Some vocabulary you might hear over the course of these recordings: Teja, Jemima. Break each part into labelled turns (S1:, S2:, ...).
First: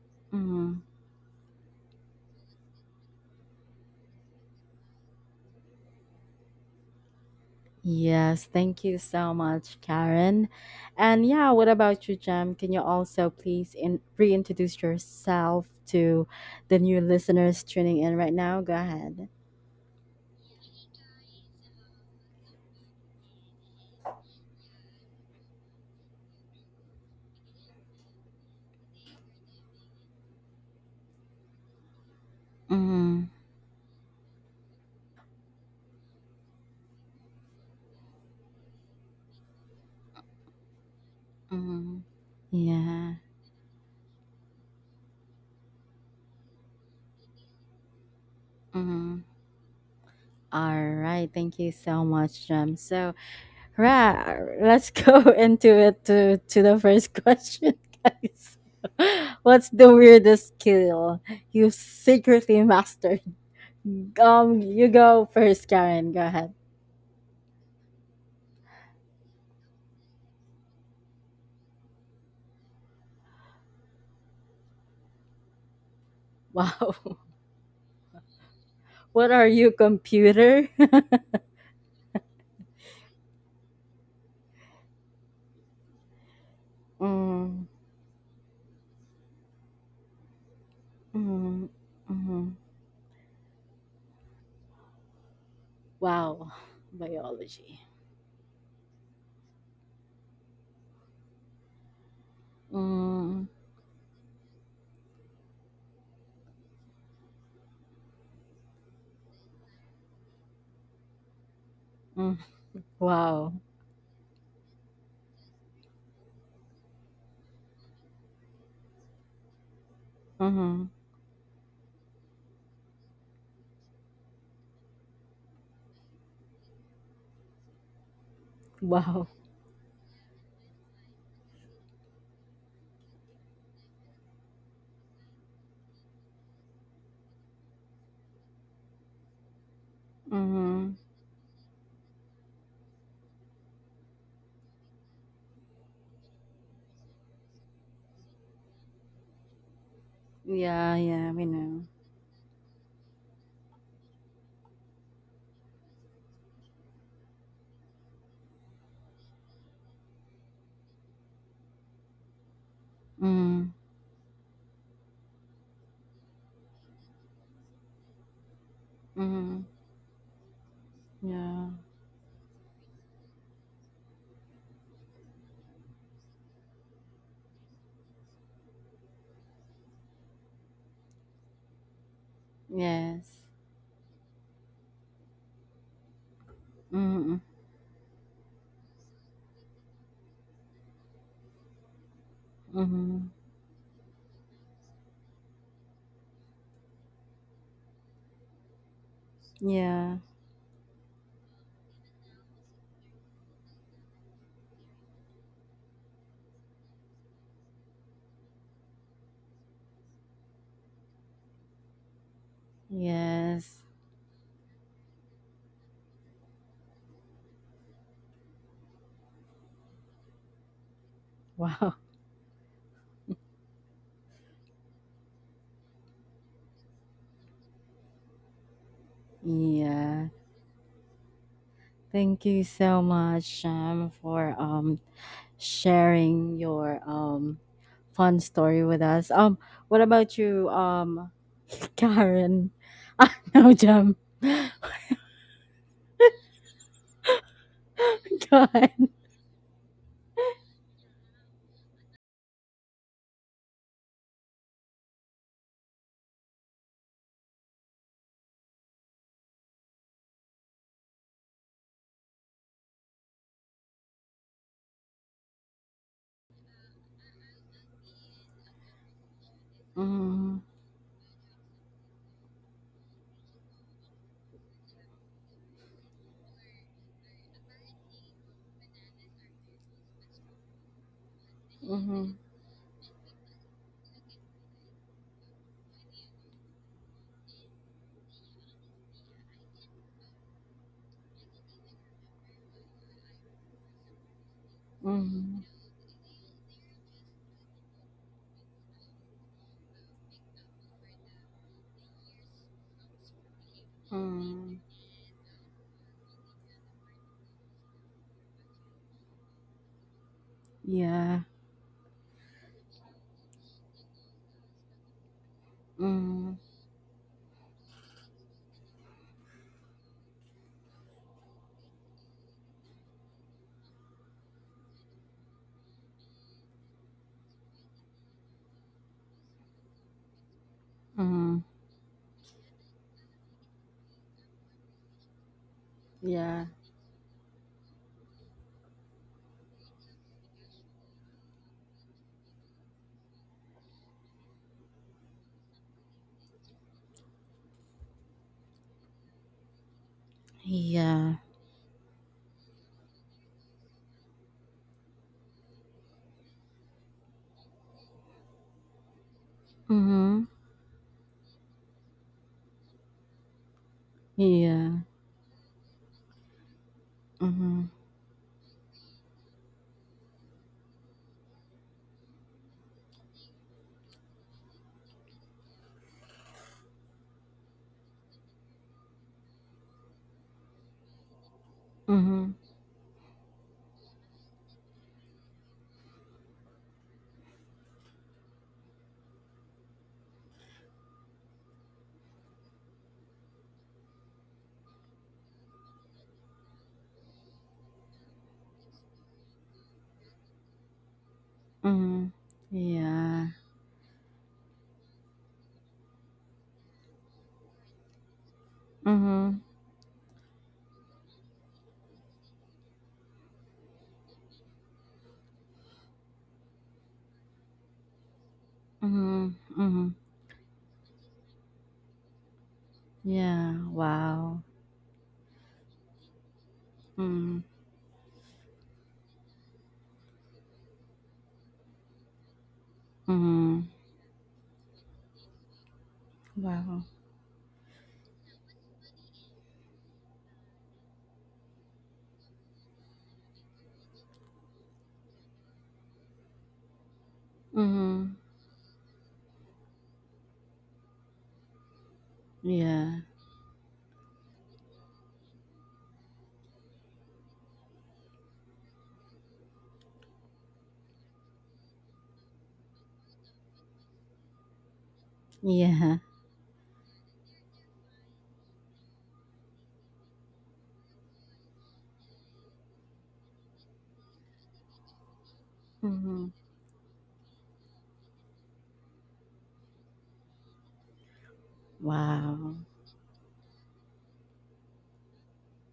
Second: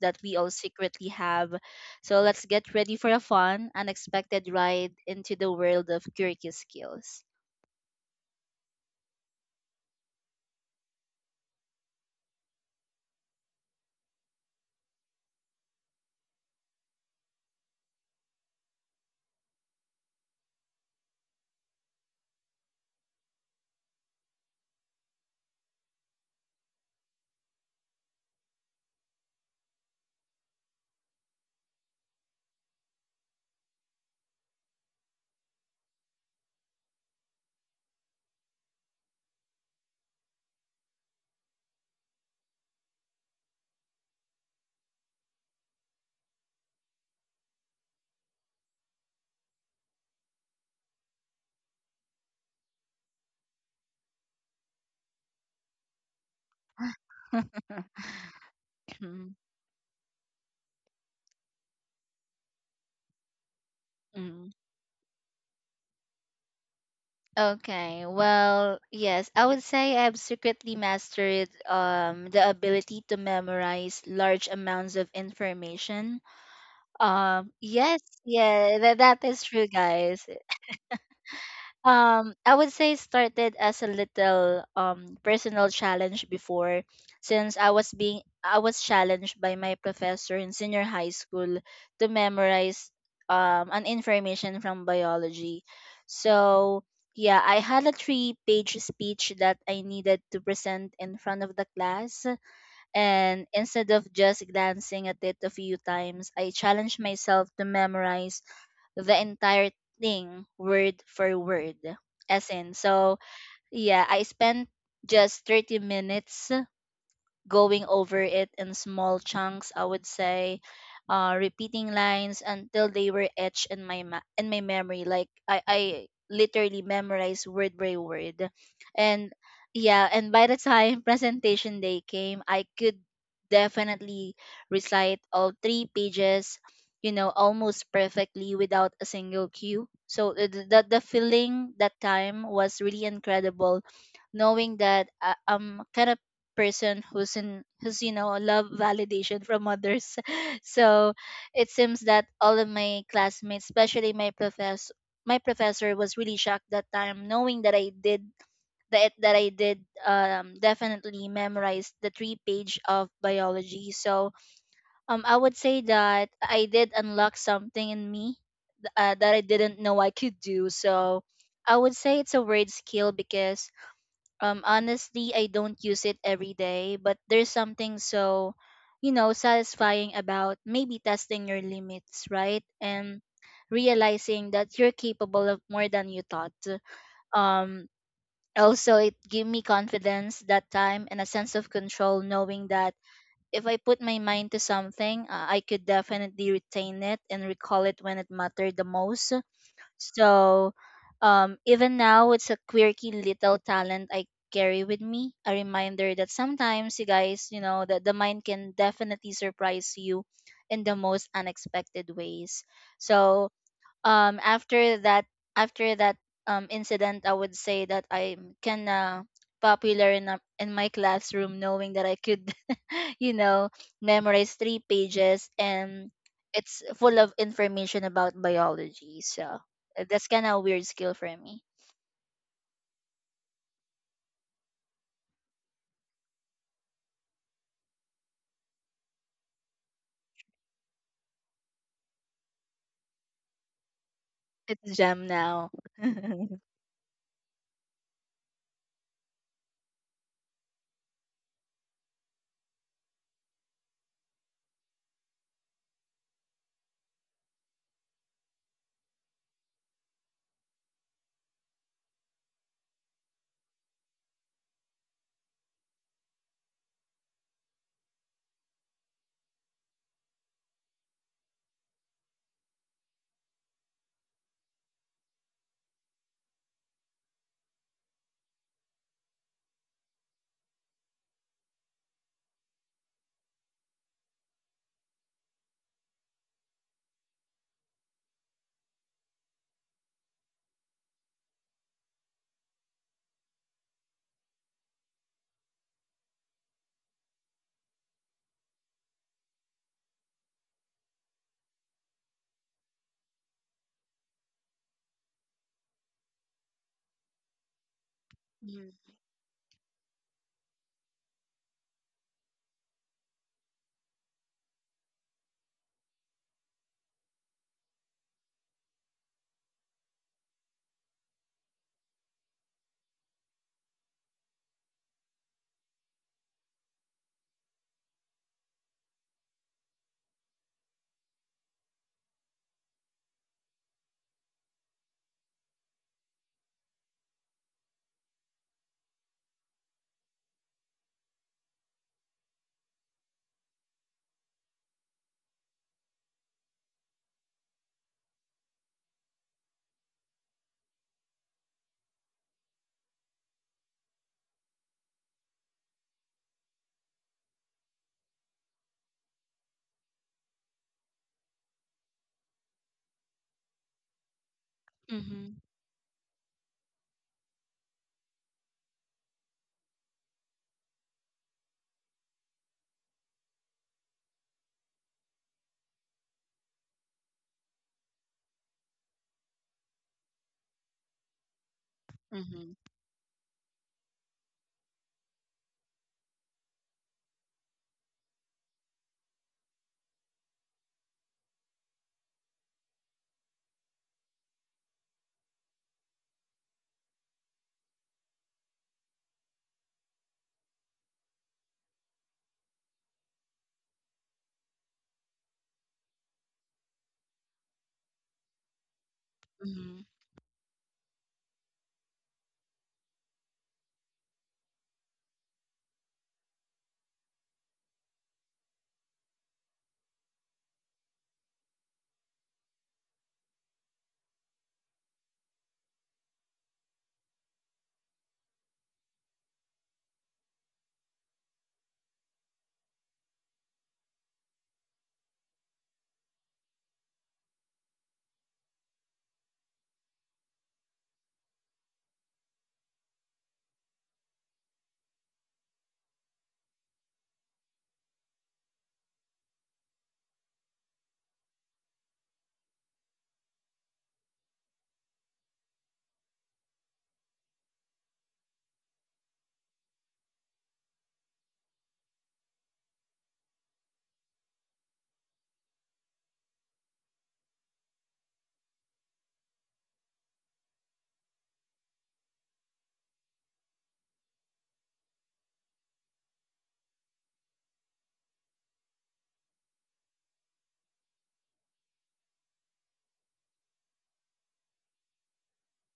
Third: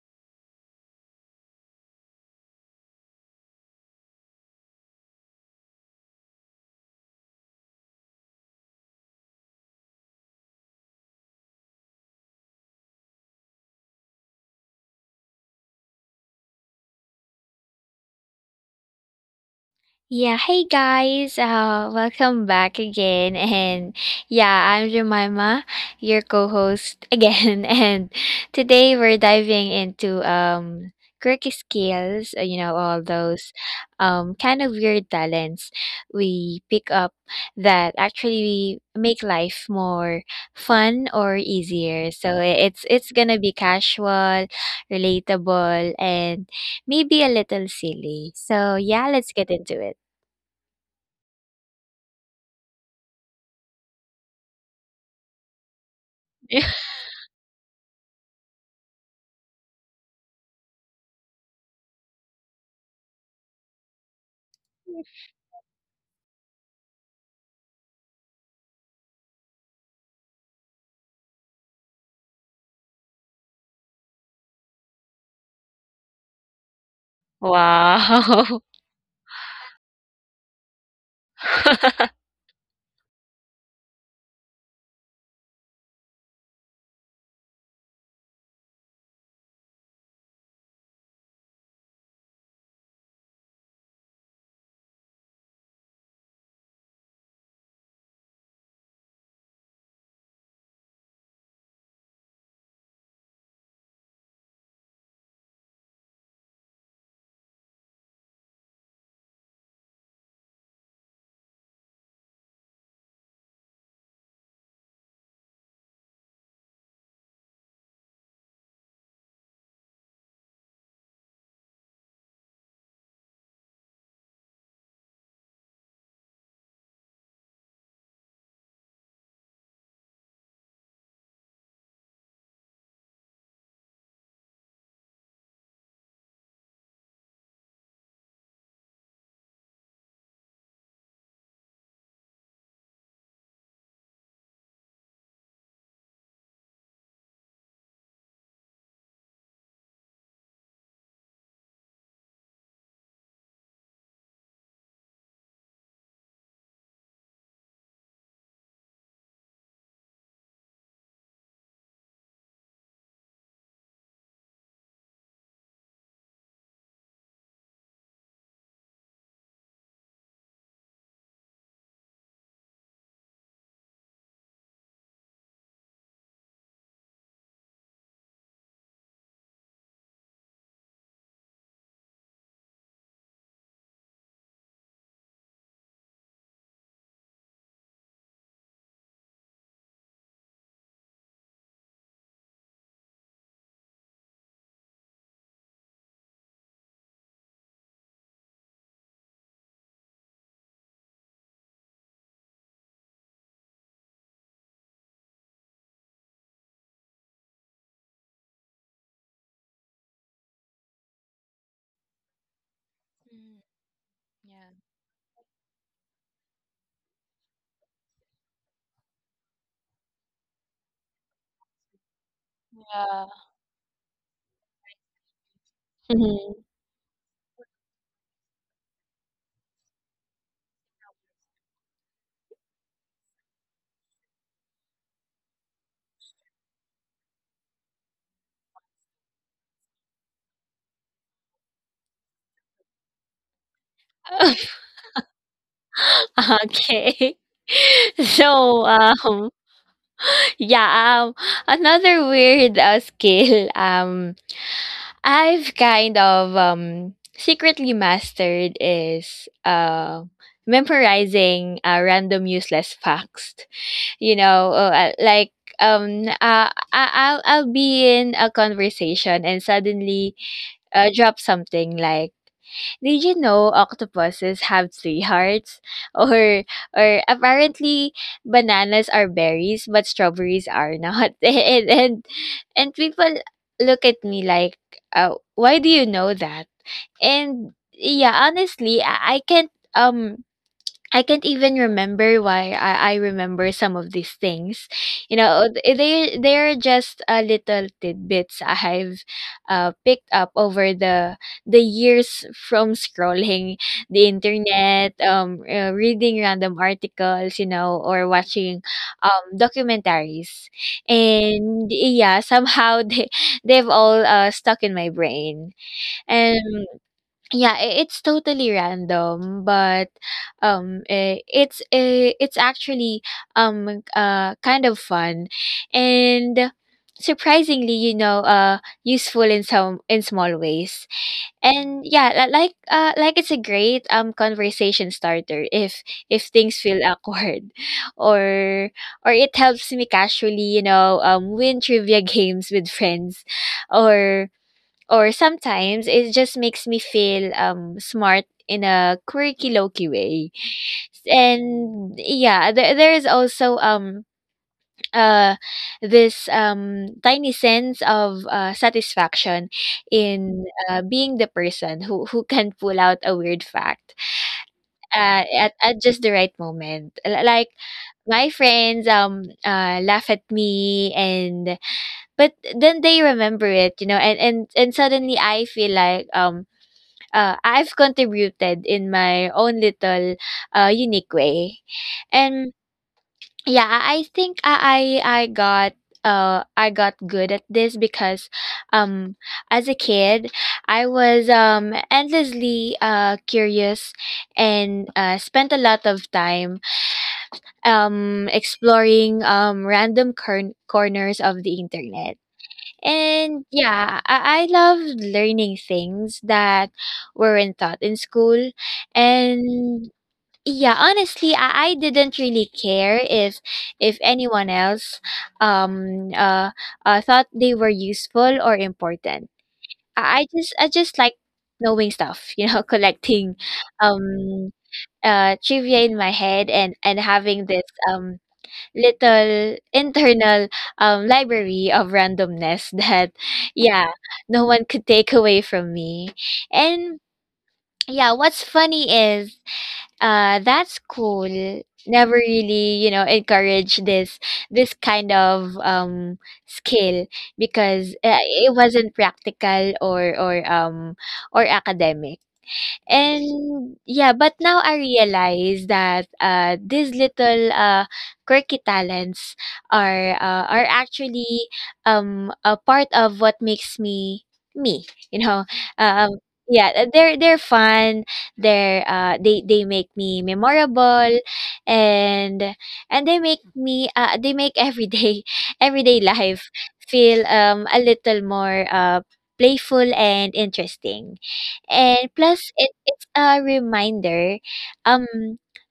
S1: that we all
S2: Mm-hmm.
S1: secretly have. So let's get ready for a fun, unexpected ride into the world of quirky skills.
S2: Yes, thank you so much, Karen. And yeah, what about you, Jem? Can you also please reintroduce yourself to the new listeners tuning in right now? Go ahead.
S3: Yeah, hey guys, welcome back again. And yeah, I'm Jemima, your co host again. And today we're diving into quirky skills, you know, all
S2: Mm-hmm.
S3: those kind of weird talents we pick up that actually make life more fun or
S2: Mm-hmm.
S3: easier. So it's
S2: Yeah.
S3: gonna be casual, relatable, and maybe a little silly. So yeah,
S2: Mm-hmm.
S3: let's get into it.
S2: All right. Thank you so much, Jem. So, right, let's go into it to
S3: Yeah.
S2: the first question, guys. What's the weirdest skill you've secretly mastered? You go first, Karen. Go ahead.
S1: Okay. Well, yes, I would say I've secretly mastered the ability to memorize large amounts of information.
S2: Wow.
S1: Yes, yeah, that
S2: What
S1: is
S2: are
S1: true,
S2: you,
S1: guys.
S2: computer?
S1: I would say started as a little personal challenge before, since
S2: Mm,
S1: I was being I was challenged by my professor in senior high school
S2: mm,
S1: to
S2: mm.
S1: memorize an information from biology.
S2: Wow.
S1: So yeah, I
S2: Biology.
S1: had a three-page speech that I needed to present in front of the class, and
S2: Mm,
S1: instead of just glancing at it a few times, I challenged myself to memorize the entire thing word for word.
S2: mm.
S1: As in, so
S2: Wow.
S1: yeah, I spent just 30 minutes going over it in small chunks, I would say,
S2: Mm-hmm.
S1: repeating lines until they were etched in my in my memory. Like I literally memorized word by word,
S2: Wow.
S1: and yeah, and by the time presentation day came, I could definitely recite all three pages, you know, almost perfectly without a single cue. So the the,
S2: Mm-hmm.
S1: the feeling that time was really incredible, knowing that I'm kind of person who's you know love validation from others.
S2: Yeah,
S1: So
S2: yeah, we
S1: it
S2: know.
S1: seems that all of my classmates, especially my professor, my professor was really shocked that time, knowing that I did that I did definitely memorize the three page of
S2: Mm,
S1: biology. So I would say that I did unlock something in me that I
S2: mm,
S1: didn't know I could do. So
S2: yeah.
S1: I would say it's a weird skill because, honestly, I don't use it every day, but there's something so, you know, satisfying about maybe testing your limits, right? And
S2: Yes.
S1: realizing that you're capable of more than you thought.
S2: Mm,
S1: Um, also, it gave me confidence that time and a sense of control, knowing that
S2: mm-hmm.
S1: if I put my mind to something, I could definitely retain it and recall it when it mattered the most.
S2: Yeah.
S1: So even now, it's a quirky little talent I carry with me. A reminder that sometimes, you guys, you know, that the mind can definitely surprise you in the most unexpected ways. So
S3: Mm,
S2: Yes.
S3: yeah.
S1: after that, after that incident, I would say that I'm kinda popular in, in my classroom, knowing
S2: Wow.
S1: that I could you
S3: Yeah.
S1: know memorize three pages, and
S3: Mhm.
S1: it's full of information about biology. So that's
S2: Yeah.
S1: kind of a weird skill for me.
S2: Thank you so much, Sham, for sharing your fun story with us. What about you, Karen? Ah, no, Jam. Go
S1: It's Jam now.
S3: Okay. So,
S2: ahead.
S3: um Yeah, another weird skill I've kind of secretly mastered is memorizing random useless facts. You know, like I'll I'll be in a conversation and suddenly
S2: Mm-hmm.
S3: drop something like, did you know octopuses have three hearts? Or or apparently bananas are berries but strawberries are not. And and,
S2: Mm-hmm.
S3: and people look at me like, why do you know that? And yeah, honestly, I can't even remember why I remember some of these things. You know,
S2: Mm-hmm.
S3: they're just little tidbits I've picked up over the years from scrolling the
S2: Mm-hmm.
S3: internet, reading random articles, you know, or watching
S1: Mhm.
S3: documentaries,
S2: Yeah.
S3: and yeah, somehow they've all stuck in my brain
S2: Mm-hmm.
S3: and. Yeah, I it's totally random, but it's actually kind of fun, and surprisingly, you know, useful in some in small ways.
S2: Mm-hmm.
S3: And yeah, like it's a great conversation starter if
S2: Yeah.
S3: things feel awkward, or or it helps me casually, you know, win trivia games with friends, or or sometimes it just makes me feel smart in a quirky low-key way.
S2: Yeah.
S3: And yeah, there is also uh this tiny sense of satisfaction
S2: Mm-hmm.
S3: in being the person who can pull out a weird fact
S2: Yeah.
S1: Mhm.
S3: at just the right moment. Like
S2: Mm-hmm.
S3: my friends laugh at me, and but then they remember it, you know, and suddenly I feel like I've contributed in my own little unique way.
S2: Mm-hmm.
S1: Mhm.
S3: And yeah, I think I got I got good at this because um as a kid I was endlessly curious and spent a lot of time exploring random corners of the
S2: Mm-hmm.
S3: internet,
S2: Yeah.
S3: and yeah, I love learning things that weren't taught in school.
S2: Mm-hmm.
S3: And yeah, honestly, I didn't really care if anyone else um uh, thought they were useful or
S2: Mm-hmm.
S3: important.
S2: Mm-hmm.
S3: I just like knowing stuff, you know, collecting
S2: Yeah. Wow.
S3: um trivia in my head, and
S2: Mm-hmm.
S3: having this um little internal library of randomness that
S2: Mm-hmm.
S3: yeah no one could take away from me.
S2: Wow.
S3: And yeah, what's funny is that school never really, you know, encouraged this this kind of skill, because
S2: Mm-hmm.
S3: it wasn't practical or academic.
S2: Yeah.
S3: And yeah, but now I realize that these little quirky talents are actually a part of what makes me me. You know,
S2: Yeah.
S3: Uh, um, yeah, they're fun. They're they make me memorable, and and they make me they make everyday everyday
S2: Mhm.
S3: life feel a little more playful and interesting. And plus
S2: Wow.
S3: it, it's a reminder um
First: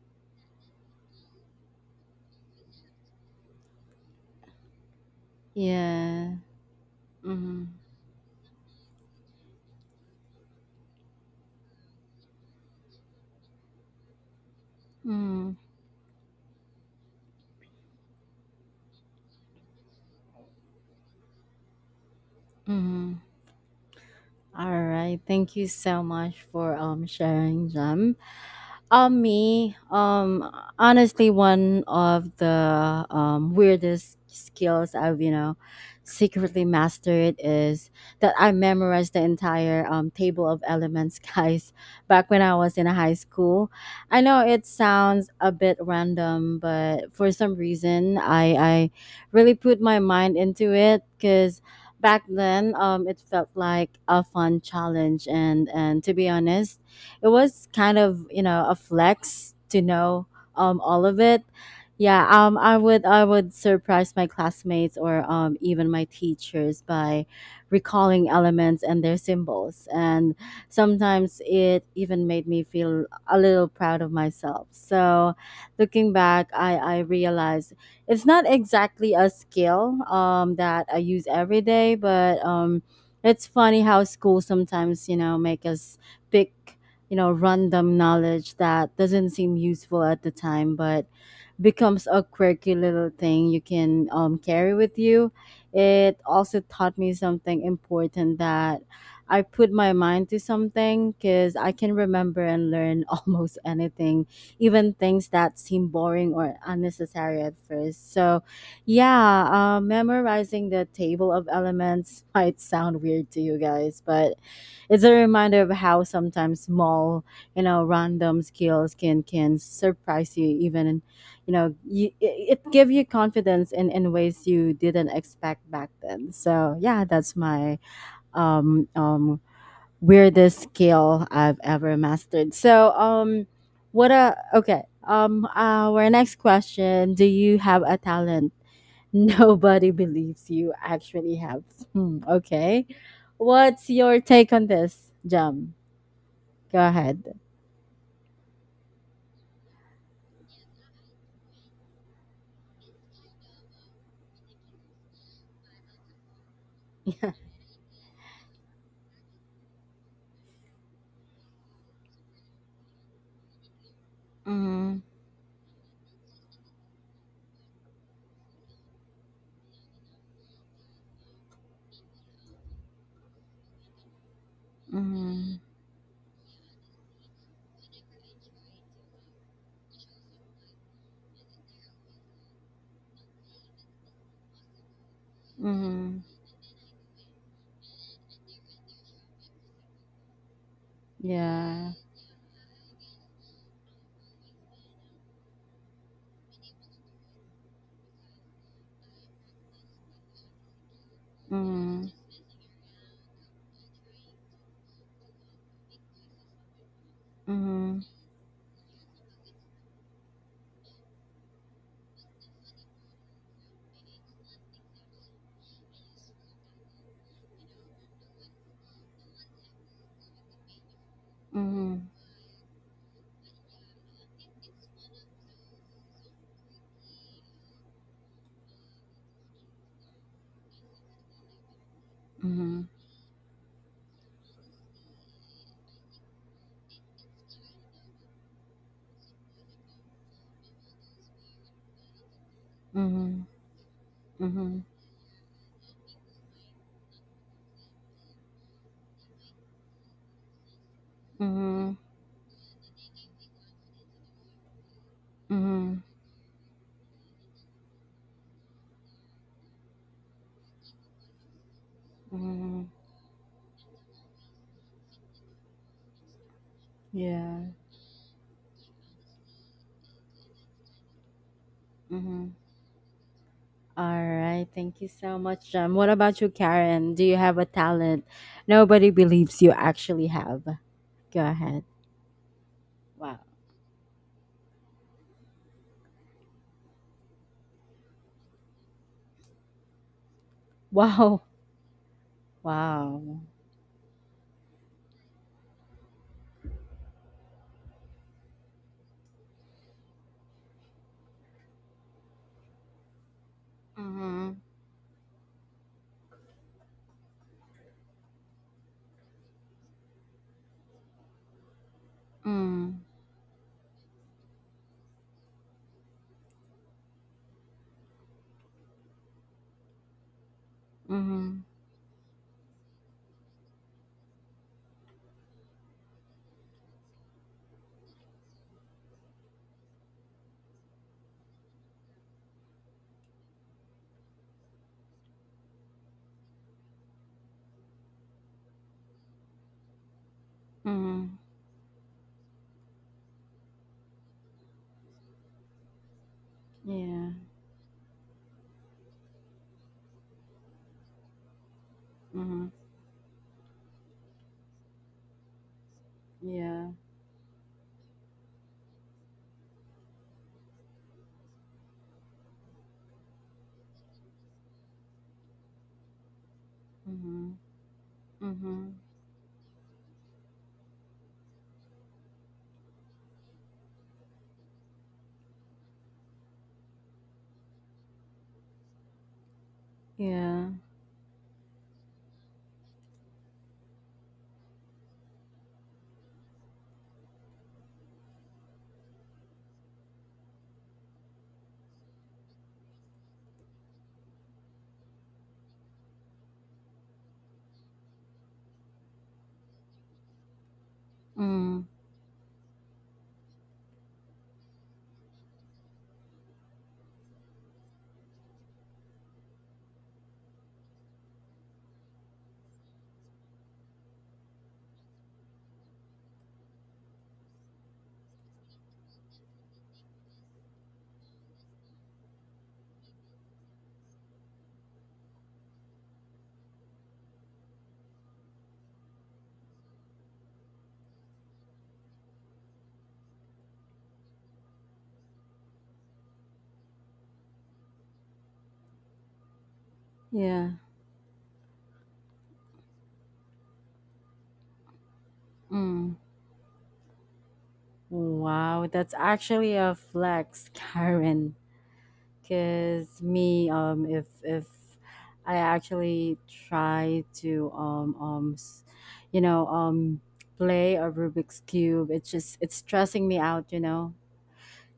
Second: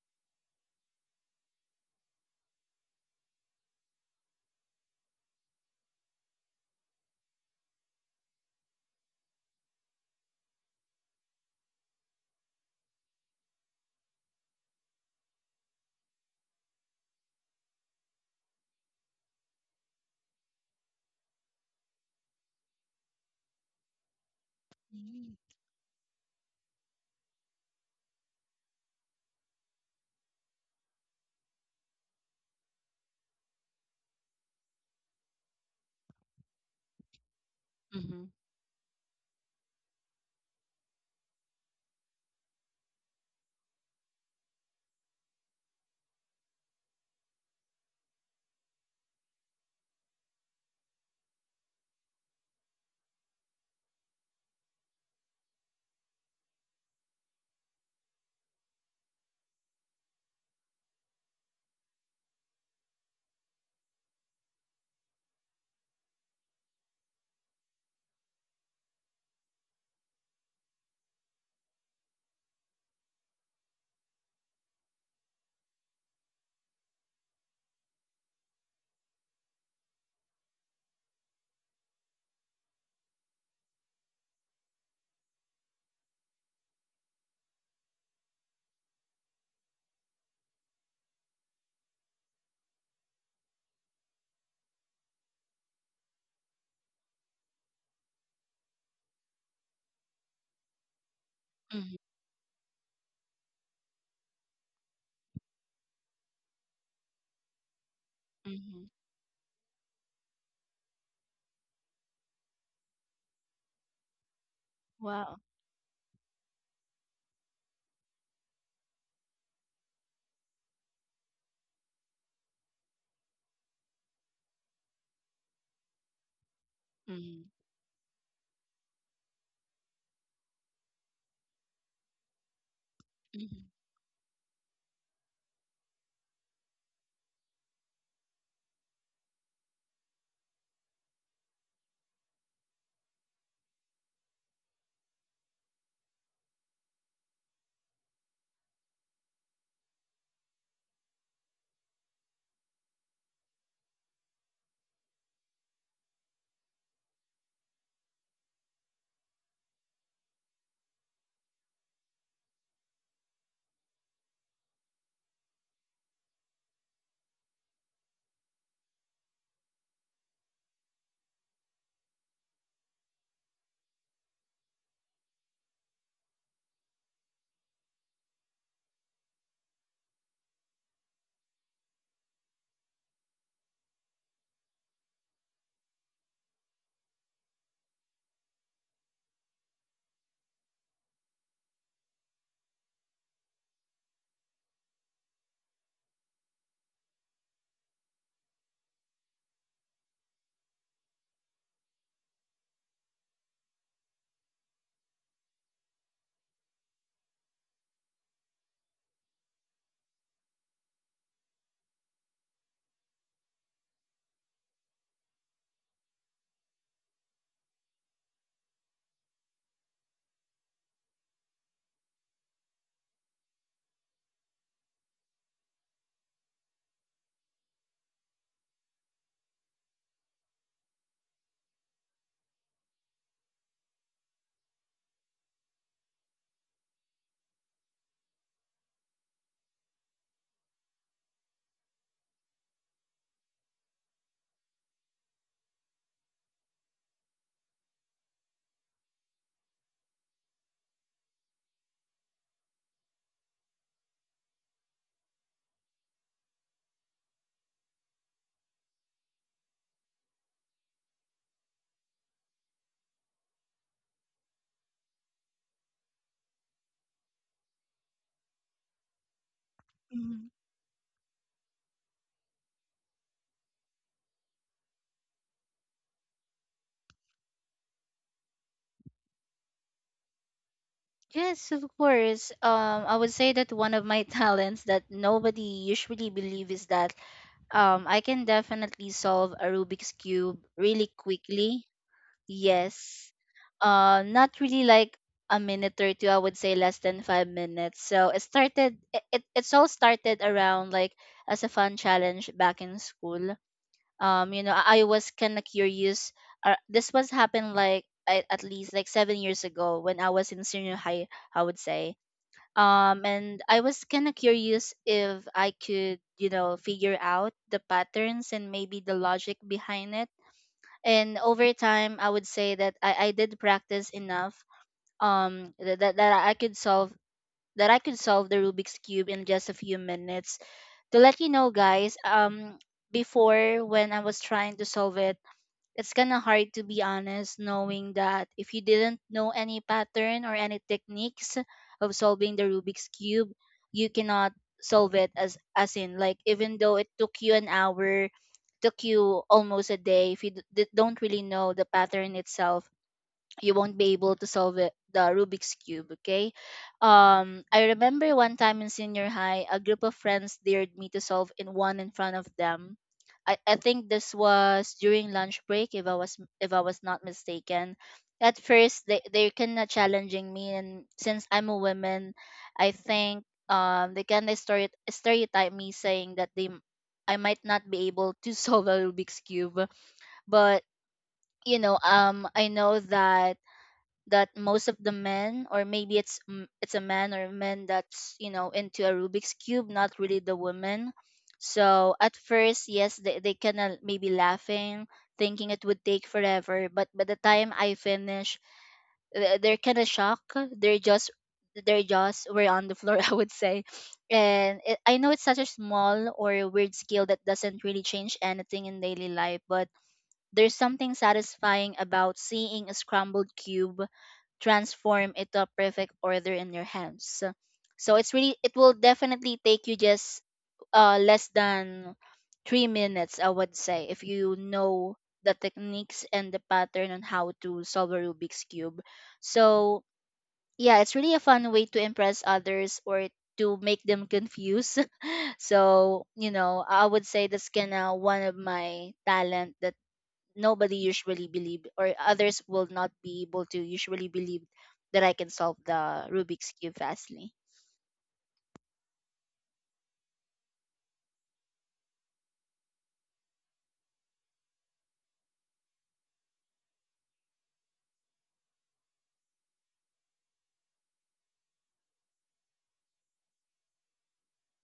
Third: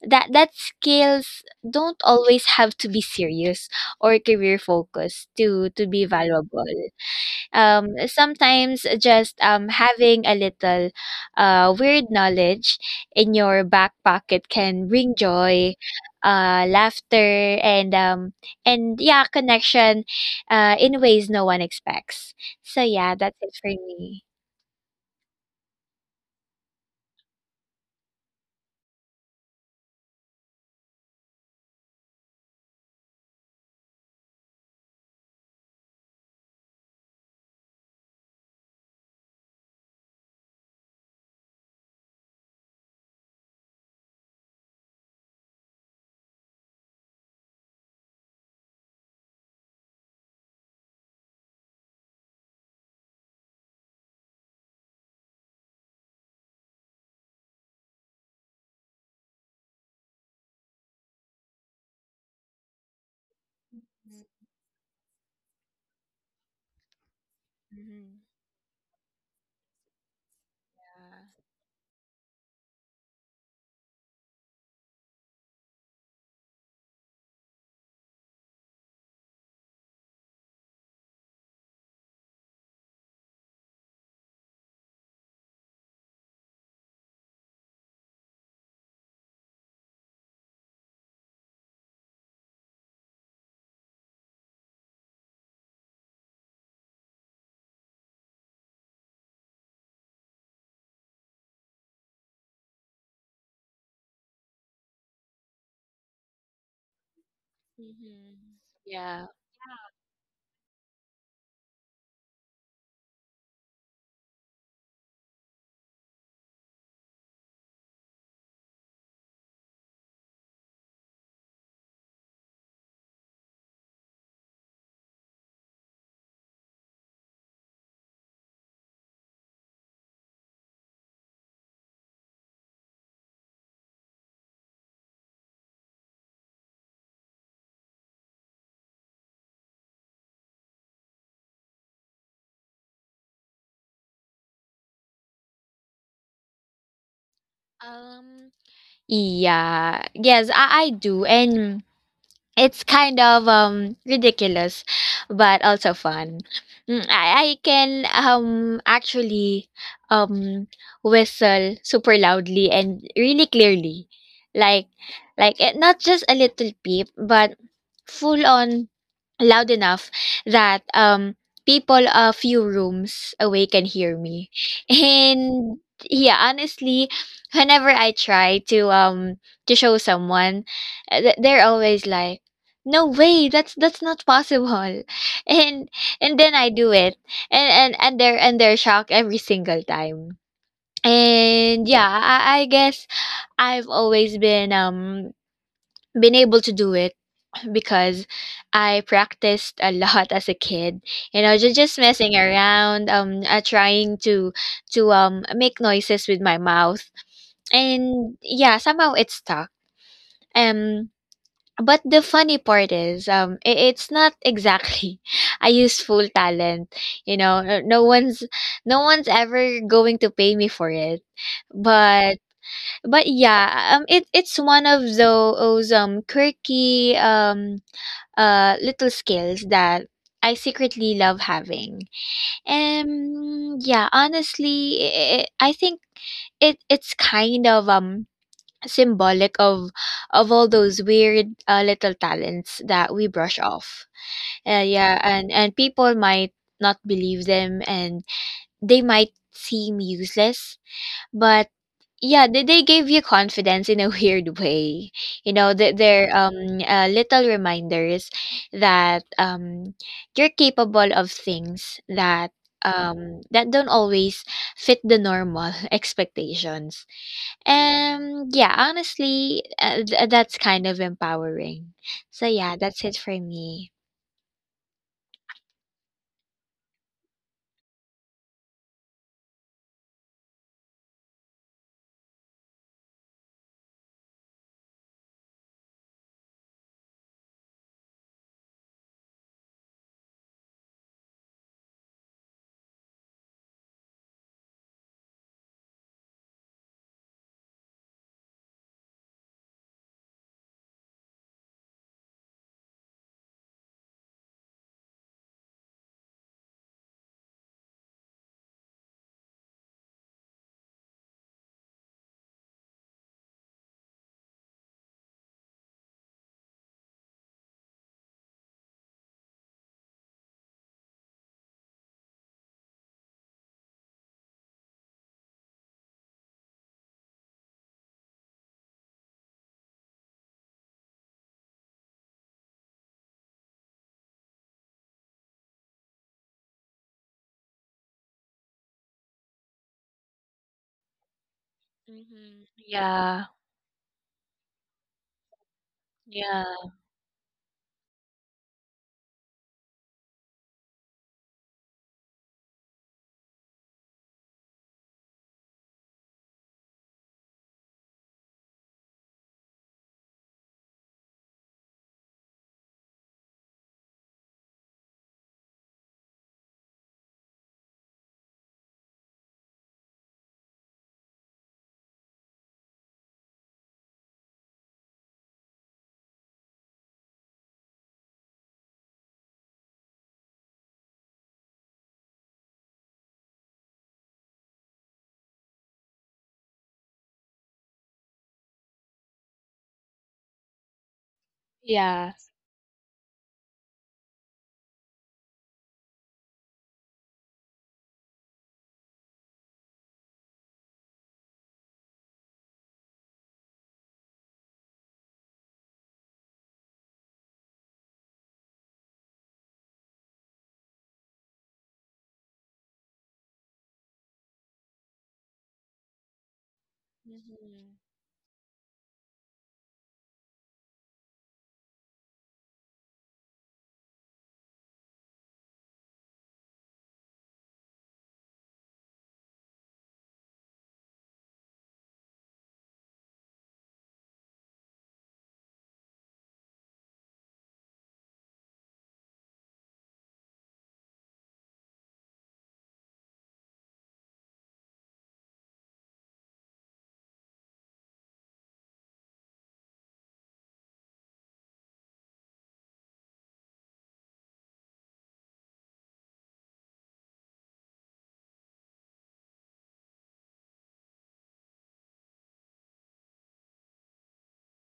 S3: that that skills don't always have to be serious or career focused to be
S2: Yeah.
S3: valuable.
S2: Mhm.
S3: Sometimes just having a little weird knowledge in your back pocket can bring
S2: Mhm.
S3: joy, laughter, and yeah, connection in ways no one expects. So yeah,
S2: Mhm.
S3: that's it for me.
S2: All right.
S1: Mhm.
S2: Thank you so much for sharing, Jam. Um, me, um, honestly, one of the weirdest skills I've, you know, secretly mastered is
S1: Mhm.
S2: that I memorized the entire table of elements, guys, back when I was in high school. I know it sounds a bit random, but for some reason, I really put my mind into it because back then it felt like a fun challenge and to be honest it was kind of you know a flex to know all of it. Yeah, I would surprise my classmates or even my teachers by
S3: Mhm.
S2: recalling elements and their symbols, and sometimes it even made me feel a little proud of myself. So looking back I realized it's not exactly a skill that I use every day, but it's funny how school sometimes, you know, make us pick, you know, random knowledge that doesn't seem useful at the time, but becomes a quirky little thing you can, carry with you. It also taught me something important that I put my mind to something because I can
S1: Mhm.
S2: remember and learn almost anything, even things that seem boring or unnecessary at first.
S3: Mhm.
S2: So,
S1: Mhm.
S3: Yeah.
S2: yeah, memorizing the table of elements might sound weird to you guys, but it's a
S1: Wow.
S2: reminder of how sometimes small, you know, random skills can surprise you. Even you know you, it give you confidence in ways you didn't expect back then. So yeah, that's
S1: Mhm.
S2: my um um weirdest skill I've ever mastered. So
S1: Mhm.
S2: what a okay, our next question, do you have a talent nobody believes you actually have? Hmm, okay, what's your take on this, Jam? Go ahead.
S3: Um, yeah. Yes, I do. And it's kind of ridiculous, but also fun. Mm,
S2: Yeah.
S3: I can actually um whistle super loudly and really clearly. Like
S2: Mm-hmm,
S3: like it, not just a little peep, but full on, loud enough that people a few rooms away can hear me.
S2: mm-hmm,
S3: And yeah honestly whenever I try to show someone they're always like no way that's not possible. and
S2: mm-hmm,
S3: and then I do it, and they're and they're shocked every single time. And
S2: yeah,
S3: yeah I guess I've always been able to do it because I practiced a lot as a kid. You know, just
S2: mm-hmm,
S3: messing around, trying to make noises with my mouth,
S2: mm-hmm.
S3: and yeah, somehow it stuck. Um, but the funny part is, I it's not exactly a useful talent. You know, no one's no one's ever going to pay me for it,
S2: Mhm,
S3: but but yeah, it it's one of those quirky little skills that I secretly love having.
S2: mhm,
S3: And yeah, honestly, I think it it's kind of symbolic of all those weird little talents that we
S2: mhm,
S3: brush off.
S2: mhm,
S3: Yeah, and people might not believe them, and they might seem useless, but
S2: mhm,
S3: yeah, they gave you confidence in a weird way. You know,
S2: mhm,
S3: they're little reminders that you're capable of things that
S2: mhm.
S3: that don't always fit the normal expectations.
S2: Yeah.
S3: And yeah, honestly,
S1: Mhm.
S3: that's kind of empowering. So
S2: Mhm.
S3: yeah, that's it for me.
S2: All right. Thank you so much, Jem. What about you, Karen? Do you have a talent nobody believes you actually have? Go
S1: Yes, of
S2: ahead.
S1: course. I would
S2: Wow.
S1: say that one of my talents that nobody usually believe is that, I can definitely solve a Rubik's cube really
S2: Wow.
S1: quickly. Yes.
S2: Wow.
S1: Not really like a minute or two. I would say less than 5 minutes. So it started. It's all started around like as a fun challenge back in school.
S2: Mhm.
S1: You know, I was kind of curious. This was happened like at least like 7 years ago when I was in senior high, I would say.
S2: Mhm.
S1: And I was kind of curious if I could, you know, figure out the patterns and maybe the logic behind it. And
S2: Mhm.
S1: over time, I would say that I did practice enough that, I could solve, the Rubik's cube in just a few minutes. To let you know, guys, before, when I was trying to solve it, it's kind of hard to be honest, knowing that if you didn't know any pattern or any
S2: Mhm.
S1: techniques of solving
S3: Hmm.
S1: the Rubik's
S3: Yeah.
S1: cube, you cannot solve it, as in like, even
S3: Yeah.
S1: though it
S2: Yeah.
S1: took you an hour, took you almost a day, if you don't really know the pattern
S2: Mhm.
S1: itself, you won't be able to solve it, the Rubik's cube, okay?
S2: Yeah.
S1: I remember one time in senior high, a group of friends dared me to solve in one in front of them. I think this was during lunch break, if I was not
S2: Mhm.
S1: mistaken. At
S2: Mhm.
S1: first, they kind of challenging me, and since I'm a woman, I think they kind of stereotype me, saying that I might not be able to solve a Rubik's cube.
S2: Yeah.
S1: But you know, I know that most of the men, or maybe it's a man or men that's you know into a Rubik's cube, not really the woman. So
S3: Yeah.
S1: at first, yes, they kind of maybe laughing, thinking it would take forever, but by the time I finish, they're kind of shocked, they're just,
S2: Mm.
S1: their jaws were on the floor, I would say. And it, I know it's such a small or a weird skill that doesn't really change anything in daily life, but there's something satisfying about seeing a scrambled cube transform it to a perfect order in your hands.
S3: Mhm.
S1: So it's really, it will definitely take you just less than 3 minutes, I would say, if you know the techniques and the pattern on how to solve a Rubik's cube. So yeah, it's really a fun way to impress others or to make them confused. So, you know, I would say that's kinda one of my talent that
S2: Yeah.
S1: nobody usually believe or others will not be able to usually believe that I can solve
S2: Mm.
S1: the Rubik's cube fastly.
S2: Wow, that's actually a flex, Karen. Cause me, if I actually try to you know, play a Rubik's cube, it's just it's stressing me out, you know.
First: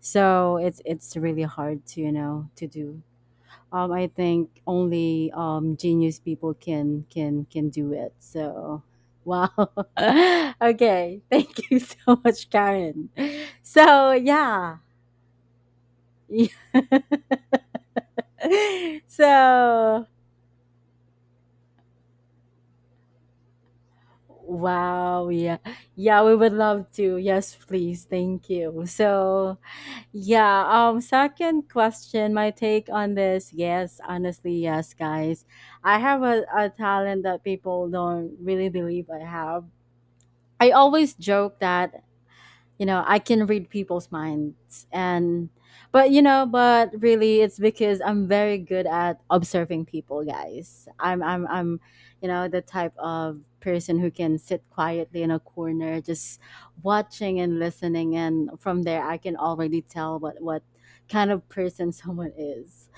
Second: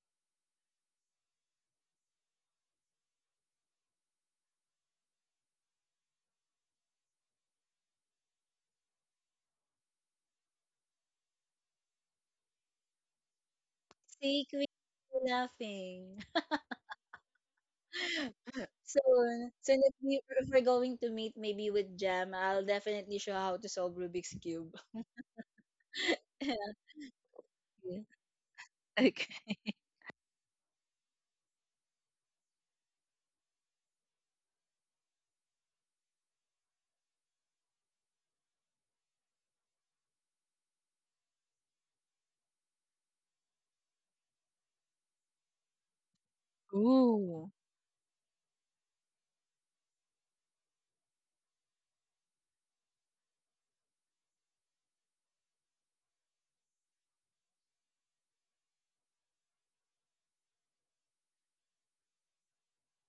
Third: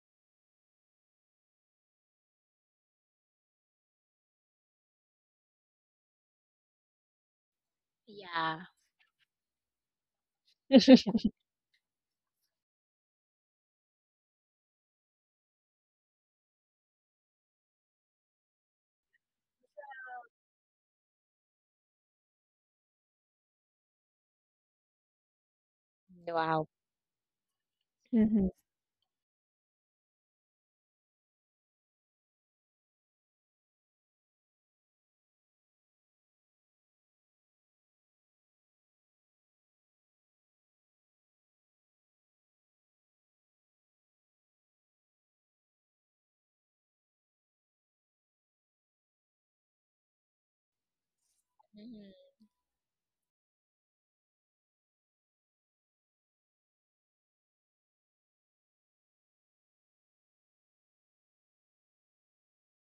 S2: So it's really hard to you know to do. I think only genius people can can do it.
S3: Yeah.
S2: So, wow. Okay, thank you so much, Karen. So
S1: See, Queen,
S2: yeah,
S1: you're laughing. So, soon as
S2: so
S1: we, if we're going to meet maybe with Jam, I'll definitely show how to solve Rubik's cube.
S2: wow, yeah, yeah. We would
S3: Wow.
S2: love to. Yes,
S1: Yeah.
S2: please.
S3: Hmm.
S2: Thank you.
S1: Okay.
S2: So, yeah, second question, my take on this. Yes, honestly, yes, guys. I have a talent that people don't really believe I have. I always joke that you know I can read people's minds, and but you know but
S1: Ooh.
S2: really it's because I'm very good at observing people, guys. I'm
S3: Mhm.
S2: you know the type of person who can sit quietly in a corner just watching and listening, and from there I can already tell what kind of person someone is.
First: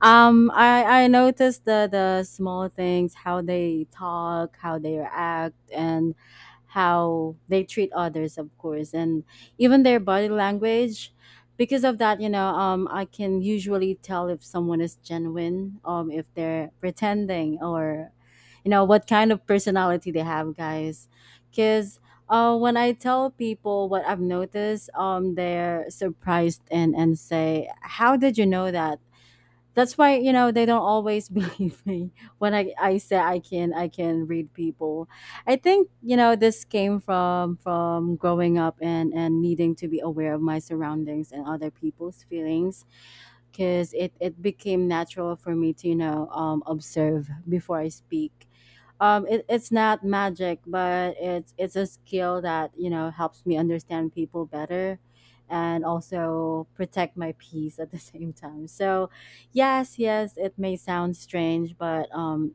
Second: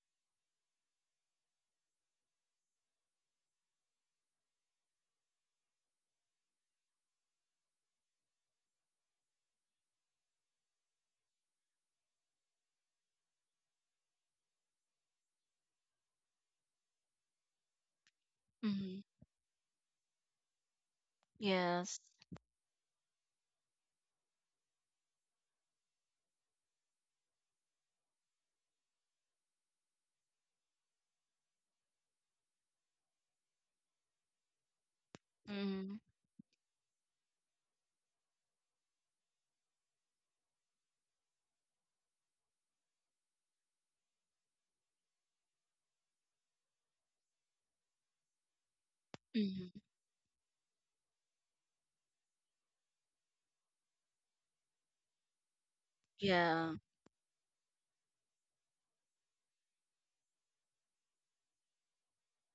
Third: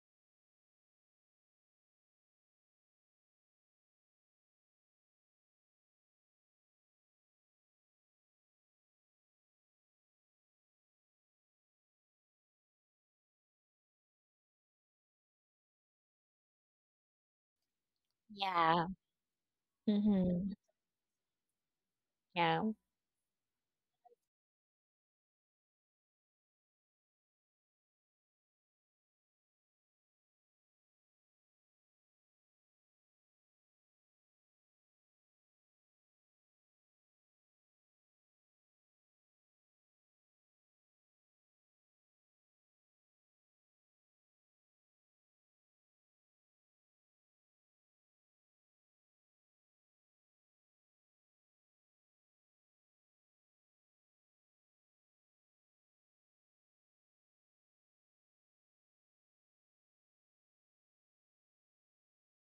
S2: I noticed the small things, how they talk, how they react, and how they treat others, of course, and even their body language. Because of that, you know, I can usually tell if someone is genuine, if they're pretending, or you know,
S3: Yeah.
S1: Hmm.
S2: what kind of personality they
S3: Hmm.
S2: have, guys.
S1: Yes.
S2: Because
S3: Yeah. Really?
S2: when I tell people what I've noticed, they're surprised and say, "How did you know that?" That's why you know they don't always believe me when I say I can read people. I think
S1: Hmm.
S2: you know this came from growing up and needing to be aware of my surroundings and other people's feelings, because it became natural for me to you know, observe before I speak. It's
S1: Hmm.
S2: not magic, but it's a skill that you know helps me understand people better and also
S1: Yeah.
S2: protect my peace at the same time. So yes, yes, it may sound strange, but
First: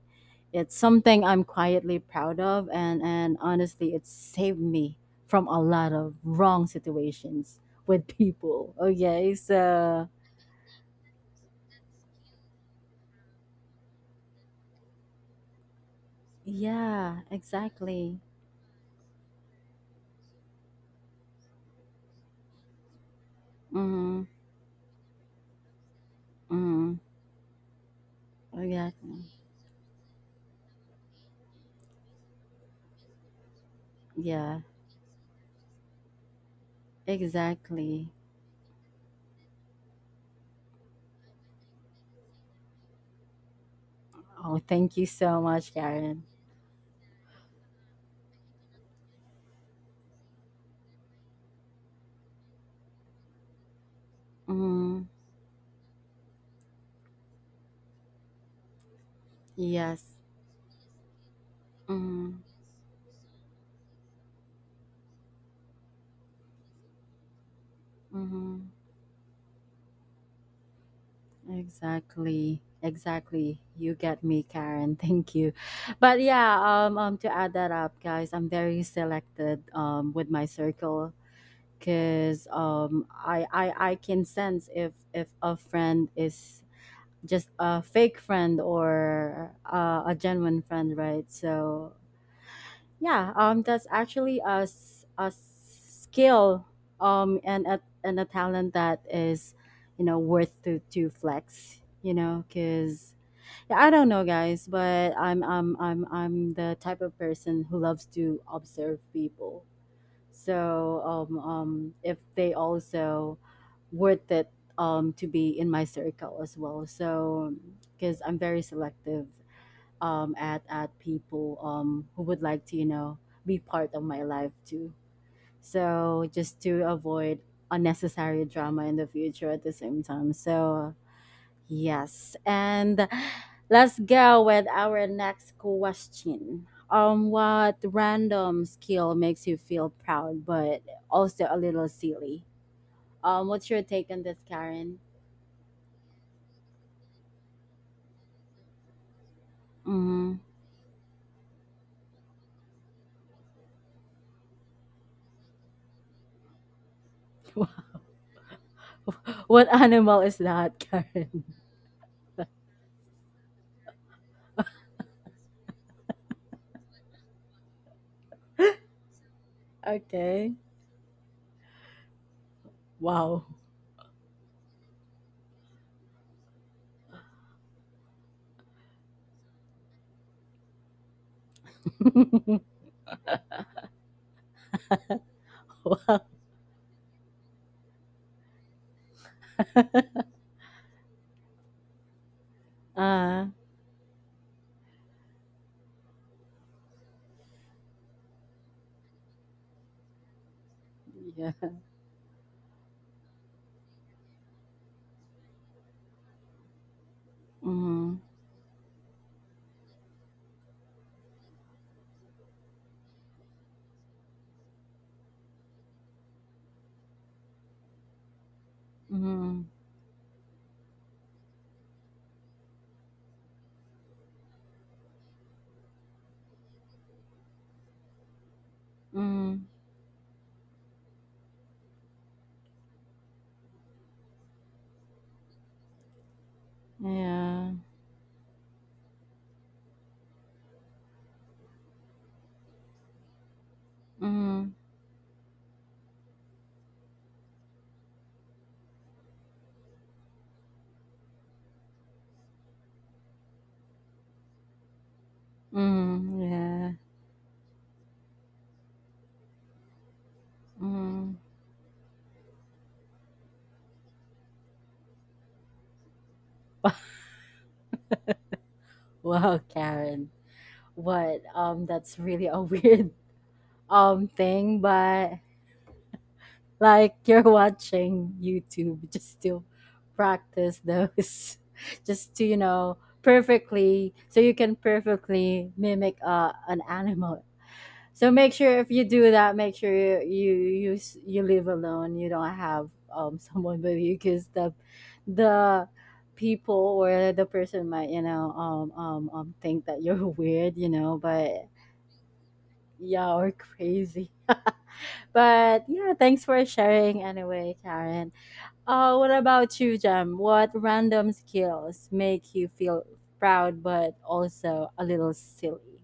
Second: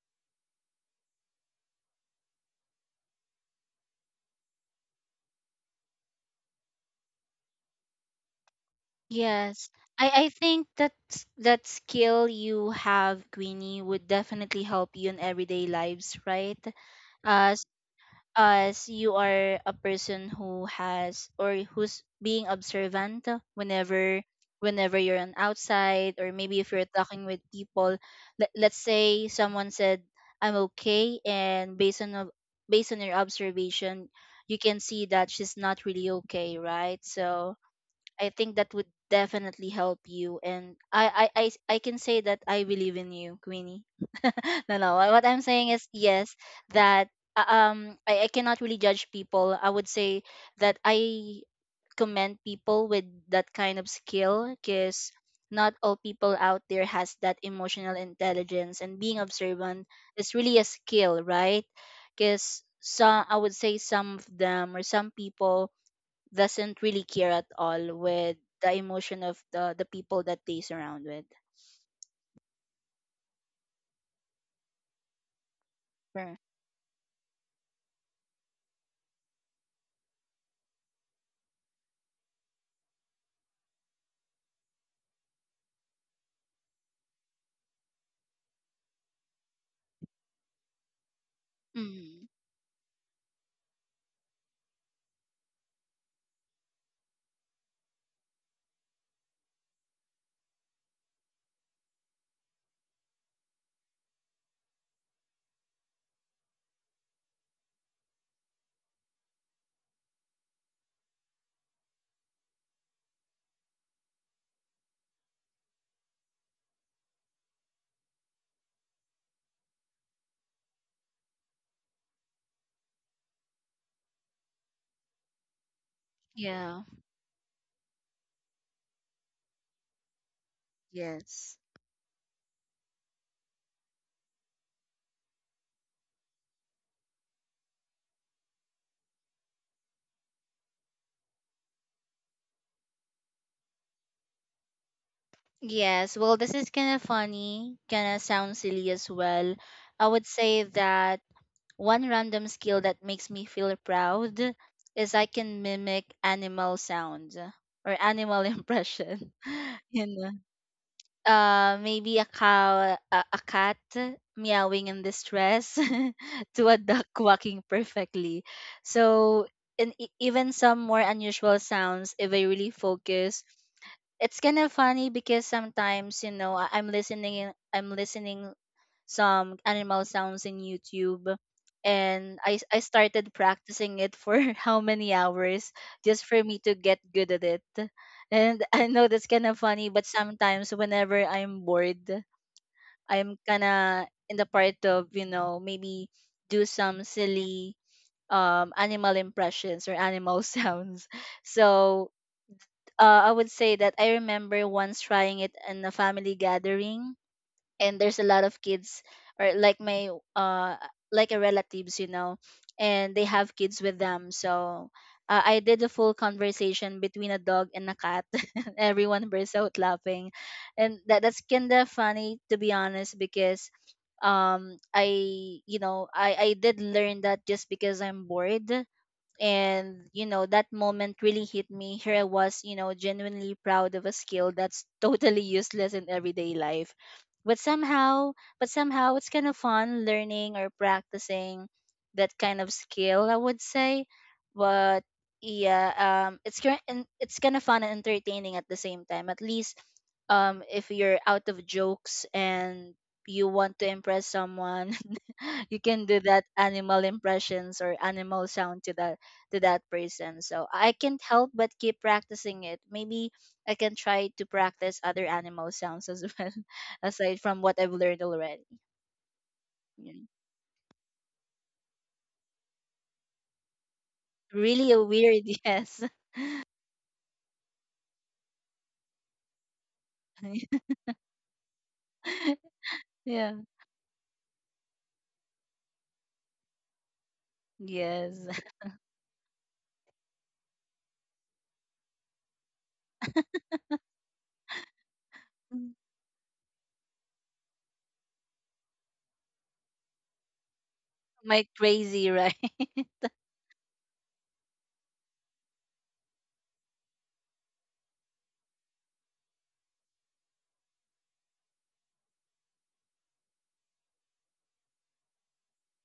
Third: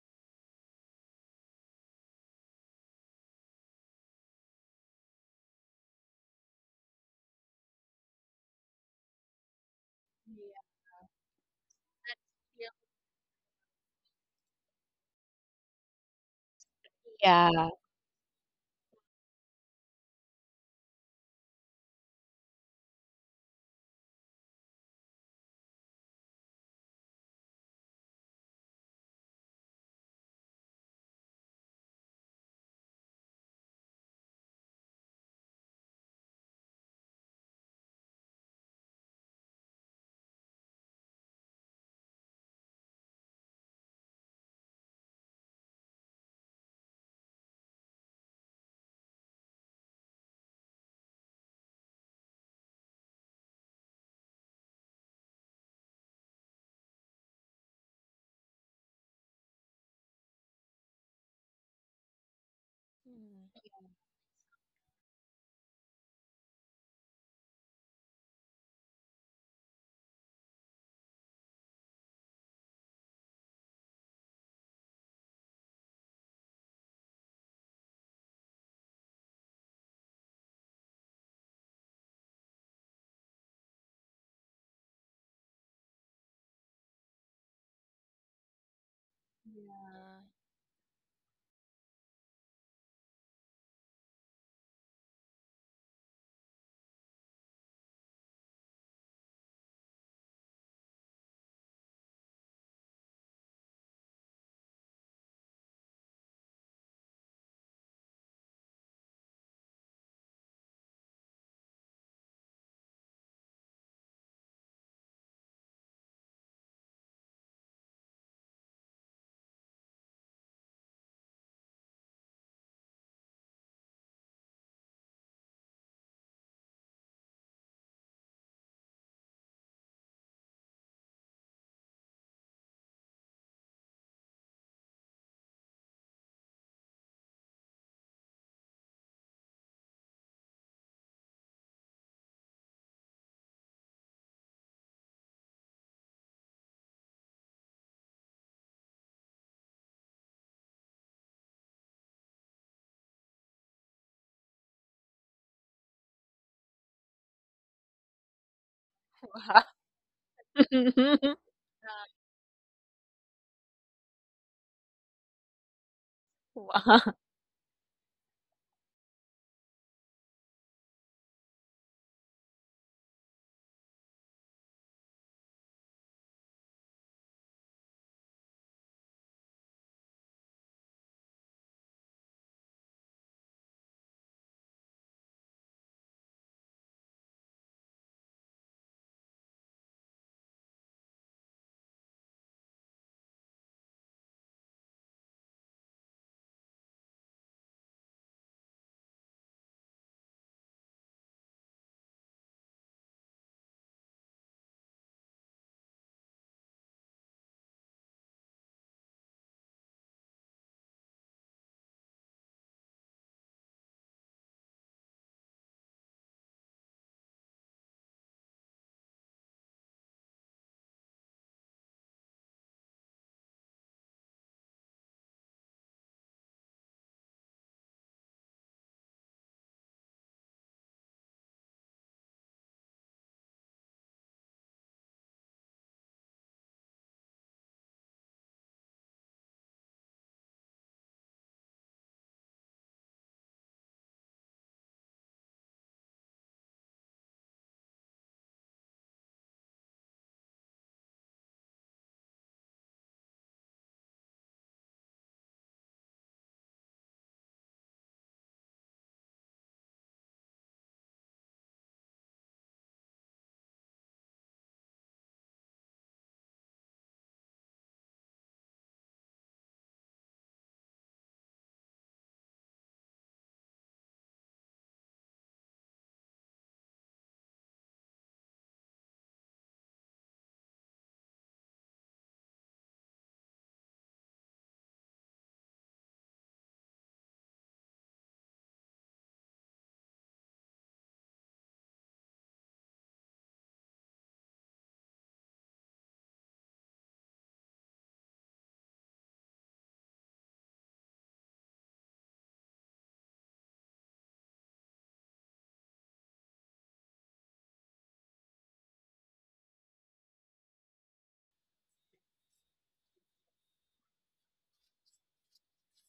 S2: it's something I'm quietly proud of, and honestly it saved me from a lot of wrong situations with people, okay?
S1: Yes.
S2: So
S1: I think that that skill you have, Queenie, would definitely help you in everyday lives, right?
S2: yeah,
S1: As
S3: Yeah.
S2: exactly.
S1: as you are a person who has or who's being observant
S2: Mm-hmm,
S1: whenever, whenever you're on outside or maybe if you're
S2: mm-hmm,
S1: talking with people. Let's
S2: exactly,
S1: say someone said, I'm okay, and based on based on your observation, you
S2: yeah.
S1: can see that she's not really okay, right? So
S2: Exactly.
S1: I think that would definitely help you. And I can say that I believe in you, Queenie.
S2: Oh,
S1: No, no.
S2: thank you
S1: What
S2: so
S1: I'm saying
S2: much,
S1: is
S2: Karen.
S1: yes, that I cannot really judge people. I would say that I commend people with that kind of skill,
S2: Mm,
S1: because not all people out there has that emotional intelligence, and being observant
S2: yes.
S1: is really a skill, right?
S2: Mm,
S1: Because some, I would
S3: Mm.
S1: say some of them or some people doesn't really care at all with the
S2: mm,
S1: emotion of the people that they surround with.
S2: exactly. Exactly. You get me, Karen. Thank you. But
S1: Right.
S2: yeah, to add that up, guys, I'm very selected with my circle because I can sense if a friend is just a fake friend or a
S3: Yeah.
S2: genuine friend, right? So
S1: Mm,
S2: yeah, that's actually a skill and a talent that is, you know, worth to flex. You know, because yeah, I don't know, guys, but I'm the type of person who loves to observe people. So if they also worth it to be in my circle as well. So because I'm very selective at people who would like to you know be part of my life too. So just
S1: yeah.
S2: to avoid unnecessary drama in the future at the same time. So
S1: Yes.
S2: yes, and let's go with our next question. What random skill makes you feel proud but also a little silly? What's your take on this, Karen?
S1: Yes, well, this is kind of funny, kind of sounds silly as well. I would
S2: Mm.
S1: say that one random skill that makes me feel proud is I can mimic animal sounds or animal impression.
S3: Wow.
S2: What
S1: You
S2: animal
S1: know,
S2: is that, Karen?
S1: Maybe a cow, a cat meowing in distress to a duck
S3: Wow.
S1: quacking perfectly. So, and even
S2: Okay.
S1: some more unusual sounds, if I really focus,
S2: Wow.
S1: it's kind of funny because sometimes you know I'm listening I'm listening some animal sounds in YouTube, and I started practicing it for how many hours
S2: Wow.
S1: just for me to get good at it. And I know that's kind of funny, but sometimes whenever I'm bored, I'm
S2: Uh,
S1: kind of in the part of, you know, maybe do some silly animal impressions or animal sounds.
S2: yeah.
S1: So, I would say that I remember once trying it in a family gathering, and there's
S2: Mm,
S1: a lot of kids, or like my uh like a relatives, you know, and they have kids with them. So I did a full conversation between a dog and a cat. Everyone burst
S2: mm,
S1: out laughing, and that, that's kind of funny to be honest because, I you know, I did learn that just because I'm bored,
S2: mm,
S1: and you know that moment really hit me, here I was, you know, genuinely proud of a skill that's totally useless in everyday life. But
S2: yeah.
S1: somehow, it's kind of fun learning or practicing that kind of skill, I would say.
S2: Mm,
S1: But yeah, it's and it's kind of fun and entertaining at the same time, at least. If you're out of jokes and you want to impress someone, you can do
S2: mm,
S1: that
S2: yeah.
S1: animal impressions or animal sound to that, to that person. So I can't
S2: Mm.
S1: help but keep practicing it. Maybe I can try to practice other animal sounds as well, aside from what I've learned already.
S2: Wow,
S1: Yeah.
S2: Karen. What? That's really a weird thing,
S1: Really a
S2: but
S1: weird, yes.
S2: like you're watching YouTube just to practice those, just to you know
S1: yeah,
S2: perfectly, so you can perfectly mimic an animal. So
S1: yes.
S2: make sure if you do that, make sure you you live alone. You don't have someone with you, because the the people or the person might you know think that you're weird, you know,
S1: My
S2: but
S1: crazy, right?
S2: yeah or crazy. But yeah, thanks for sharing anyway, Karen. What about you, Jem? What random skills make you feel proud but also a little silly?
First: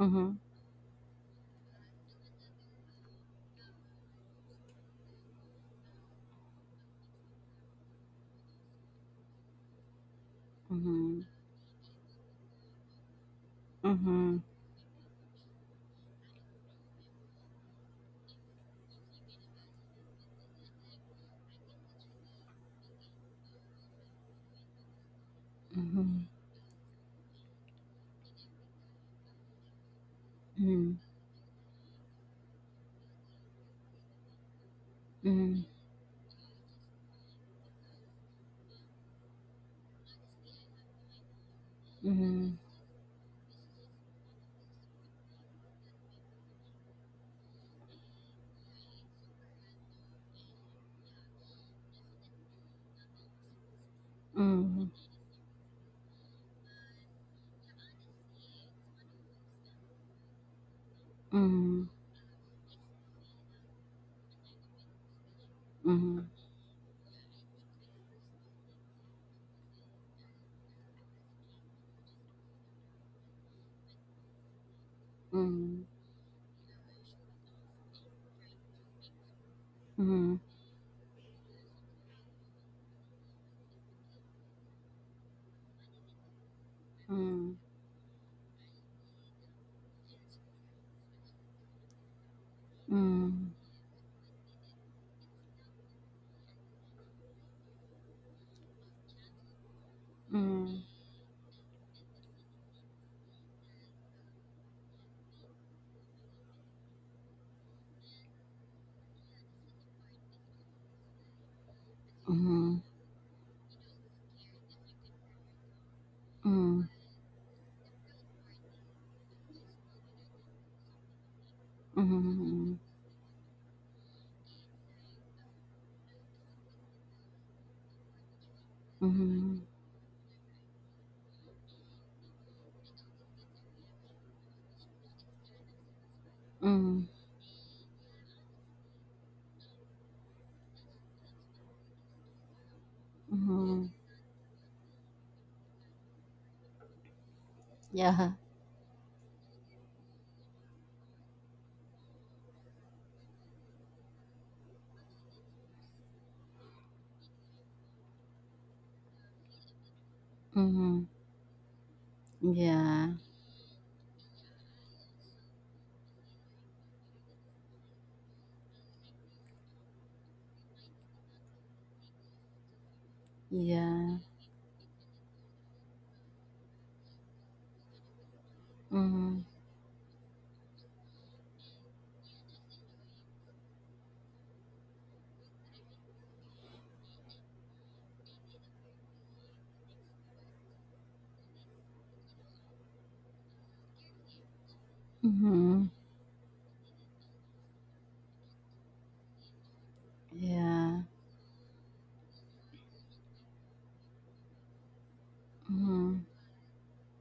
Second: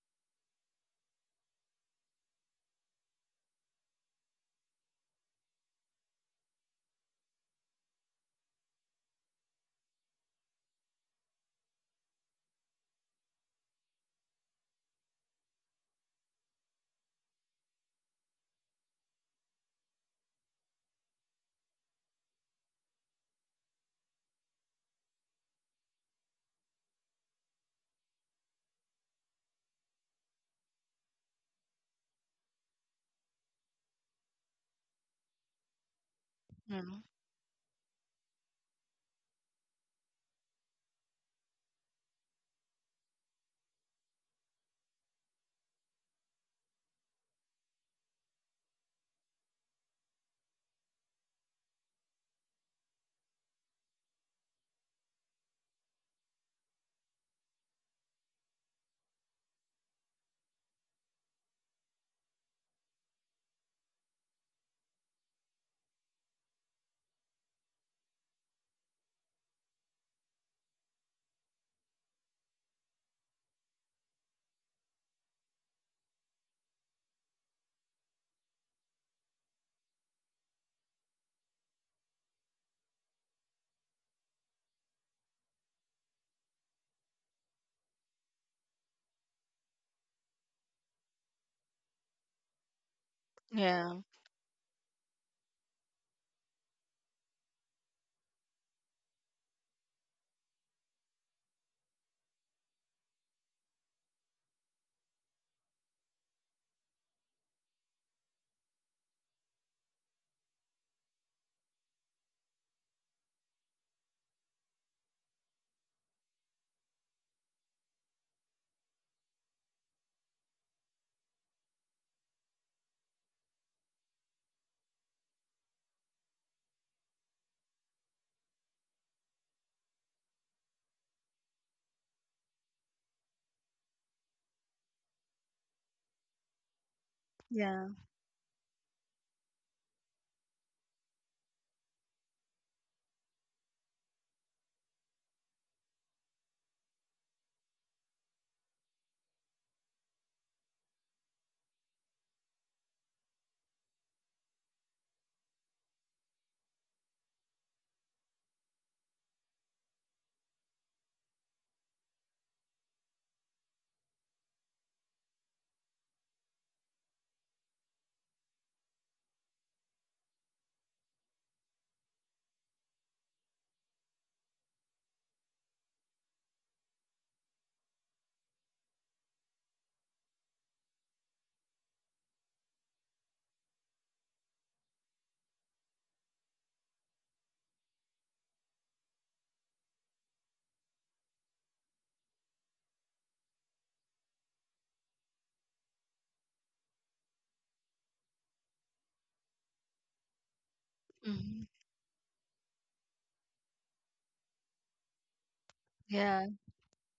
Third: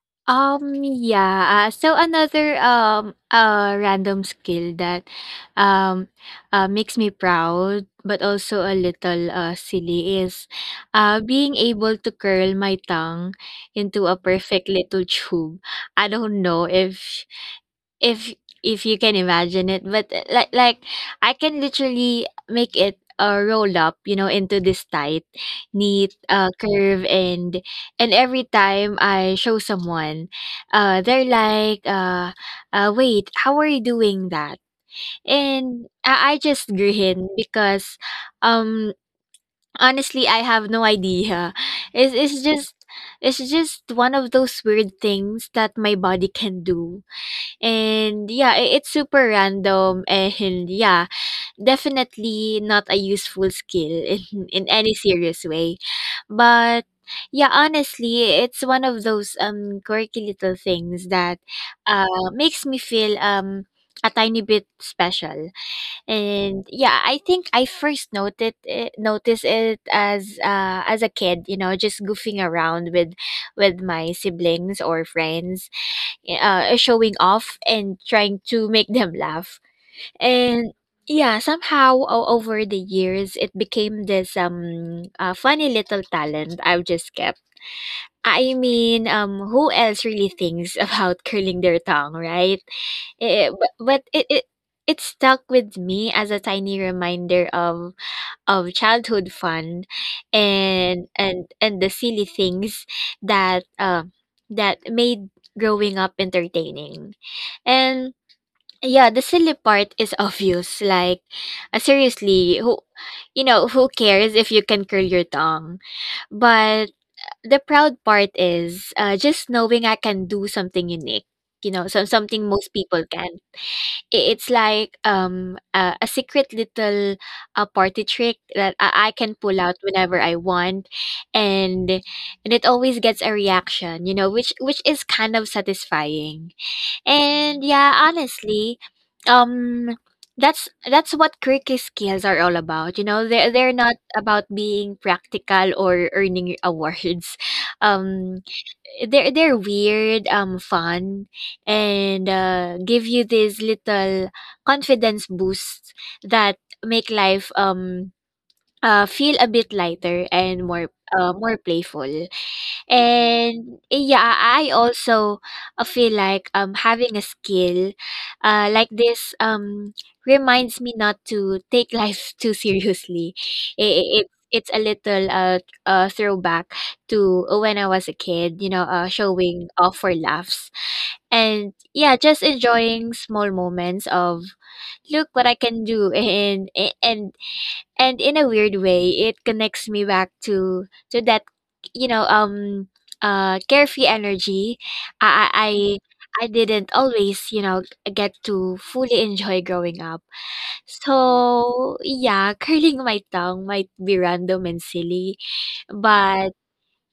S2: Mm-hmm.
S3: Yeah. So another random skill that um makes me proud but also a little silly is
S2: Mm-hmm.
S3: being able to curl my tongue into a
S2: Mm-hmm.
S3: perfect little tube. I don't know if if if you can imagine it, but like I can literally make it roll up, you know, into this tight neat
S2: Mm-hmm.
S3: curve. And every time I show someone
S2: Mm-hmm.
S3: they're like wait, how are you doing that?
S2: Mhm,
S3: And I just
S1: Mm.
S3: grin because um honestly I have no idea. It's
S2: mhm,
S3: just it's just one of those weird things that my body can do. And yeah, it's super random, and yeah, definitely not a useful skill in
S2: mhm,
S3: any serious way. But yeah, honestly, it's one of those quirky little things that
S2: mhm,
S3: uh makes me feel a tiny bit special.
S2: mhm,
S3: And yeah, I think I first noticed it as a kid, you know, just goofing around with my siblings or friends,
S2: mhm,
S3: showing off and trying to make them laugh.
S2: mhm, mhm,
S3: And yeah, somehow over the years, it became this funny little talent I've just
S2: mhm,
S3: kept. I mean, who else really thinks about curling their tongue, right? Eh, eh, but
S1: Yeah,
S3: but it, it it stuck with me as a tiny reminder of childhood fun,
S2: mhm, mhm,
S3: and the silly things that that made growing up entertaining. And yeah the silly part is obvious, like seriously
S2: mhm,
S3: who, you know, who cares if you can curl your tongue? But the proud part is just knowing I can do something unique, you know, something most people can. It's like a secret little party trick that I can
S2: mhm,
S3: pull out whenever I want, and and it always gets a reaction, you know, which is kind of satisfying.
S2: mhm, mhm,
S3: And
S1: yeah,
S3: yeah honestly um that's what quirky skills are all about, you know, they're
S2: mhm.
S3: not about being practical or earning awards.
S2: Yeah.
S3: um they're weird, fun, and give you these little confidence boosts that make life feel a bit lighter and more
S2: Mhm.
S3: more playful.
S2: Yeah.
S3: And yeah, I also feel like having a skill like this reminds me not to take life too seriously.
S2: Yeah.
S3: It, it it's a little throwback to when I was a kid, you know,
S2: Mhm.
S3: showing off for laughs. And yeah, just enjoying small moments of, look what I can do, and and in a weird way it connects me back to that, you know, carefree energy i i
S2: Mhm.
S3: i I didn't always, you know, get to fully enjoy growing up.
S2: Yeah.
S1: mhm,
S3: So yeah, curling my tongue might be random and silly,
S2: Mhm.
S1: yeah,
S3: but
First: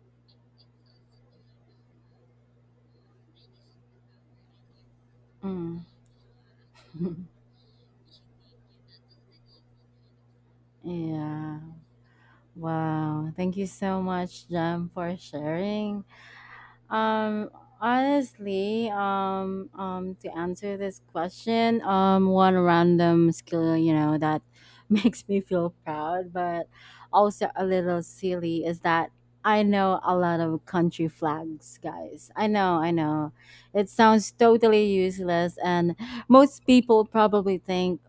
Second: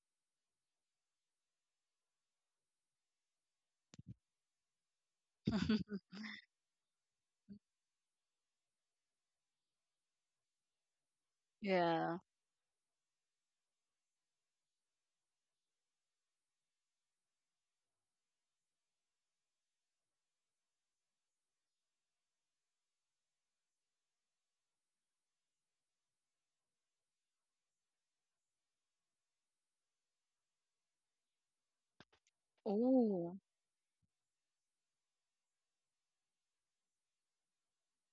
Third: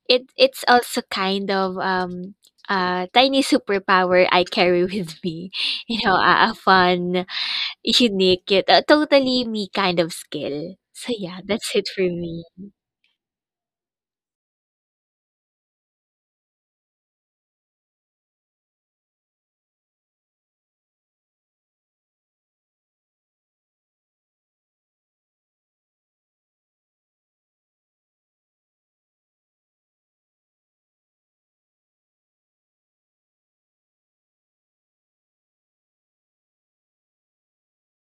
S3: it it's also kind of a tiny superpower I carry with me,
S2: Mhm.
S3: you know, a fun, unique yet, totally me kind of skill. So yeah,
S2: Yeah.
S3: that's it for
S1: yeah.
S3: me.
S2: Wow. Thank you so much, Jam, for sharing. Um, honestly, to answer this question, one random skill, you know, that makes me feel proud, but also a little silly, is that I know a lot of country flags, guys. I know, I know.
S1: Oh,
S2: It sounds totally useless, and most people probably think,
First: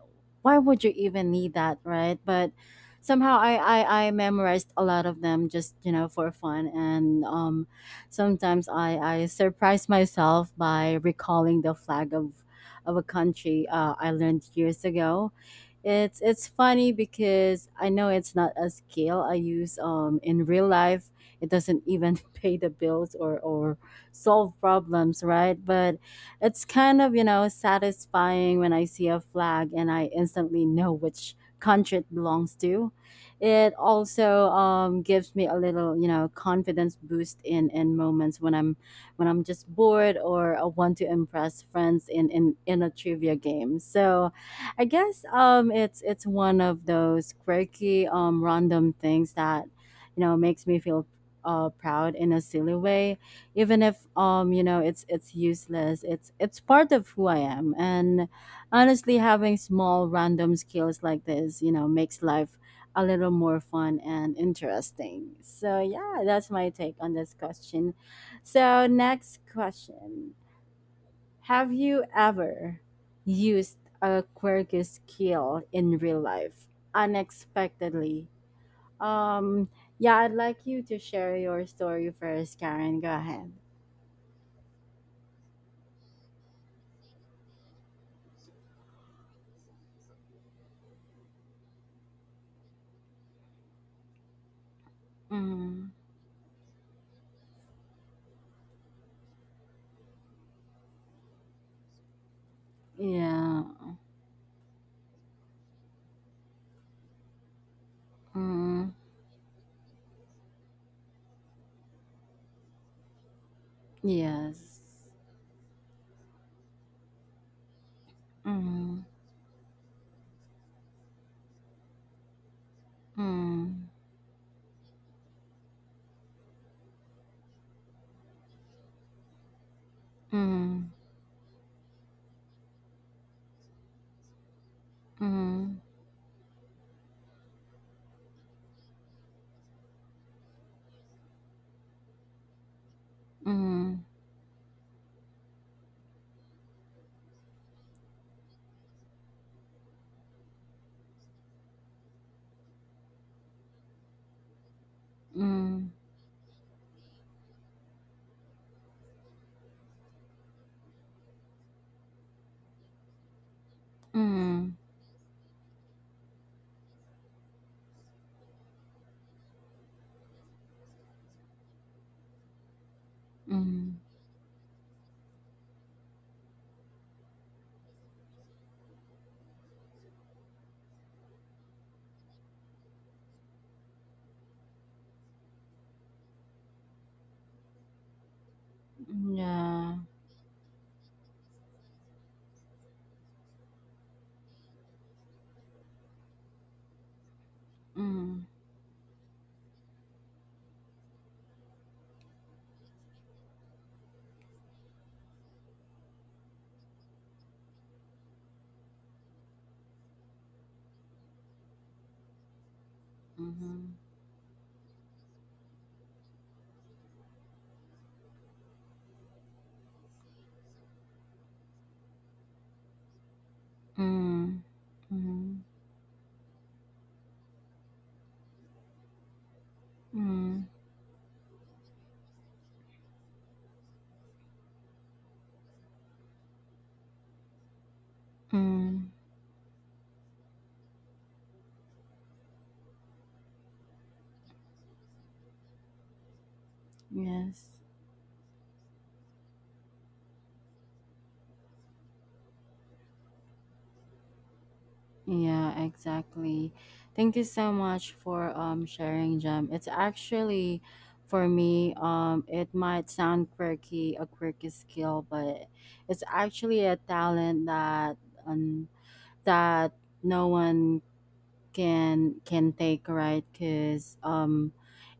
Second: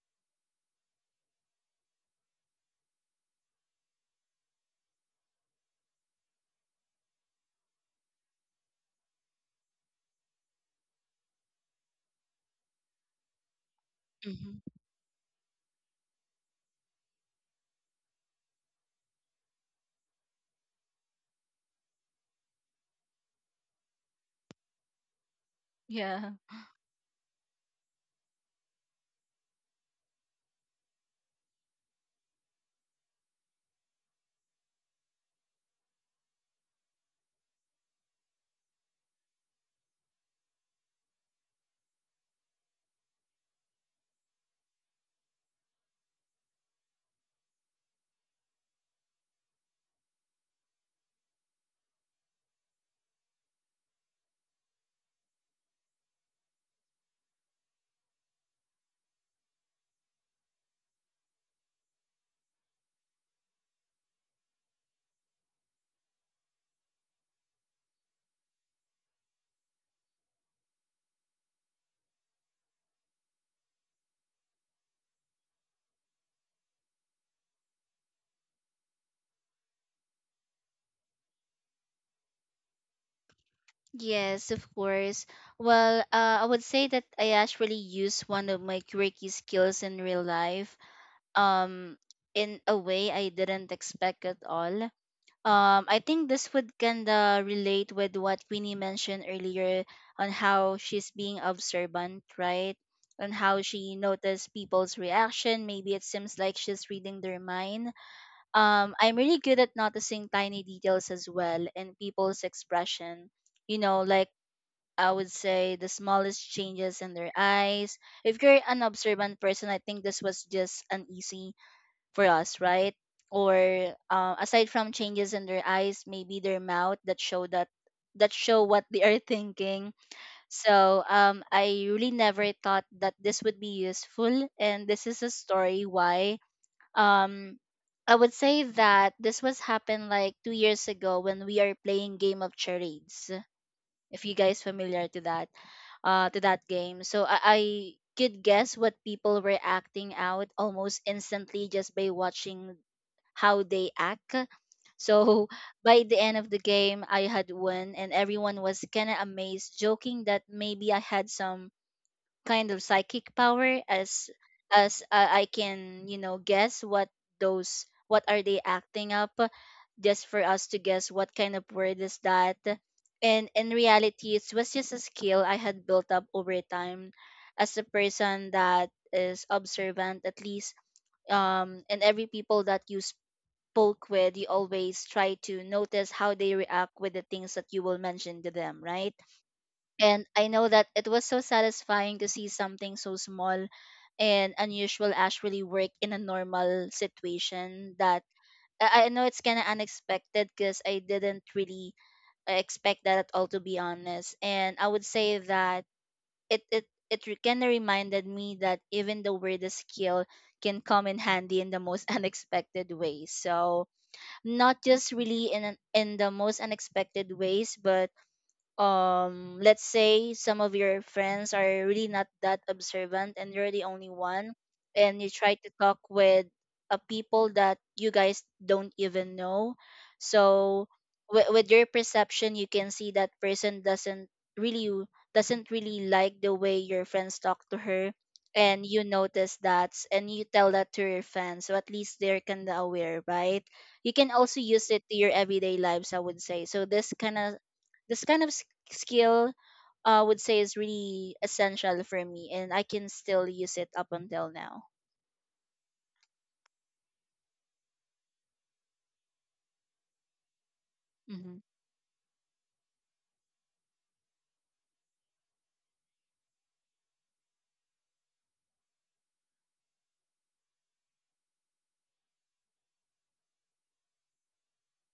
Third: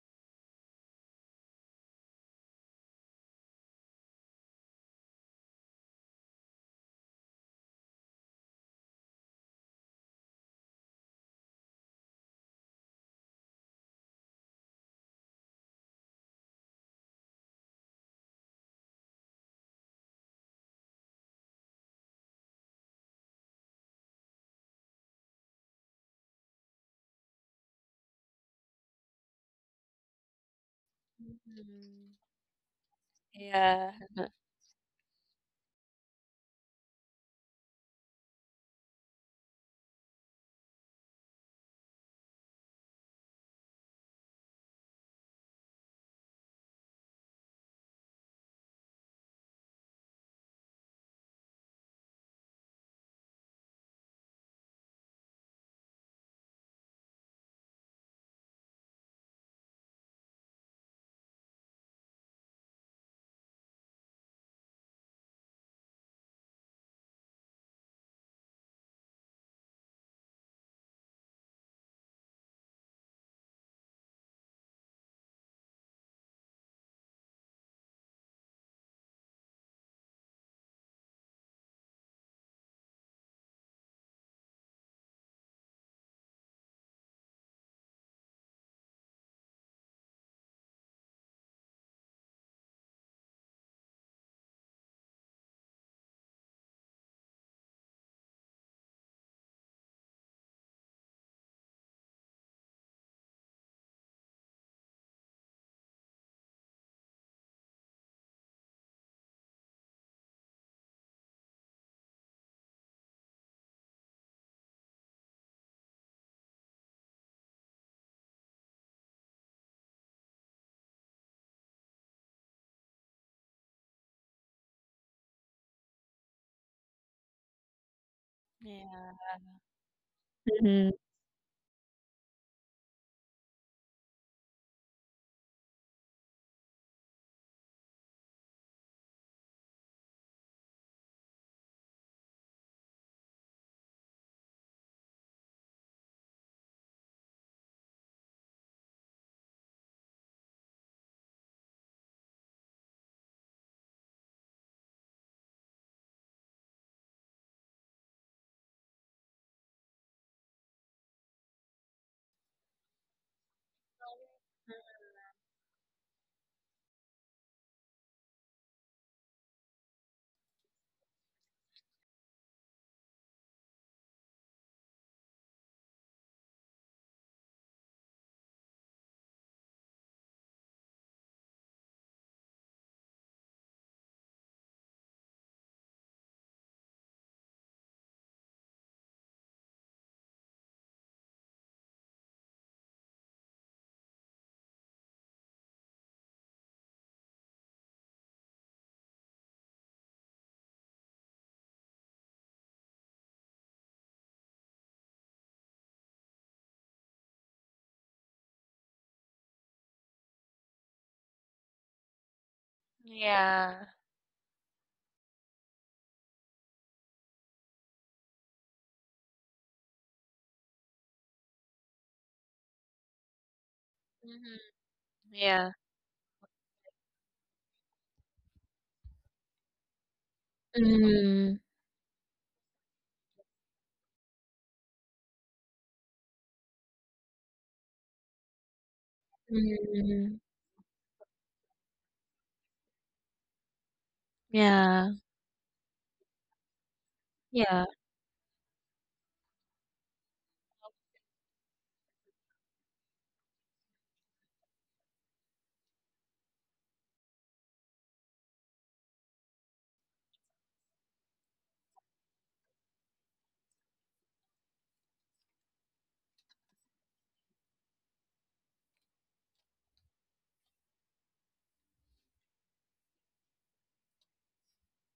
S2: why would you even need that, right? But somehow I memorized a lot of them just, you know, for fun. And sometimes I surprise myself by recalling the flag of a country I learned
S1: hmm,
S2: years ago. It's funny because I know it's not a skill I use in real life. It doesn't even pay the bills or solve problems, right? But
S1: yeah.
S2: it's kind of, you know, satisfying when I see a flag and I instantly know which country it
S3: Mhm.
S2: belongs to. It
S3: Yeah.
S2: also gives me a little, confidence boost in moments when I'm just bored, or I want to impress friends in a trivia game. So I guess it's one of those quirky random things that, makes me feel proud in a silly way, even if it's useless, it's part of who I am. And honestly, having small random skills like this, makes life a little more fun and interesting. So yeah, that's my take on this question. So next question: have you ever used a quirky skill in real life unexpectedly? Um, yeah, I'd like you to share your story first, Karen. Go ahead.
S1: Yes, of course. Well, I would say that I actually use one of my quirky skills in real life, um, in a way I didn't expect at all.
S2: Mm,
S1: I think this would kinda relate with what Queenie mentioned earlier on how she's being observant, right? On
S2: yeah.
S1: how she noticed people's reaction. Maybe it seems like she's reading their mind.
S2: Mm,
S1: I'm really good at noticing tiny details as well in people's expression. You know, like
S2: yes.
S1: I would say the smallest changes in their eyes. If you're an
S2: Mm,
S1: observant person, I think this was just uneasy for us, right? Or
S2: mm,
S1: aside from changes in their eyes, maybe their mouth that show what they
S3: Yeah.
S1: are thinking.
S2: mm,
S3: Mhm.
S1: So I really never thought that this would be useful, and this is a
S2: mm,
S1: story why um. I would say that this was happened like 2 years ago when we are playing Game of Charades
S2: mm,
S1: if you guys familiar to that to that game, so I could guess what people were acting out almost instantly just by watching how they act. So
S2: mm,
S1: by the end of the game I had won and everyone was kind of amazed, joking that maybe I had some kind of psychic power, as
S2: mm,
S1: I can, you know, guess what those, what are they acting up, just for us to guess what kind of word is that. And in
S2: mm,
S1: reality, it was just a skill I had built up over time as a person that is observant at least. And every people that you spoke with, you always try to notice how they react with the things that you will mention to them, right?
S2: yeah.
S1: And I know that it was so satisfying to see something so small and unusual actually work in a normal situation that
S2: Mm,
S1: I know it's kind of unexpected because I didn't really expect that at all, to be honest. And I would say that it it it kind of reminded me that even the weirdest skill can come in handy in the most unexpected ways. So
S3: Yeah.
S2: mm,
S1: not just really in an, in the most unexpected ways, but let's say some of your friends are really not that observant and you're the only one,
S2: mm,
S3: Mhm.
S1: and you
S2: mm,
S1: try to
S3: Yeah.
S1: talk with a people that you guys don't even know.
S2: mm,
S1: So
S3: Mhm.
S1: with your perception you can see that person really doesn't really like the way your friends talk to her, and you
S2: mm,
S1: notice
S3: Mhm.
S1: that and
S3: Mhm.
S1: you tell that to your fans, so at least they're kind of aware, right? You can also use it
S3: Yeah.
S1: to your everyday lives, I would say. So
S2: yes.
S3: Yeah.
S1: this kind of skill I would say is really essential for me, and I can still use it up until now.
S2: Yeah, exactly. Thank you so much for sharing, Jem. It's actually, for
S1: Mm-hmm.
S2: me, it might sound quirky, a quirky skill, but it's actually a talent um that no one can take, right? Because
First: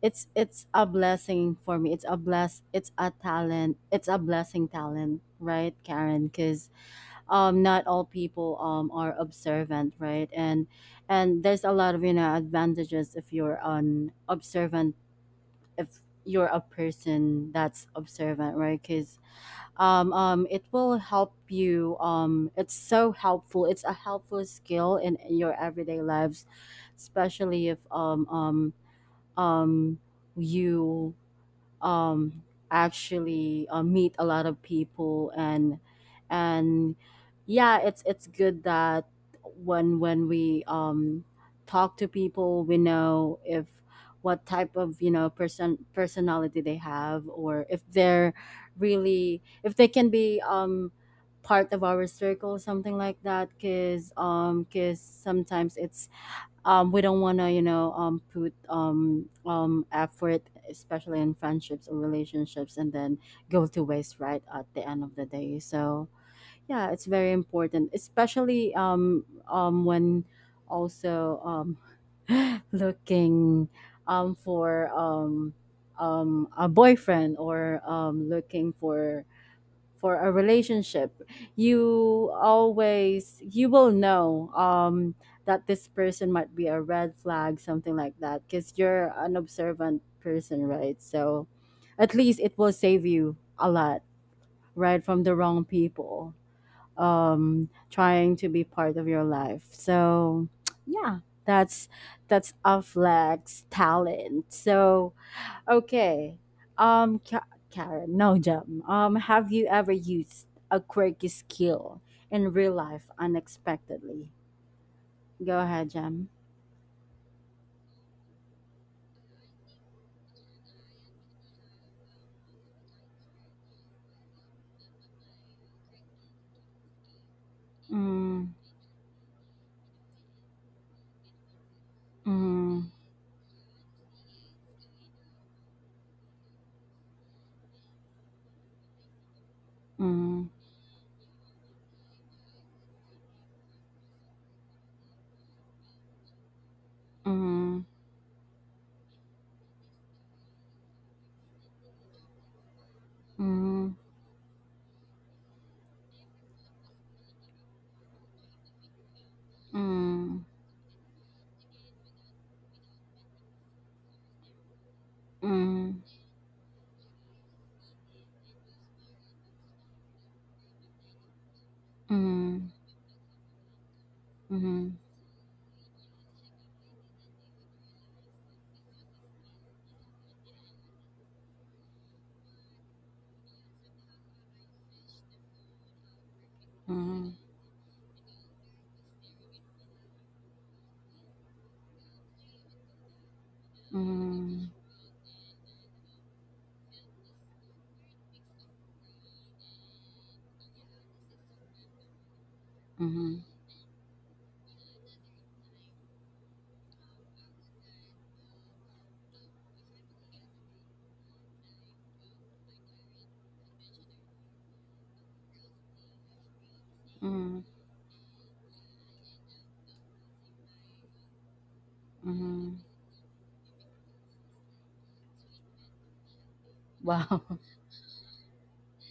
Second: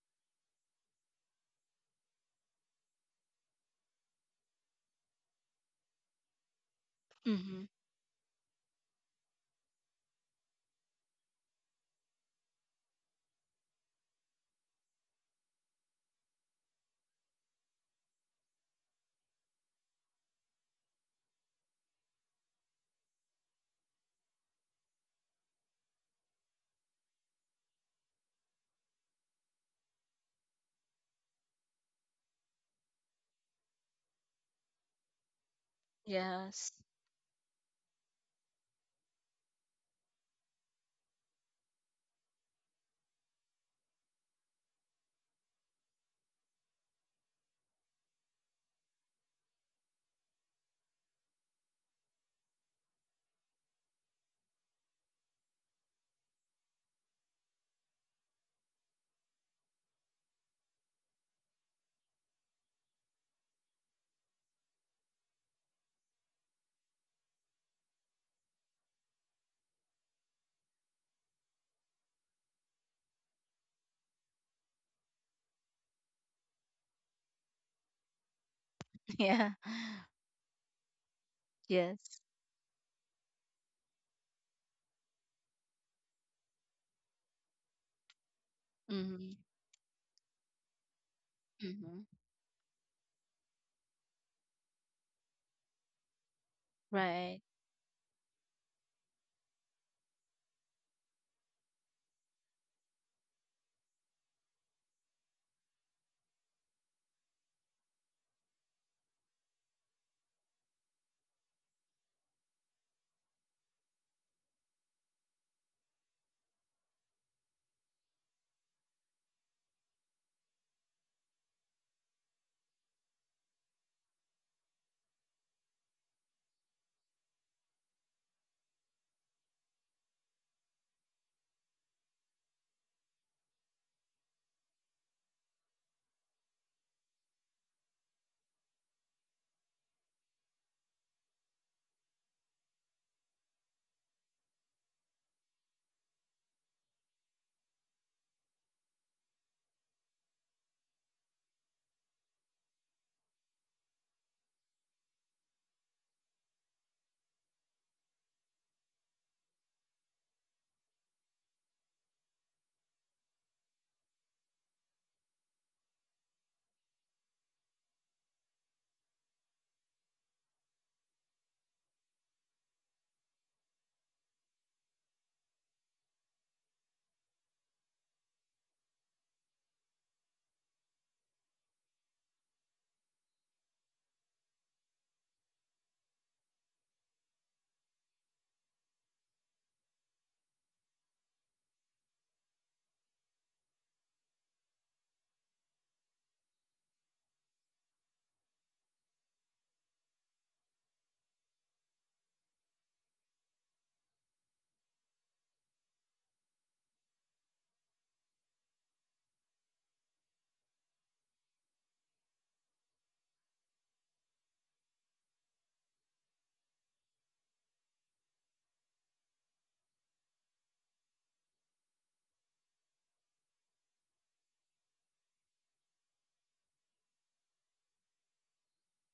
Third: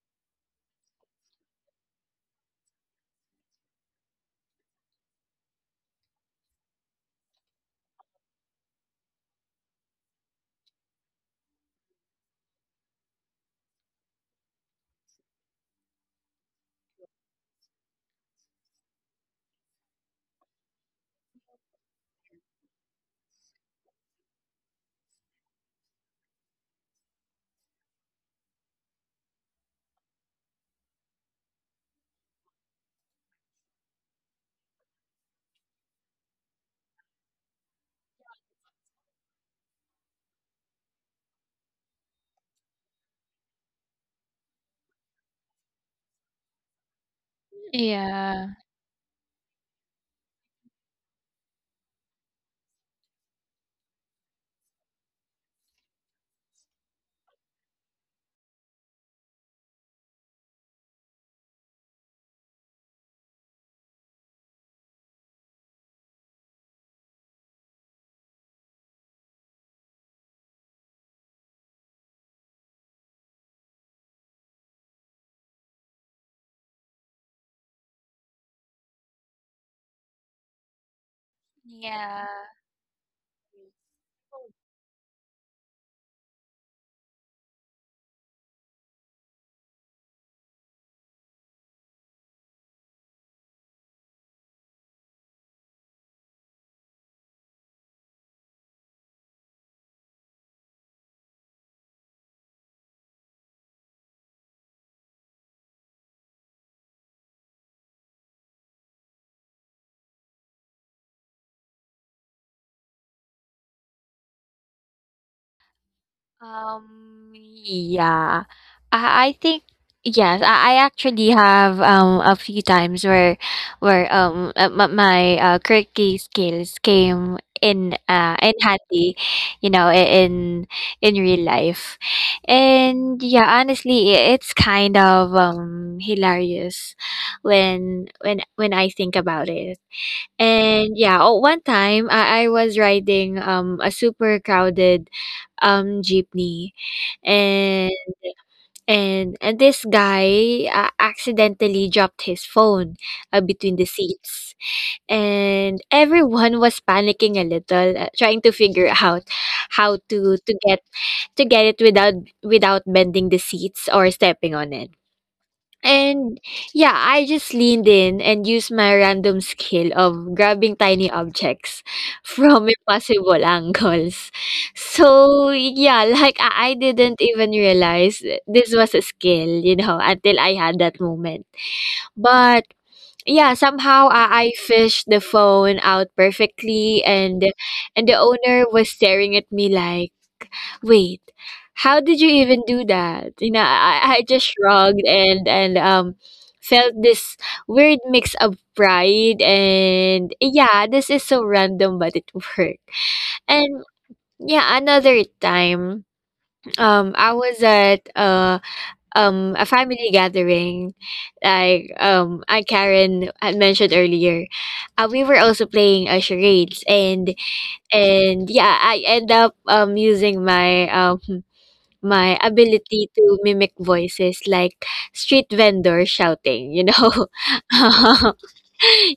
S2: it's a blessing for me. It's a bless. It's a talent. It's a blessing talent, right, Karen? Because
S1: Mm-hmm.
S2: not all people are observant, right? And there's a lot of, advantages if you're a person that's observant, right? Because it will help you. It's so helpful, it's a helpful skill in your everyday lives, especially if um you, um, actually meet a lot of people. And
S1: Yes.
S2: and yeah, it's good that when we, talk to people, we know if what type of, person personality they have, or
S3: Yeah.
S2: if they can be, part of our circle, something like that. Because cause sometimes it's, we don't want to, you know, put, effort, especially in friendships or relationships, and then go to waste, right, at the end of the day. So yeah, it's very important, especially when also, looking, for, a boyfriend, or looking for
S1: Yeah.
S2: a relationship.
S1: Yes.
S3: Yeah.
S2: You always you will know that this person might be a red flag, something like that, because you're
S1: Mm-hmm.
S2: an observant person, right? So
S1: Mm-hmm.
S2: at least it will save you a lot, right, from the wrong people,
S1: Right.
S2: trying to be part of your life. So yeah, that's that's a flex talent. So okay. Karen, no, Jem. Have you ever used a quirky skill in real life unexpectedly? Go ahead, Jem.
S3: Yeah. I think Yes, I actually have a few times where my quirky skills came in
S2: Mm,
S3: handy, you know, in real life.
S2: mm,
S3: And yeah, honestly, it's kind of hilarious when I think about it.
S2: mm,
S3: And yeah, oh, one time I was riding a super crowded jeepney
S2: mm, mm,
S3: and and this guy accidentally dropped his phone between the
S2: mm,
S3: seats, and everyone was panicking a little, trying to figure out how
S2: mm,
S3: to get it without bending the seats or stepping on it.
S2: mm,
S3: And yeah, I just leaned in and used my random skill of grabbing tiny objects from
S2: mm,
S3: impossible angles. So yeah, like I didn't even realize this was a skill, you know, until I had that moment. But yeah, somehow I fished the phone out perfectly,
S2: mm,
S3: and the owner was staring at me like, wait, how did you even do that? I just
S2: mm,
S3: shrugged, and felt this weird mix of pride, and yeah, this is so random, but it worked.
S2: mm,
S3: And yeah, another time, I was at a family gathering, like I Karen had mentioned earlier, we were also playing, charades, and
S2: mm,
S3: yeah, I end up using my my
S2: mm.
S3: ability to mimic voices, like street vendor shouting, you know.
S2: Wow.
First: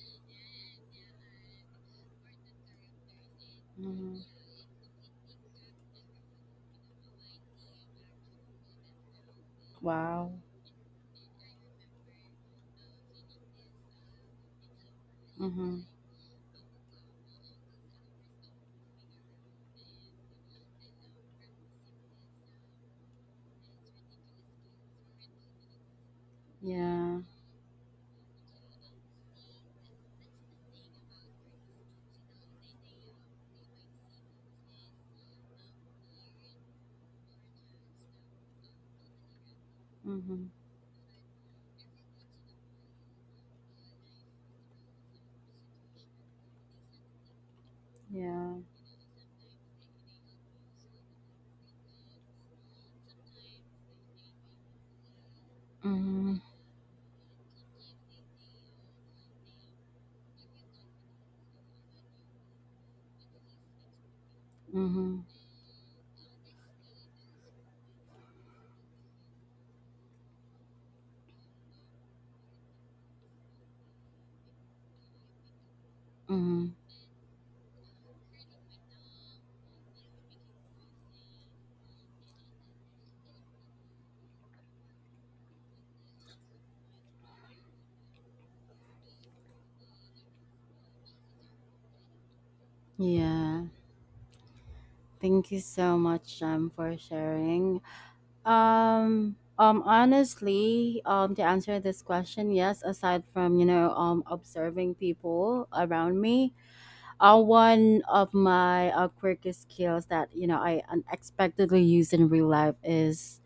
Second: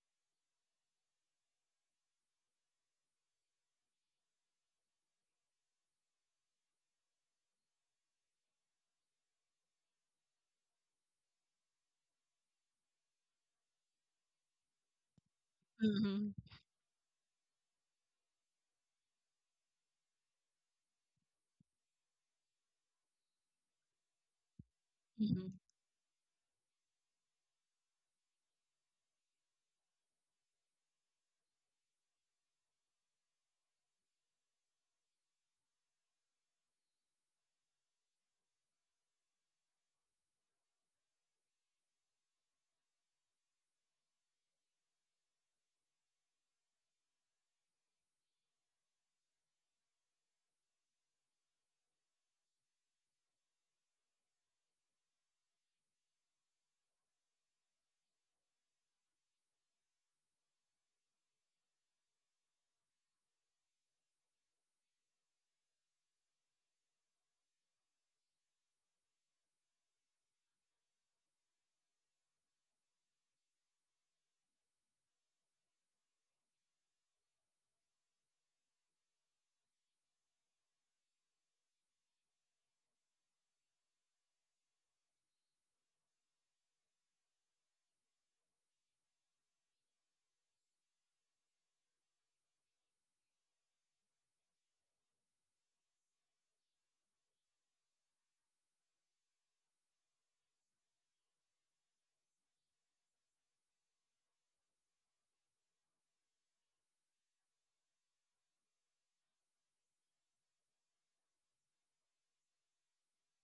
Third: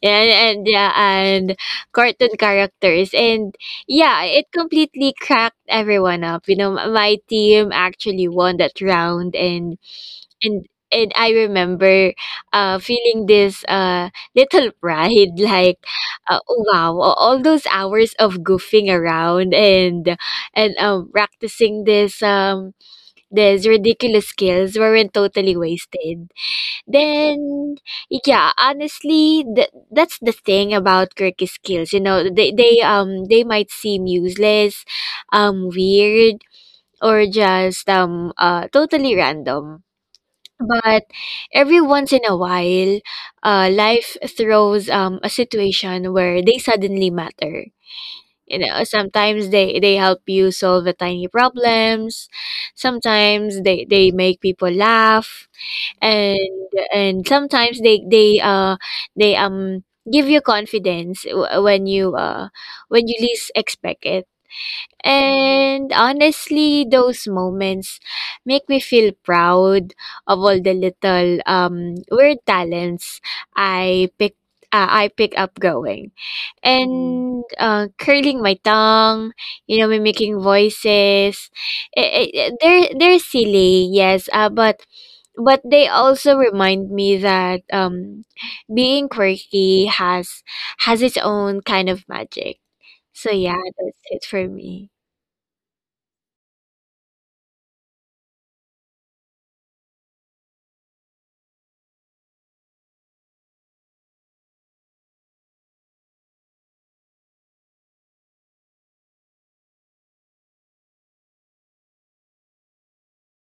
S3: And yeah, and cartoon characters. And
S2: Hmm.
S3: yeah, it completely cracked everyone up. You know, my team actually won that round, and
S2: Wow.
S3: and and I remember feeling this, little pride,
S2: Mm-hmm.
S3: like
S1: Mm-hmm.
S3: oh, wow, all those hours of goofing around and practicing this these ridiculous skills weren't
S1: Mm-hmm.
S3: totally wasted.
S2: Yeah.
S3: Then, yeah, honestly, that's the thing about quirky skills. You know, they might seem useless, weird, or just totally random.
S2: Mm-hmm.
S3: But every once in a while, life throws a situation where they suddenly matter.
S2: Yeah.
S3: You know, sometimes they help you solve the tiny problems, sometimes they make people laugh,
S2: Mm-hmm.
S3: and sometimes they give you confidence when you least expect it.
S2: Mm-hmm.
S3: And honestly, those moments make me feel proud of all the little weird talents i picked I pick up going,
S2: Mm-hmm.
S3: and curling my tongue, you know, mimicking voices. They're silly, yes, but they also remind me that being quirky has its own kind of magic. So yeah,
S2: Yeah.
S3: that's it for me.
S2: Thank you so much, Jem, for sharing. Um, honestly, to answer this question, yes. Aside from, observing people around me, one of my quirky skills that, I unexpectedly use in real life is,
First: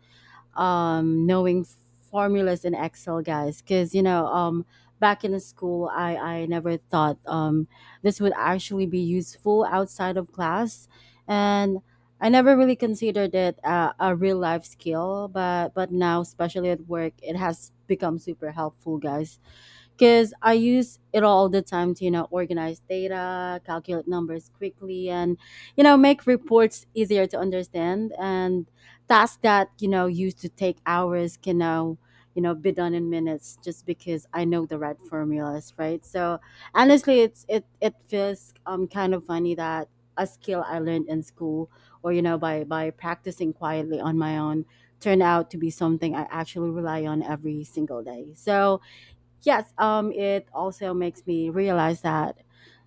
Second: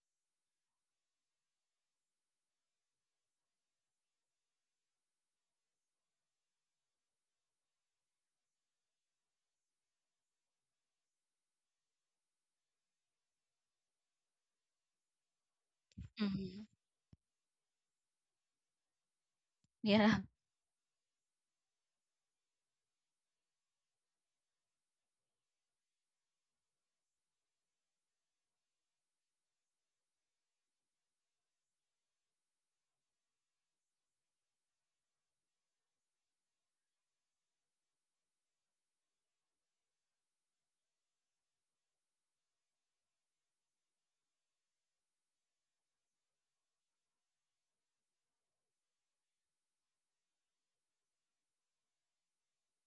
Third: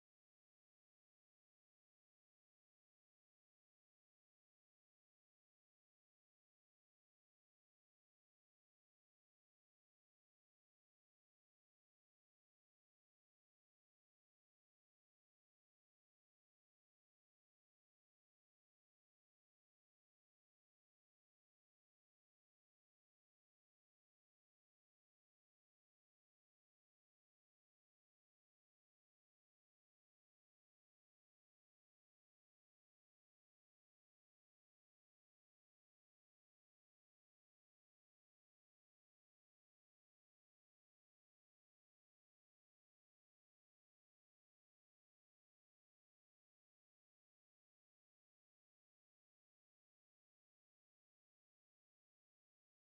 S2: knowing formulas in Excel, guys. Because, back in the school, I never thought, this would actually be useful outside of class, and I never really considered it a, real life skill. But now,
S1: Mm-hmm.
S2: especially at work, it has become super helpful, guys,
S1: Yeah.
S2: because I use it all the time to, organize data, calculate numbers quickly, and, make reports easier to understand. And tasks that used to take hours can now be done in minutes just because I know the right formulas, right? So honestly, it feels kind of funny that a skill I learned in school, or, by practicing quietly on my own, turned out to be something I actually rely on every single day. So yes, it also makes me realize that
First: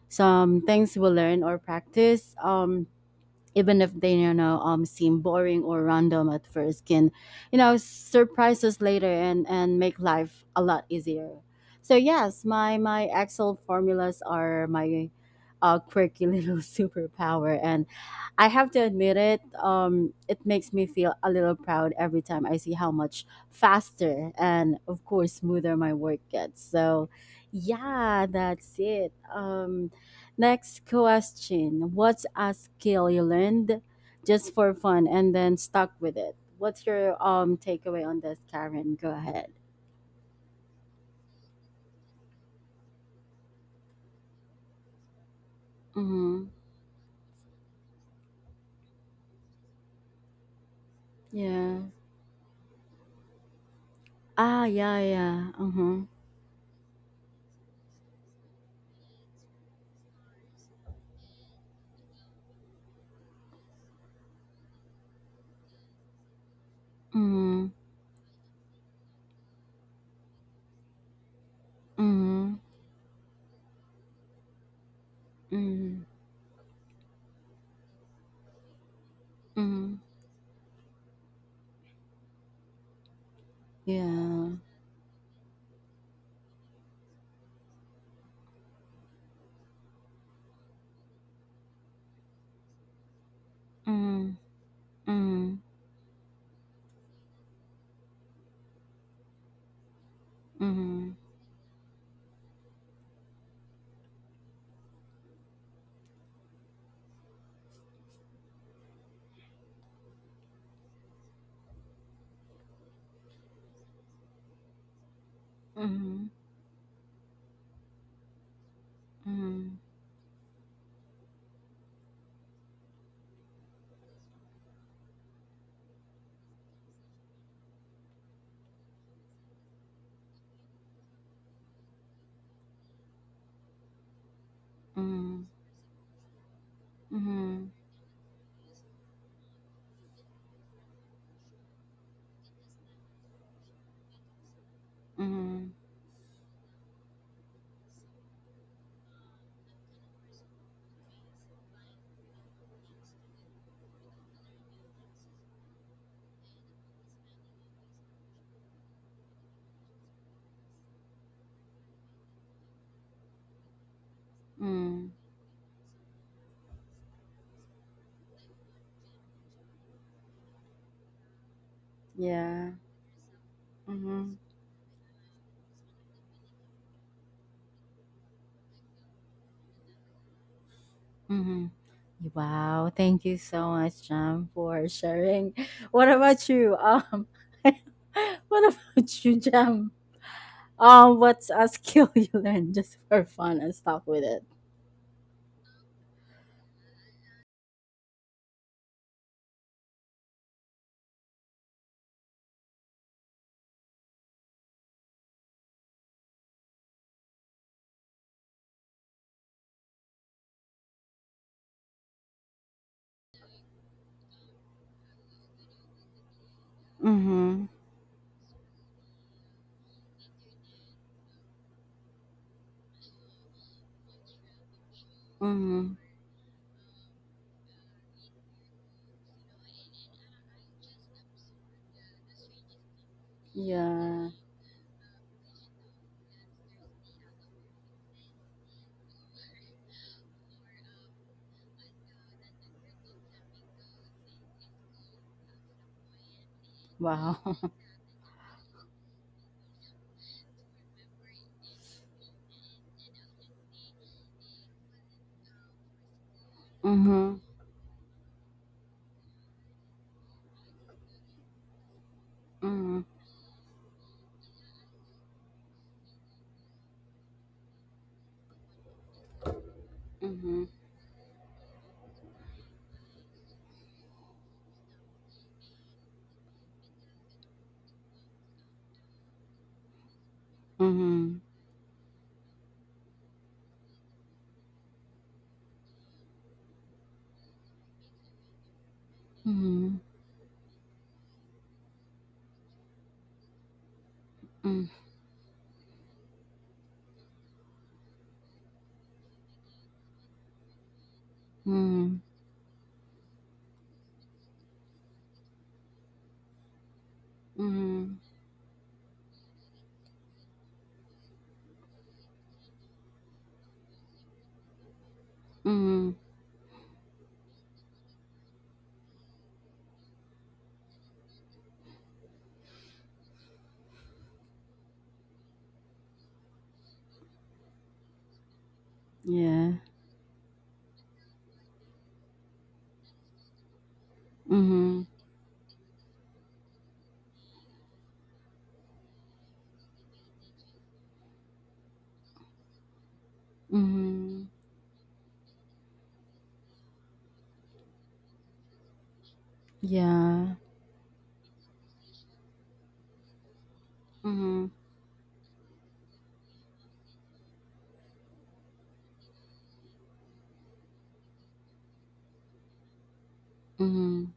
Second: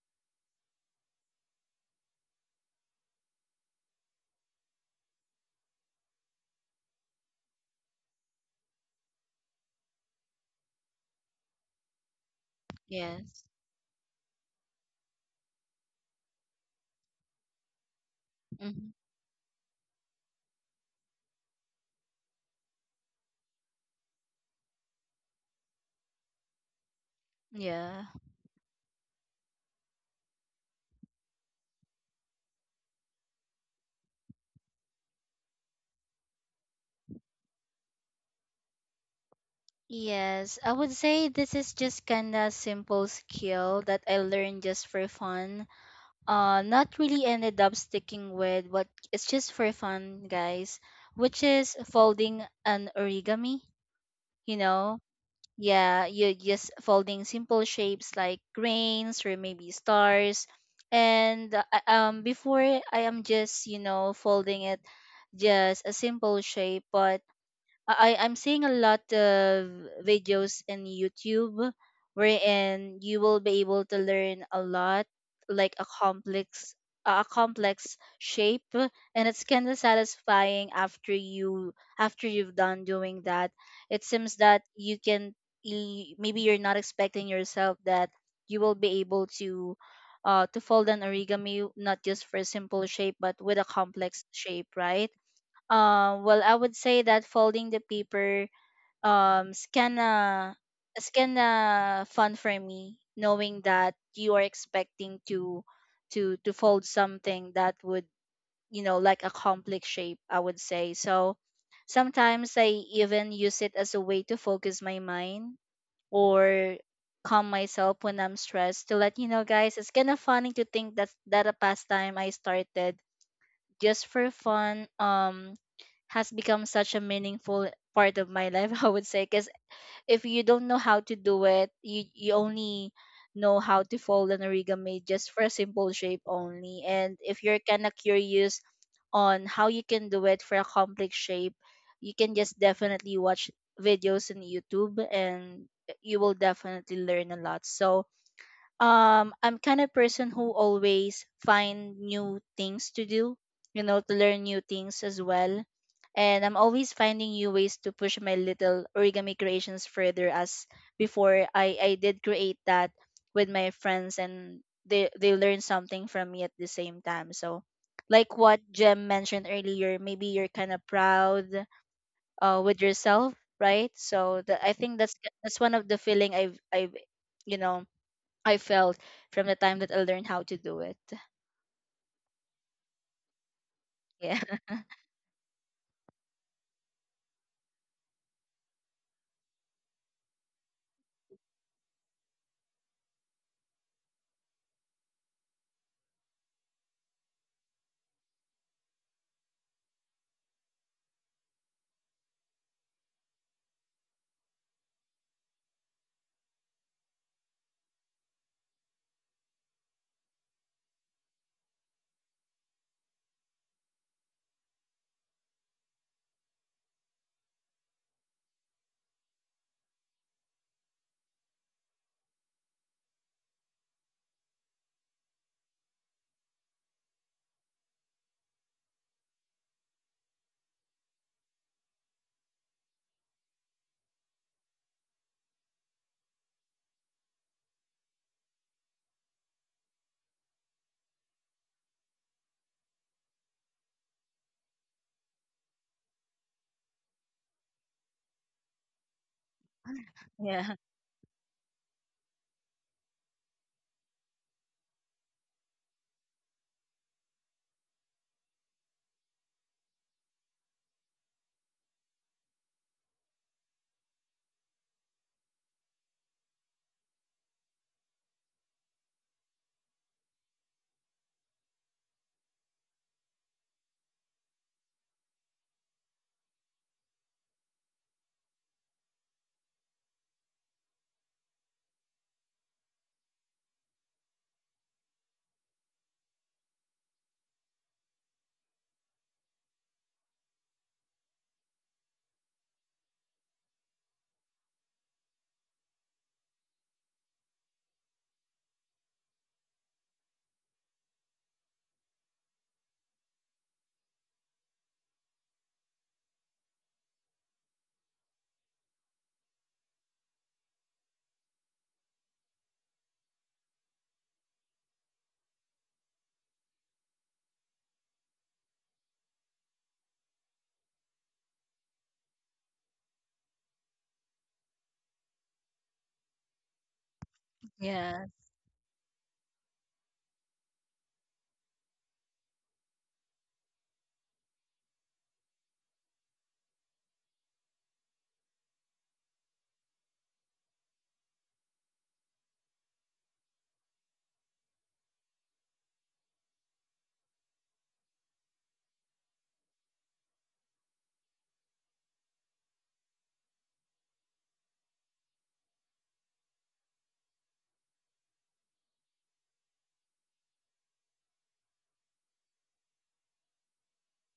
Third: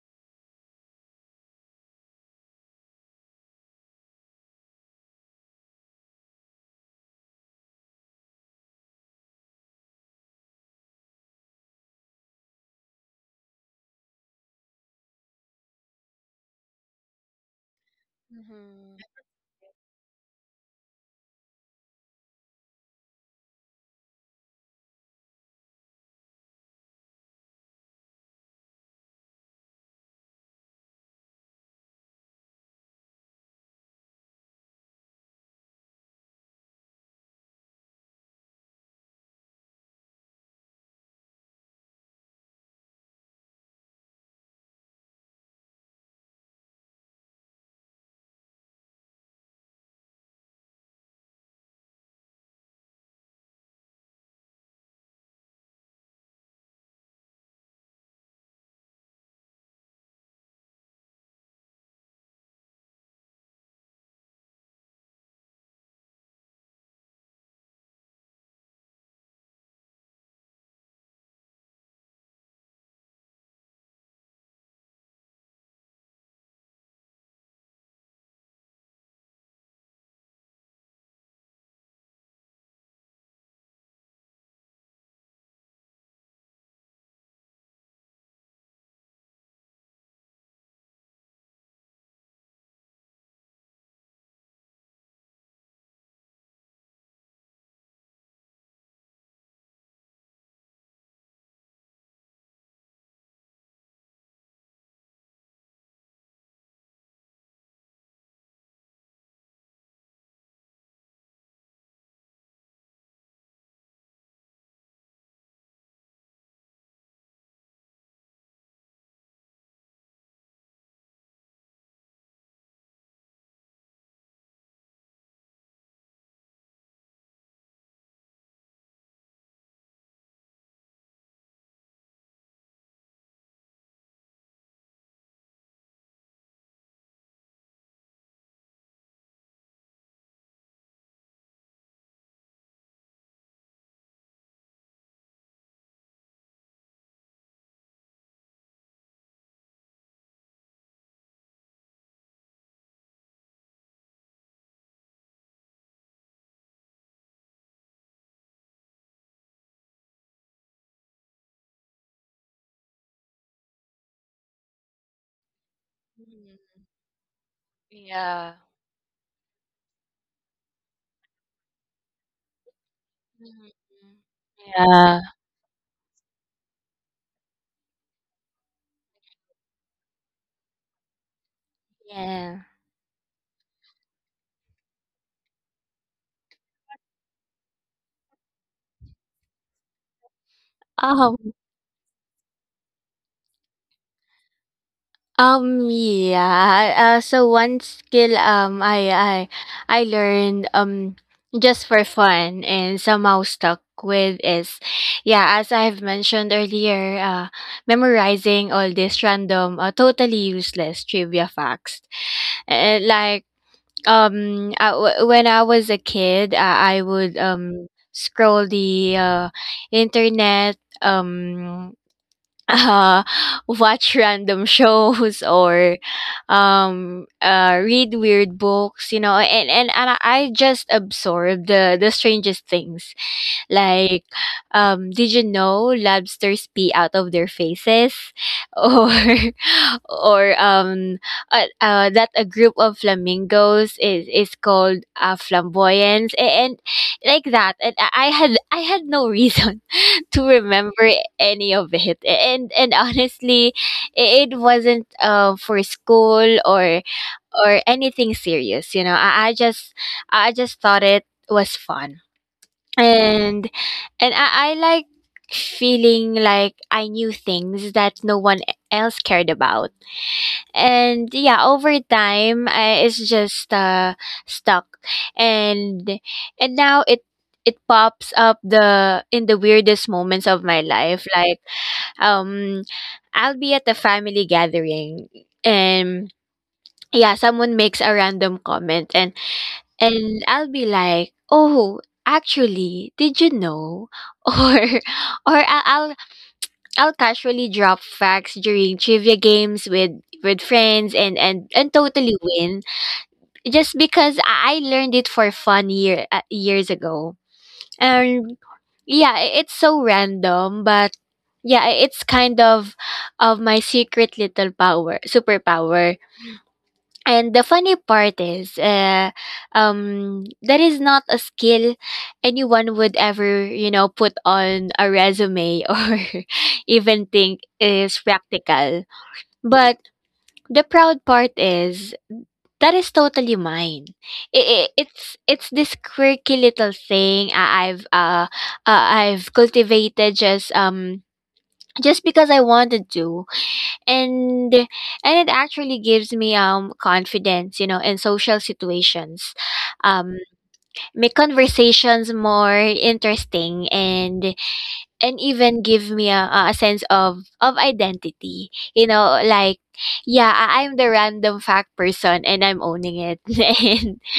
S2: some things we learn or practice, even if they, seem boring or random at first, can, surprise us later, and make life a lot easier. So yes, my
S1: Yes.
S2: Excel formulas are my, quirky little superpower, and I have to
S1: Mm-hmm.
S3: Mm-hmm.
S2: admit, it makes me feel a little proud every time I see how much faster and, of course, smoother my work gets. So
S1: Yeah.
S2: yeah, that's it. Next question. What's a skill you learned just for fun and then stuck with it? What's your takeaway on this, Karen? Go ahead.
S1: Yes. I would say this is just kind of simple skill that I learned just for fun,
S2: Mm-hmm.
S1: not really ended up sticking with what it's just for fun, guys, which is
S2: Yeah.
S1: folding an origami. You
S2: Ah, yeah,
S1: know,
S2: yeah. Mm-hmm.
S1: yeah, you're just folding simple shapes like grains or maybe stars. And before I am just, you know, folding it just a simple shape, but
S2: Mm-hmm.
S1: I'm seeing a lot of videos in YouTube wherein you will be able to learn a lot, like a
S2: Mm-hmm.
S1: complex, a complex shape, and it's kind of
S2: Mm-hmm.
S1: satisfying after you, after you've done doing that.
S2: Mm-hmm.
S1: It seems that
S2: Yeah.
S1: you can, maybe you're not expecting yourself that you will be able to to fold an origami not just for a simple shape but with a complex
S2: Mm-hmm.
S1: shape, right? Well, I would say that folding the paper is kinda
S2: Mm-hmm. Mm-hmm.
S1: is
S2: Mm-hmm.
S1: kinda fun for me, knowing that you are expecting to to fold something that would, you know, like a complex shape. I would say so. Sometimes I even use it as a way to focus my mind or calm myself when I'm stressed. To let you know, guys,
S2: Mm-hmm.
S1: it's kinda funny to think that a pastime I started just for fun has become such a meaningful part of my life, I would say, because if you don't know how to do it, you only know how to fold an origami just for a simple shape only. And if you're
S2: Mm-hmm.
S1: kind of curious on how you can do it for a complex shape, you can just definitely watch videos on YouTube and
S2: Mm-hmm.
S1: you will definitely learn a lot. So I'm kind of person who always find new things to do, you know, to learn new things as well. And I'm always finding new ways to push my little origami creations further, as before I did create that with my friends and
S2: Mm-hmm.
S1: they learn something from me at the same time. So like
S3: Yeah.
S1: what Jem mentioned earlier, maybe you're kind of proud
S2: Yeah.
S1: with yourself,
S3: Hmm.
S1: right?
S2: Mm-hmm.
S1: So the, I think that's
S3: Yeah.
S1: one of the feeling I've you know I felt from the time that I learned how to do it.
S2: Mm-hmm.
S3: Yeah.
S2: Wow, thank you so much,
S1: Yeah.
S2: John, for sharing. What about you? What about you, Jam? What's
S3: Oh.
S2: a skill you learned just for fun and stuck with it?
S3: Yeah. So one skill I learned just for fun and somehow stuck with is, yeah, as I've mentioned earlier, memorizing all these random, totally useless trivia facts. Like, when I was a kid, I would
S2: Mm-hmm.
S3: scroll the internet, um uh, watch random shows,
S2: Mm-hmm.
S3: or read weird books, you know, and I just absorb the strangest things, like,
S2: Yeah.
S3: did you know lobsters pee out of their faces? or or that a group of flamingos is called, flamboyance, and
S2: Wow.
S3: like that. And I had no reason to
S1: Yeah.
S3: remember any of it. And honestly, it wasn't, for school or
S2: Mm-hmm.
S3: anything serious. You know, I just thought it was fun,
S2: Mm-hmm.
S3: and I like feeling like I knew things that no one else cared about.
S2: Mm-hmm.
S3: And yeah, over time, I, it's just, stuck, and now it pops up the in the weirdest moments of my life.
S2: Mm-hmm.
S3: Like, um, I'll be at a family gathering, and yeah, someone makes a random comment, and
S2: Mhm.
S3: I'll be like, "Oh, actually, did you know?" Or
S2: Mm.
S3: or I- I'll I'll casually drop facts during trivia games with friends, and and
S2: Mhm.
S3: totally win just because I learned it for fun years ago.
S2: Mhm.
S3: And yeah, it's so random, but yeah, it's kind of my secret little power, superpower.
S2: Mhm.
S3: And the funny part is, that is not a skill anyone would ever, you know, put on a resume or even think is
S1: Yeah.
S3: practical.
S2: Yeah.
S3: But the proud part is that is totally mine. I
S2: Mhm.
S3: it's this quirky little thing I've cultivated just because I wanted to,
S2: Mhm.
S3: and it actually gives me confidence, you know, in social situations, um
S2: Yeah.
S3: make conversations more interesting, and
S2: Mhm.
S3: even give me a sense of identity, you know, like, yeah, I, I'm the random fact person and I'm owning it. And
S2: Mhm.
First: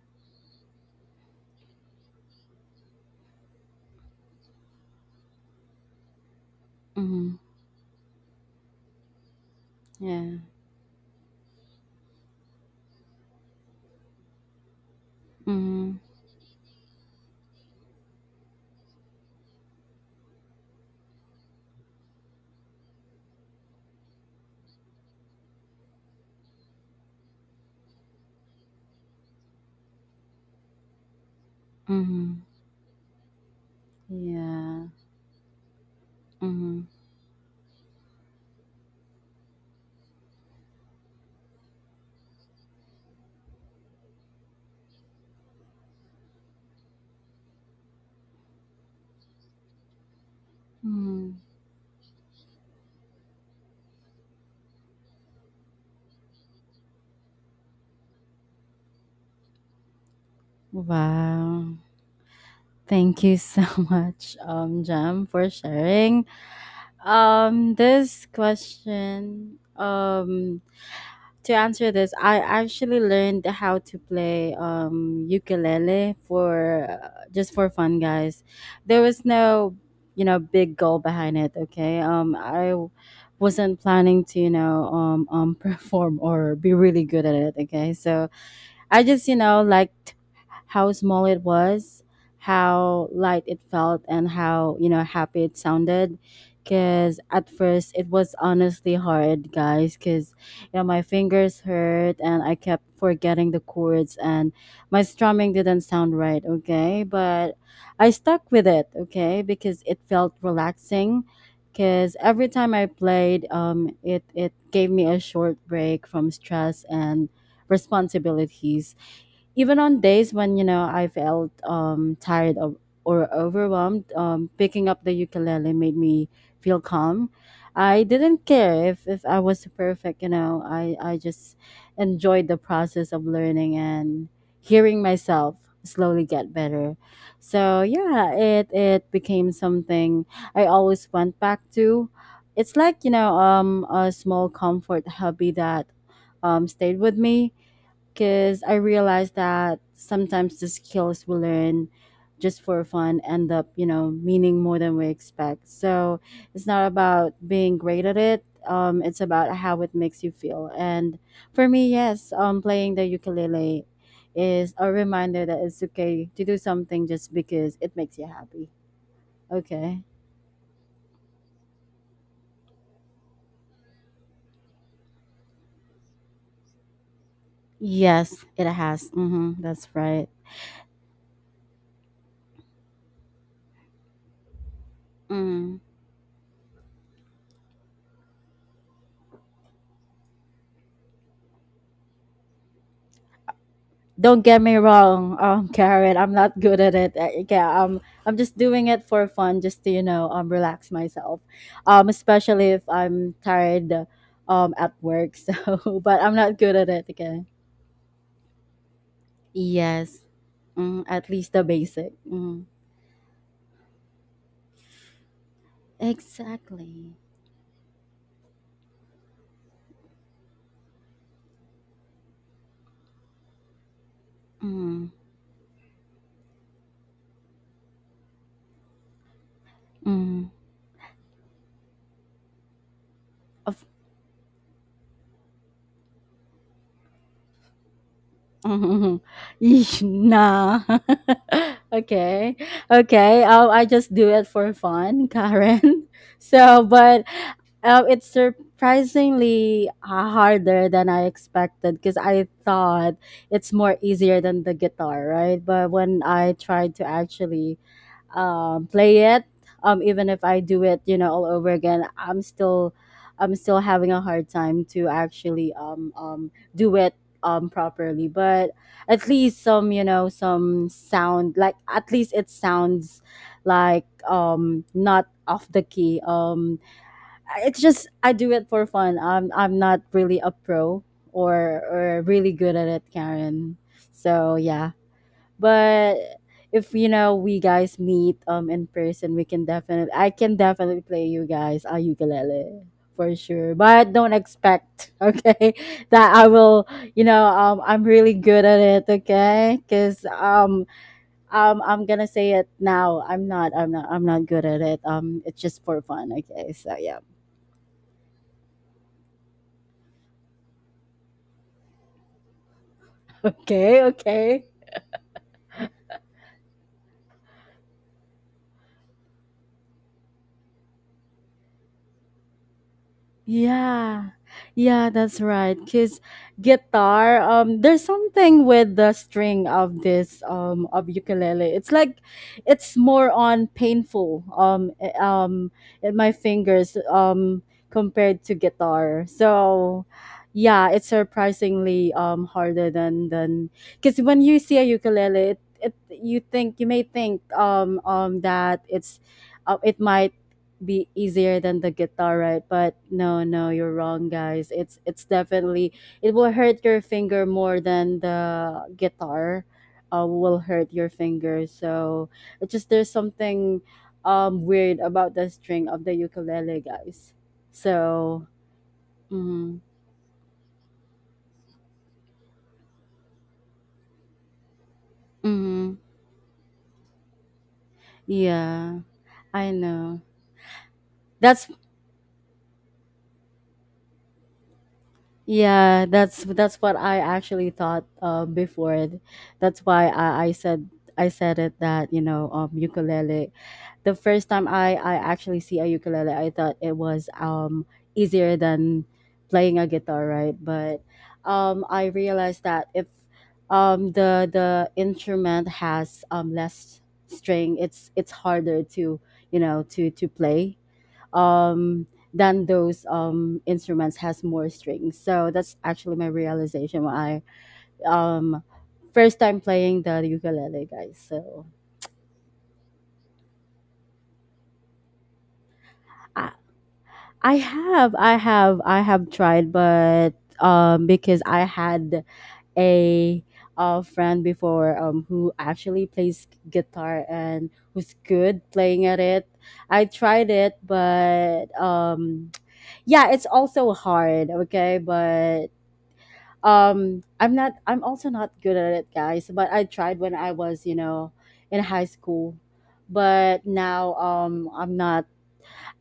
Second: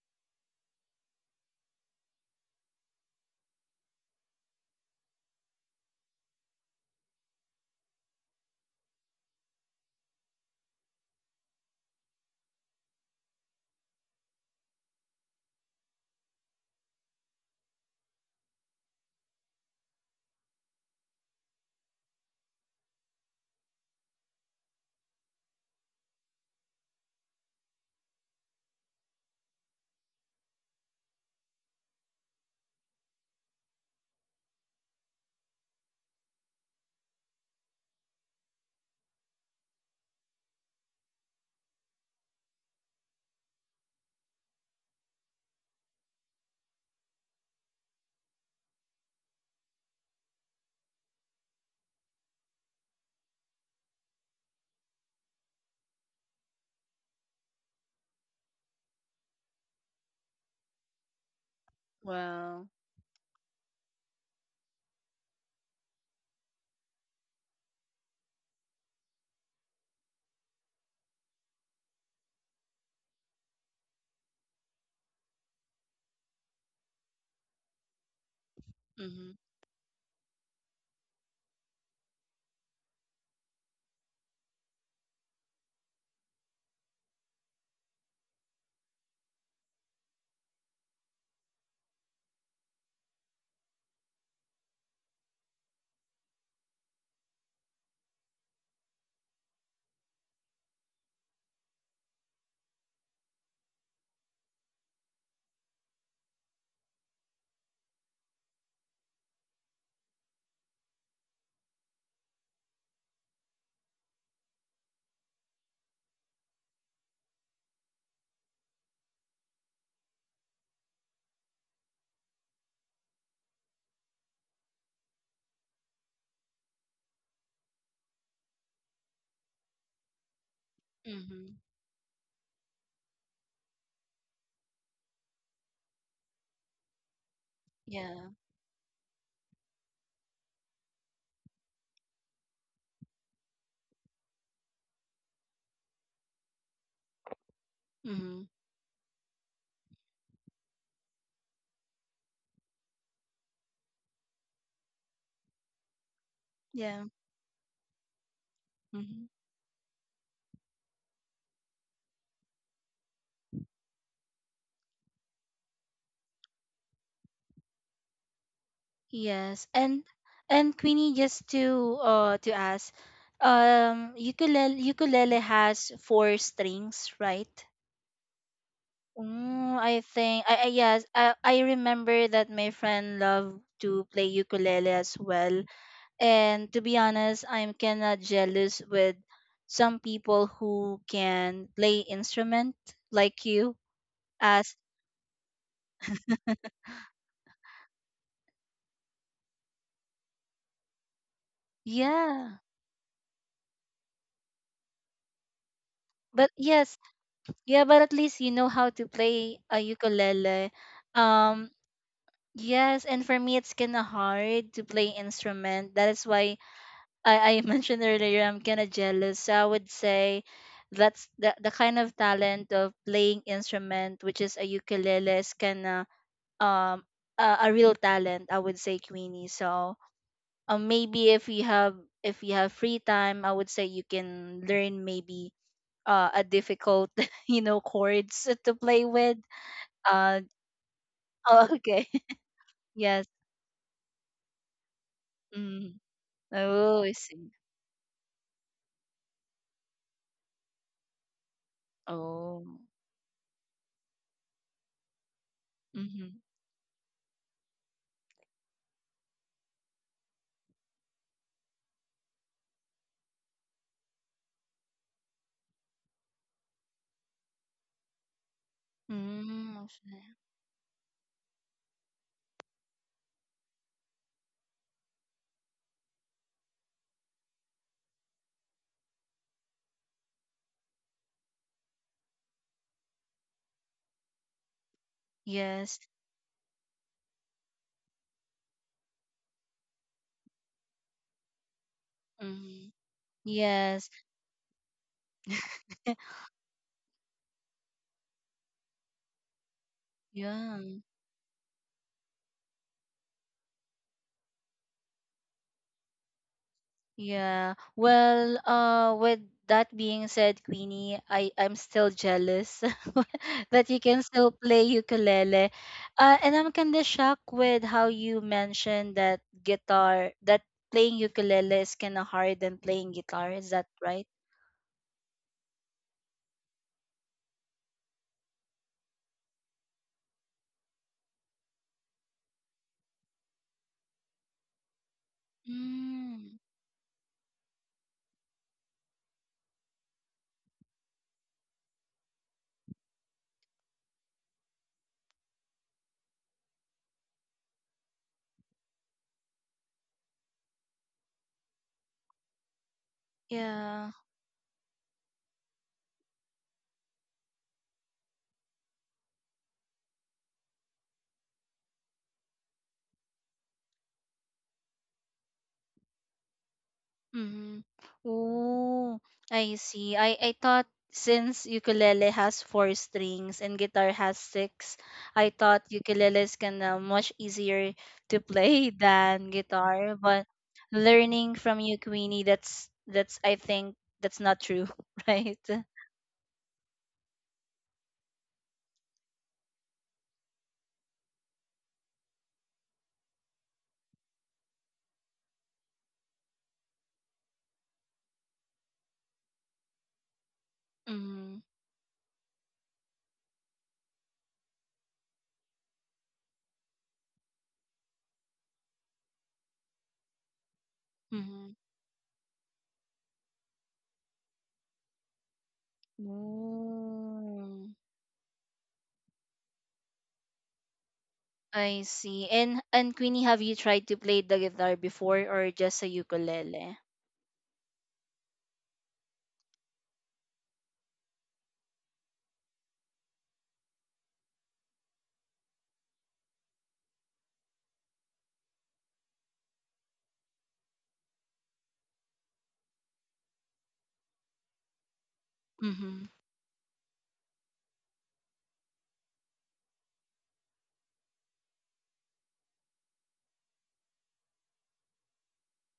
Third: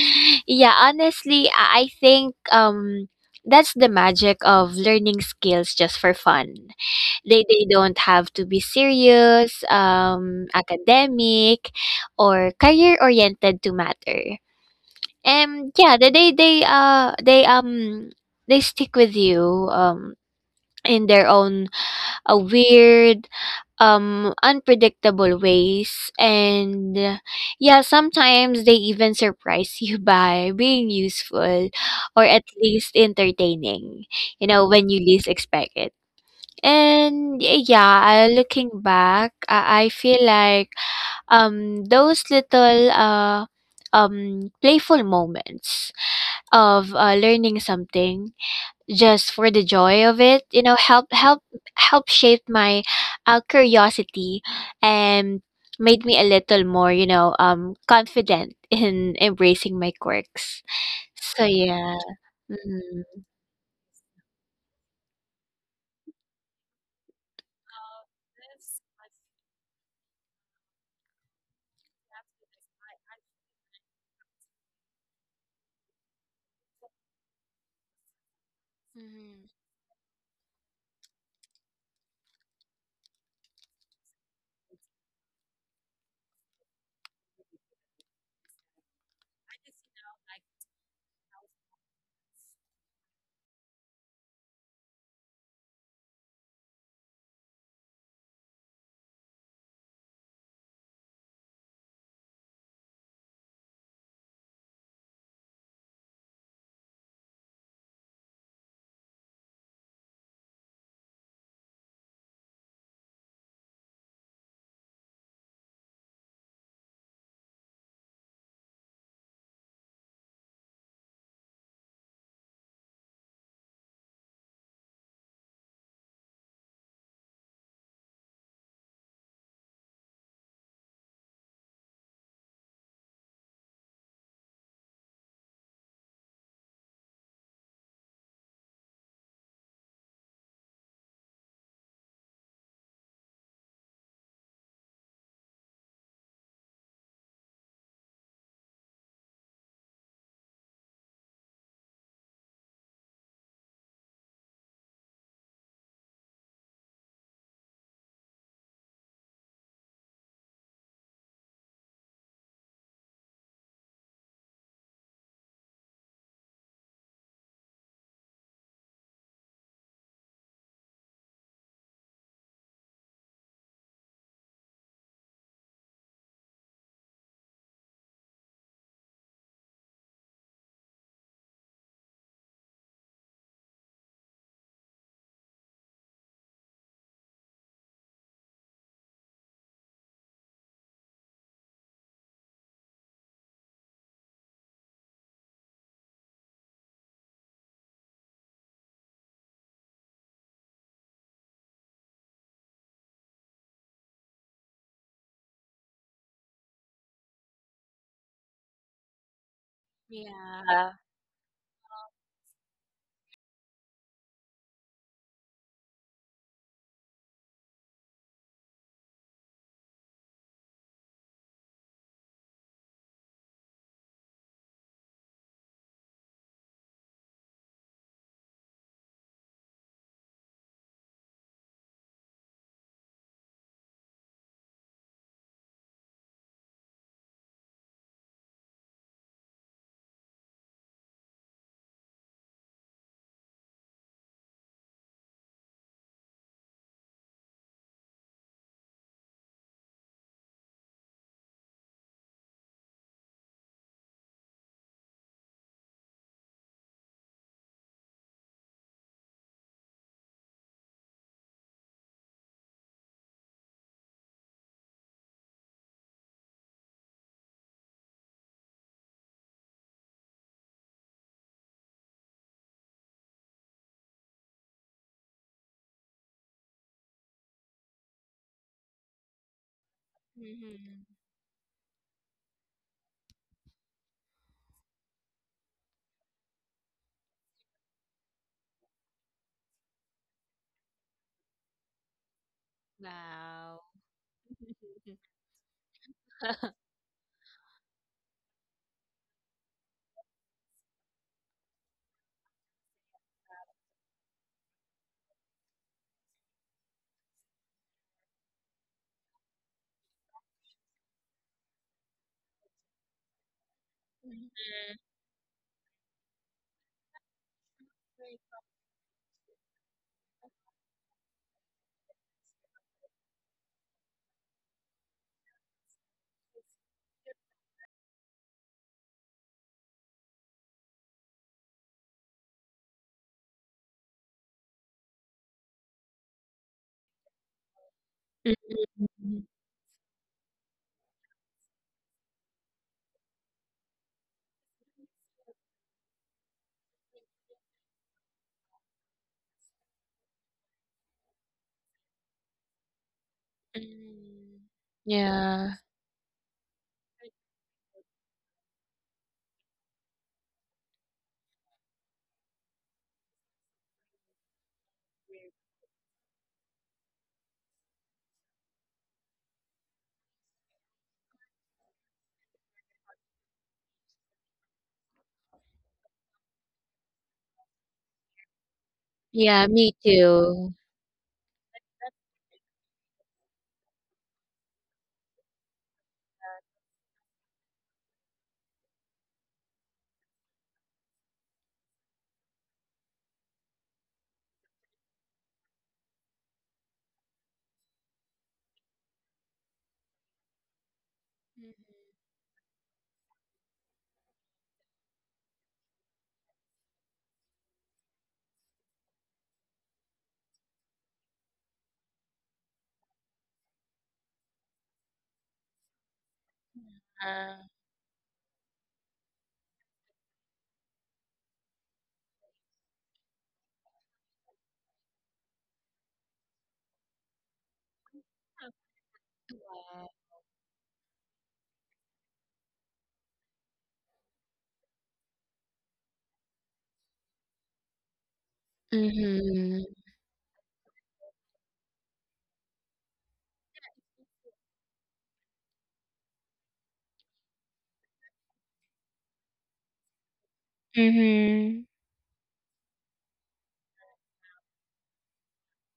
S3: yeah, honestly, I think that's the magic of learning skills just for fun.
S2: Mhm.
S3: They don't have to be serious,
S2: Yeah.
S3: academic, or career oriented to matter. And yeah,
S2: Mhm.
S3: they stick with you, in their own a weird, unpredictable ways. And yeah, sometimes they even surprise you by being useful or
S2: Mhm.
S3: at least entertaining, you know,
S2: Yeah.
S3: when you least expect it.
S2: Mhm.
S3: And yeah, looking back, I feel like those little playful moments of, learning something just for the joy of it, you know, help
S2: Mhm.
S3: help help shape my, curiosity, and made me a little more, you know, confident in embracing my quirks. So
S2: Wow.
S3: yeah.
S1: Wow.
S3: Mm-hmm.
S2: Thank you so much, Jam, for sharing. This question, to answer this, I actually learned how to play ukulele for, just for fun, guys. There was
S1: Mhm.
S3: Hmm.
S2: no, big goal behind it. Okay, I wasn't planning to, perform or be really good at it. Okay, so I just liked how small it was, how light it felt, and how happy it sounded. Because at first it was honestly hard, guys, because, my fingers hurt and I kept forgetting the chords, and my strumming didn't sound right, okay? But I stuck with it, okay? Because it felt relaxing. Because every time I played, it gave me a short break from stress and responsibilities. Even on days when, I felt, tired of, or overwhelmed, picking up the ukulele made me feel calm. I didn't care if, I was perfect. I just
S1: Mhm.
S2: enjoyed the process of learning and hearing myself slowly get better. So
S1: Yeah.
S2: yeah, it became something I always went back to. It's like, a small comfort hobby that, stayed with me,
S1: Mhm.
S2: because I realized that sometimes the skills we learn just for fun end up, meaning more than we expect. So it's not
S1: Yeah.
S2: about being great at it. It's
S1: Mhm.
S2: about how it makes you feel. And for me, yes, playing the ukulele is a reminder that it's okay to do something just because it makes you happy.
S1: Yes.
S2: Okay.
S1: And Queenie, just to ask, ukulele has four strings, right?
S2: Yes, it has. Mm-hmm,
S1: Mm,
S2: that's
S1: I
S2: right.
S1: think I yes I remember that my friend loved to play ukulele as well.
S2: Mm.
S1: And to be honest, I'm kinda jealous with some people who can play instrument like you
S2: Don't get me
S1: as,
S2: wrong, Karen, I'm not good at it. Yeah, I'm just doing it for fun, just to, you know, relax myself,
S1: yeah.
S2: especially if I'm tired, at work. So, but I'm
S1: But
S2: not good at
S1: yes,
S2: it. Okay.
S1: yeah, but at least you know how to play a
S2: Yes,
S1: ukulele.
S3: Yeah.
S2: at least the
S1: Um
S2: basic. Mm,
S1: yes, and for me it's kinda hard to play instrument. That is why
S2: exactly.
S1: I mentioned earlier I'm kinda jealous. So I would say that's the kind of talent of playing instrument which is a
S2: Mm,
S1: ukulele is kinda um a real talent, I would say, Queenie. So
S2: mm.
S1: maybe if you have free time, I would
S2: Of.
S1: say you can learn maybe a difficult you know chords to play
S2: Mhm.
S1: with.
S2: Yeesh,
S1: uh
S2: nah.
S1: oh, okay.
S2: Okay.
S1: Yes.
S2: Okay. I just do it for fun,
S1: Mm.
S2: Karen. So,
S1: Oh, I
S2: but
S1: see.
S2: it's surprisingly, harder than I expected, because I
S1: Oh.
S2: thought it's more easier than the guitar, right? But when
S1: Mm-hmm.
S2: I tried to actually, play it, even if I do it, all over again, I'm still having a hard time to actually, do it, properly. But at least
S1: Mm, I
S2: some,
S1: see.
S2: some sound, like, at least it sounds like, not off the key. It's just I do it for fun. I'm not really a pro,
S3: Hmm.
S2: or really good at it, Karen. So yeah,
S1: Yes.
S2: but if, we guys meet in person, we can definitely— I can definitely play you guys a ukulele
S1: Mm.
S2: for sure.
S3: Wow.
S1: Yes.
S2: But don't expect, okay, that I will. You know, I'm really good at it, okay? Cause,
S1: Yeah.
S2: I'm gonna say it now. I'm not. I'm not. I'm not good at it. It's just for fun, okay? So yeah.
S1: Yeah. Well, with that being said, Queenie, I I'm still jealous that you
S2: Okay.
S1: can
S3: Mhm.
S1: still
S2: Okay.
S1: play ukulele. And I'm kind of shocked with how you
S3: Great.
S1: mentioned that guitar, that playing ukulele is kind of hard than playing guitar. Is that right?
S2: Yeah. Yeah, that's right. Cause guitar, there's something with the string of this, of ukulele. It's like it's more on painful, in my
S1: Mm,
S2: fingers, compared to guitar.
S3: Mhm.
S2: So yeah, it's surprisingly, harder than, because when you see a ukulele, it you think— you may think, that it's, it might be easier than the guitar, right? But no, no, you're
S1: yeah.
S2: wrong,
S3: Mm.
S2: guys. It's
S3: Yeah.
S2: definitely— it will hurt your finger more than the guitar, will hurt your finger. So it's just there's something, weird about the string of the ukulele, guys.
S1: Mm-hmm.
S2: So
S1: Oh,
S2: mm-hmm,
S1: I see. I thought since ukulele has four strings and guitar has six, I
S2: mm-hmm,
S1: thought ukulele is gonna much easier to
S2: yeah,
S1: play than
S2: I
S3: Yeah, me
S2: know.
S1: guitar. But
S3: too.
S2: That's—
S1: learning from you, Queenie, that's I think that's not true, right?
S2: yeah, that's what I actually thought, before. That's why I said it that, ukulele. The first time I actually see a ukulele, I thought it was, easier than playing a guitar, right? But
S1: Mm-hmm.
S2: um I realized that if the instrument has less string, it's harder to to play
S1: Mm-hmm.
S2: um, than those instruments has more strings. So that's actually my realization when I
S3: Uh,
S1: Oh,
S2: um, first time playing the ukulele, guys. So
S1: I see. And Queenie, have you tried to play the guitar before or just a
S2: I,
S1: ukulele?
S2: I have tried,
S3: wow.
S2: but because I had a a friend before, who actually plays guitar and who's good playing at it.
S3: Hmm.
S2: I tried it, but yeah, it's also hard. Okay, but
S1: Mm-hmm.
S2: I'm also not good at it, guys, but I tried when I was, you know, in
S3: Mhm.
S2: high school. But now I'm not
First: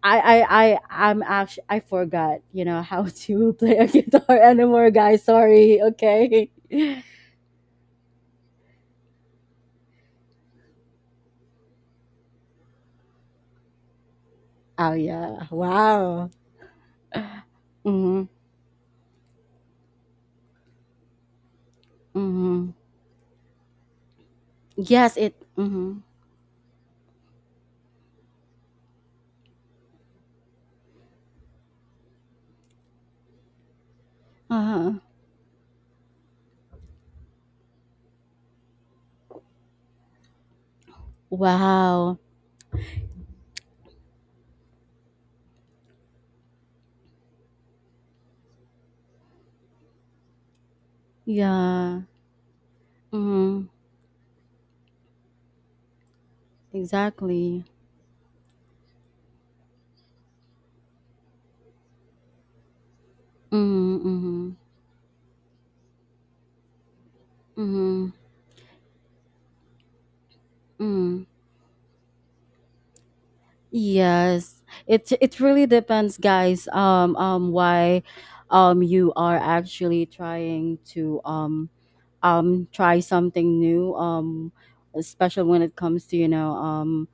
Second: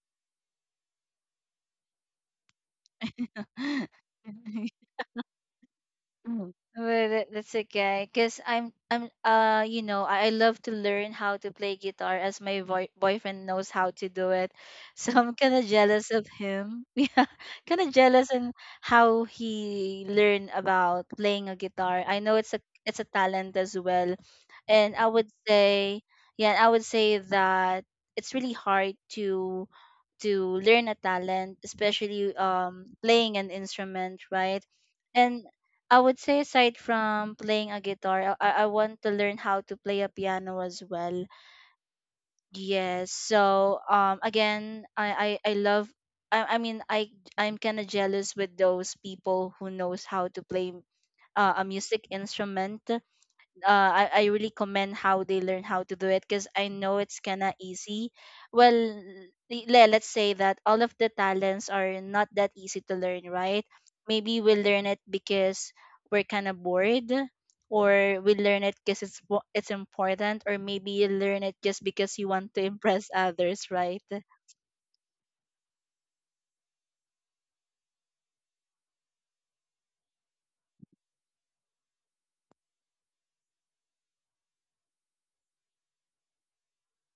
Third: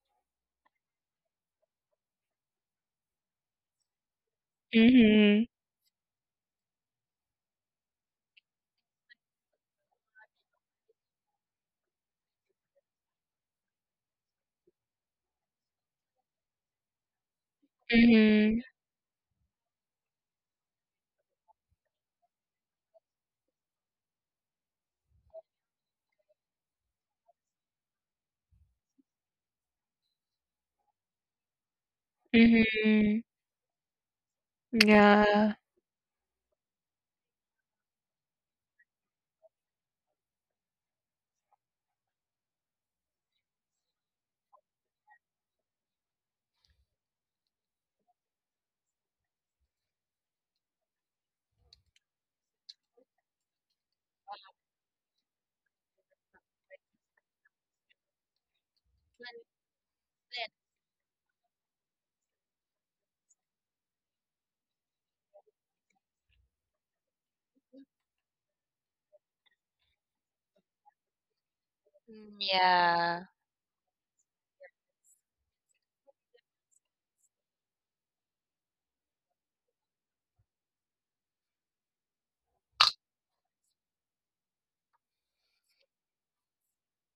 S2: I I I'm actually, I forgot how to play a guitar anymore, guys.
S3: Mhm.
S2: Sorry. Okay.
S1: Mm. Well, that, that's okay. Cause I'm you know I love to learn how to play guitar as my boyfriend knows how to do it,
S2: Oh,
S1: so I'm
S2: yeah.
S1: kind of jealous of
S2: Well.
S1: him. Yeah, kind of
S2: Mm-hmm,
S1: jealous in
S3: Mhm.
S1: how he learned about playing a guitar. I know
S2: mm-hmm.
S1: it's a talent as well, and I
S2: Yes,
S1: would
S2: it. Mm-hmm.
S1: say yeah I would say that it's really hard to learn a talent, especially
S3: Mhm.
S1: playing an instrument, right?
S2: Uh-huh.
S1: And
S3: Yeah.
S1: I would say, aside from playing a guitar, I want to learn how to play a piano as well.
S2: Wow.
S1: Yes. So again, I love. I, I mean, I I'm kind of jealous with those people who knows how to play a
S2: Yeah.
S1: music instrument.
S2: Mm-hmm.
S1: I really commend how they learn how to do it because I know it's kind of
S2: Exactly.
S1: easy. Well, let's say that all of the talents are not that easy to learn, right?
S2: Mm-hmm, mm-hmm,
S1: Maybe we learn it because we're kind of bored,
S2: mm-hmm,
S1: or we learn it because it's important, or maybe you
S2: mm-hmm.
S1: learn it just because you
S3: Mm,
S1: want to impress
S3: yeah.
S1: others, right?
S2: Yes, it really depends, guys. Why, you are actually trying to try something new. Especially when it comes to, you know um